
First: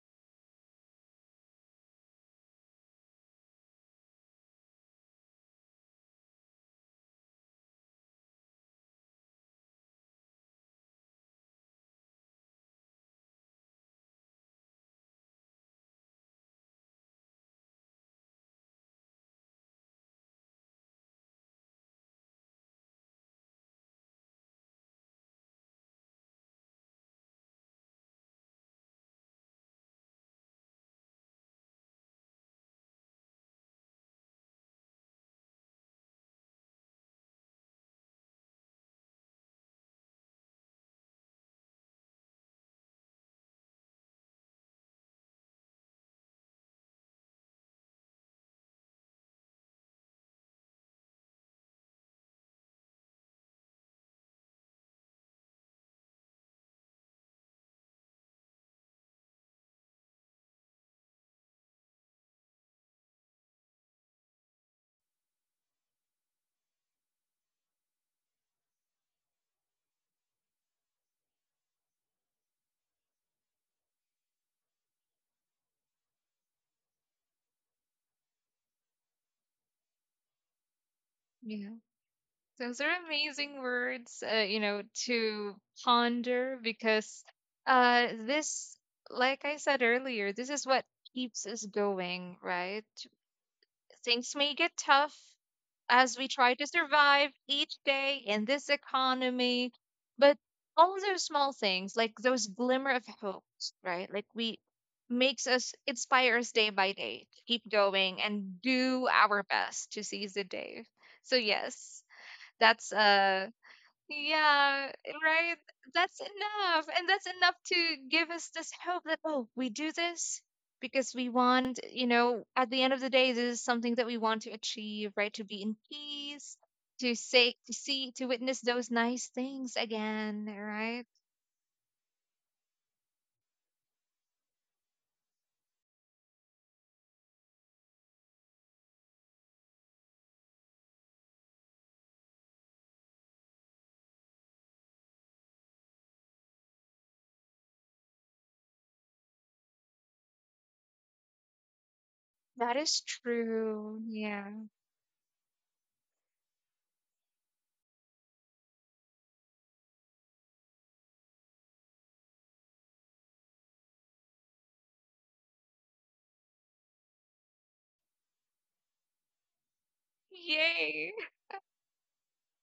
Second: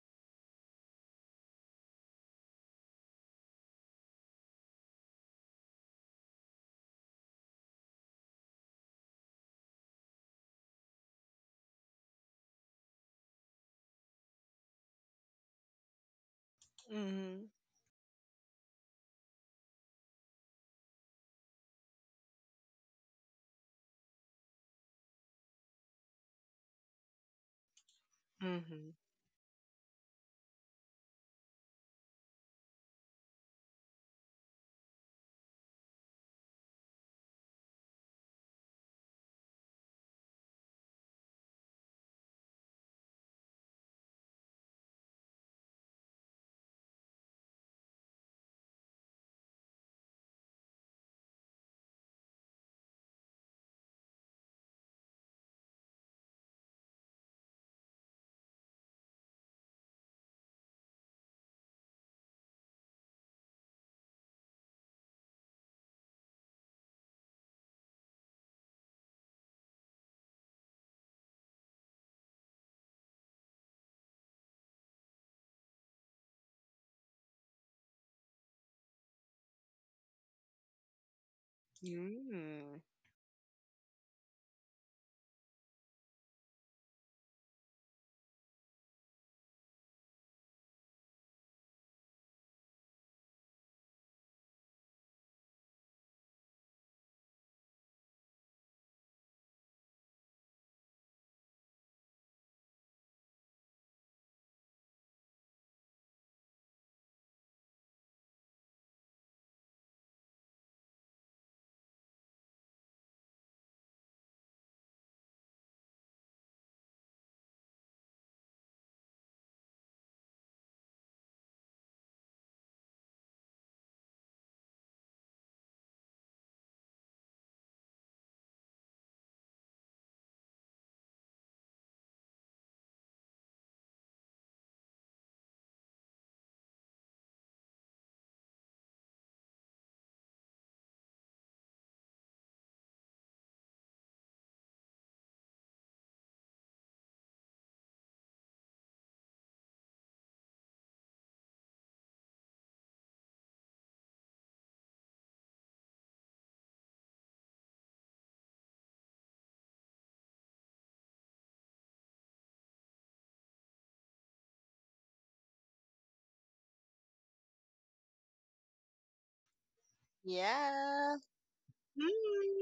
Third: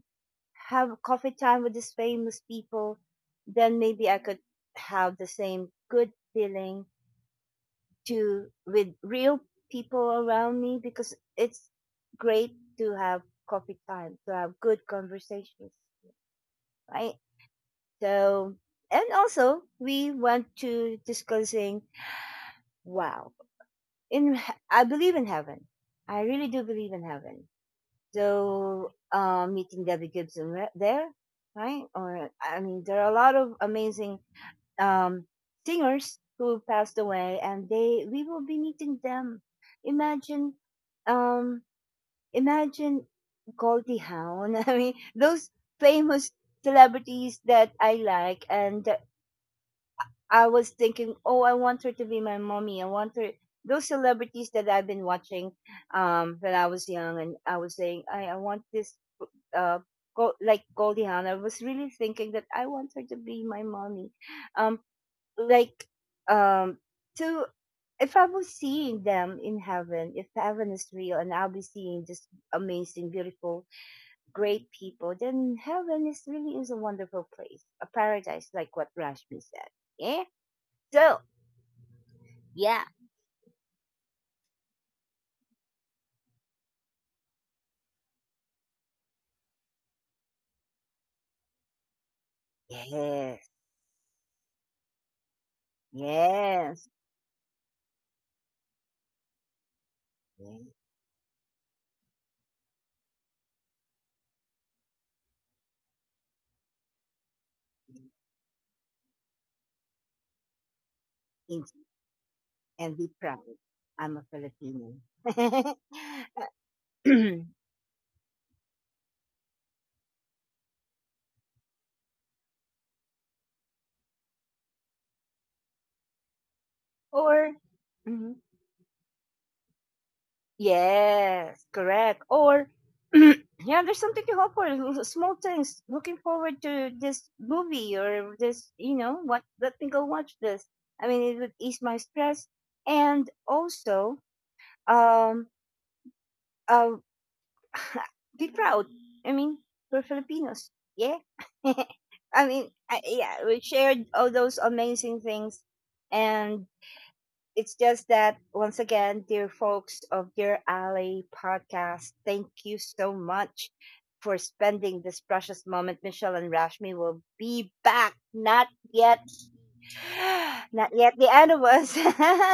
have coffee time with these famous people. Then maybe I could have the same good feeling to with real people around me because it's great to have coffee time, to have good conversations, right? Mm-hmm. So, and also we want to discussing. Wow. I believe in heaven. I really do believe in heaven. Mm-hmm. So meeting Debbie Gibson there, right? Or I mean, there are a lot of amazing um, singers who passed away, and they we will be meeting them. Imagine, um, imagine Goldie Hawn. [laughs] I mean, those famous celebrities that I like, and I was thinking, oh, I want her to be my mommy. I want her, those celebrities that I've been watching when I was young, and I was saying, I want this uh go like Goldie Hawn. I was really thinking that I want her to be my mommy. Um, like um to if I was seeing them in heaven, if heaven is real, and I'll be seeing just amazing, beautiful, great people, then heaven is really is a wonderful place, a paradise, like what Rashmi said. Yeah. So Yeah. Mm. Those yeah. are amazing words, you know, to ponder because this, like I said earlier, this is what keeps us going, right? Yes, Things may get tough as we try to yes. survive each day in this economy, but Yes. all those small things, like those glimmer of hope, right? Like we makes us inspire us day by day to keep going and do our best to seize the day. So In- yes, that's And be proud. I'm a yeah, Filipino. right. [laughs] That's enough. And that's enough to give us this hope that, oh, we do this because we want, at the end of the day, this is something that we want to achieve, right? To be in peace, to say, Or, to see, to mhm, witness those nice things again, right? yes, correct. Or, [clears throat] yeah, there's something to hope for. Small things. Looking forward to this movie or this, you know, what, let me go watch this. I mean, it would ease my stress. And also, um, uh, [sighs] [laughs] be proud. I mean, we're Filipinos. Yeah. [laughs] I mean, That is yeah, we true. shared all Yeah. those amazing things. And it's just that, once again, dear folks of Dear Alley podcast, thank you so much for spending this precious moment. Michelle and Rashmi will be back. Not yet. [sighs] Not Yay. Yeah. yet the end of us.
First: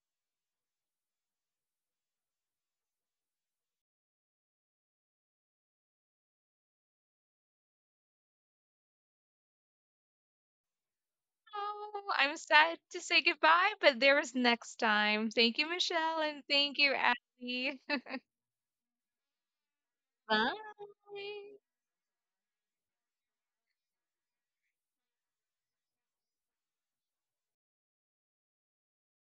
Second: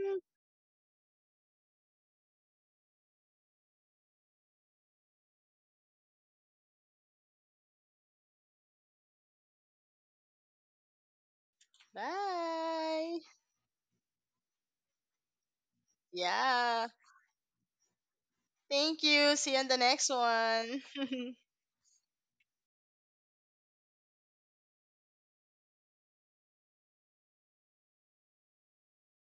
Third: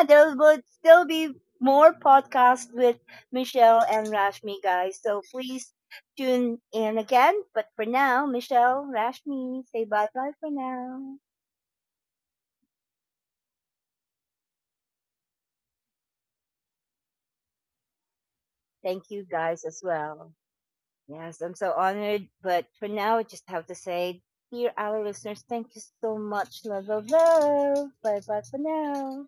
[laughs] There will still be more podcasts with Michelle and Rashmi, guys. So please tune in again. But for now, Michelle, Rashmi, say bye bye for now. Oh, I'm sad to Bye. say goodbye, but there is next time. Thank you, Michelle, and thank Yeah. you, Abby. [laughs] Thank Thank you you. See you guys on as the next well. Bye. one. Yes, I'm [laughs] so honored. But for now, I just have to say, dear our listeners, thank you so much. Love, love, love. Bye bye for now.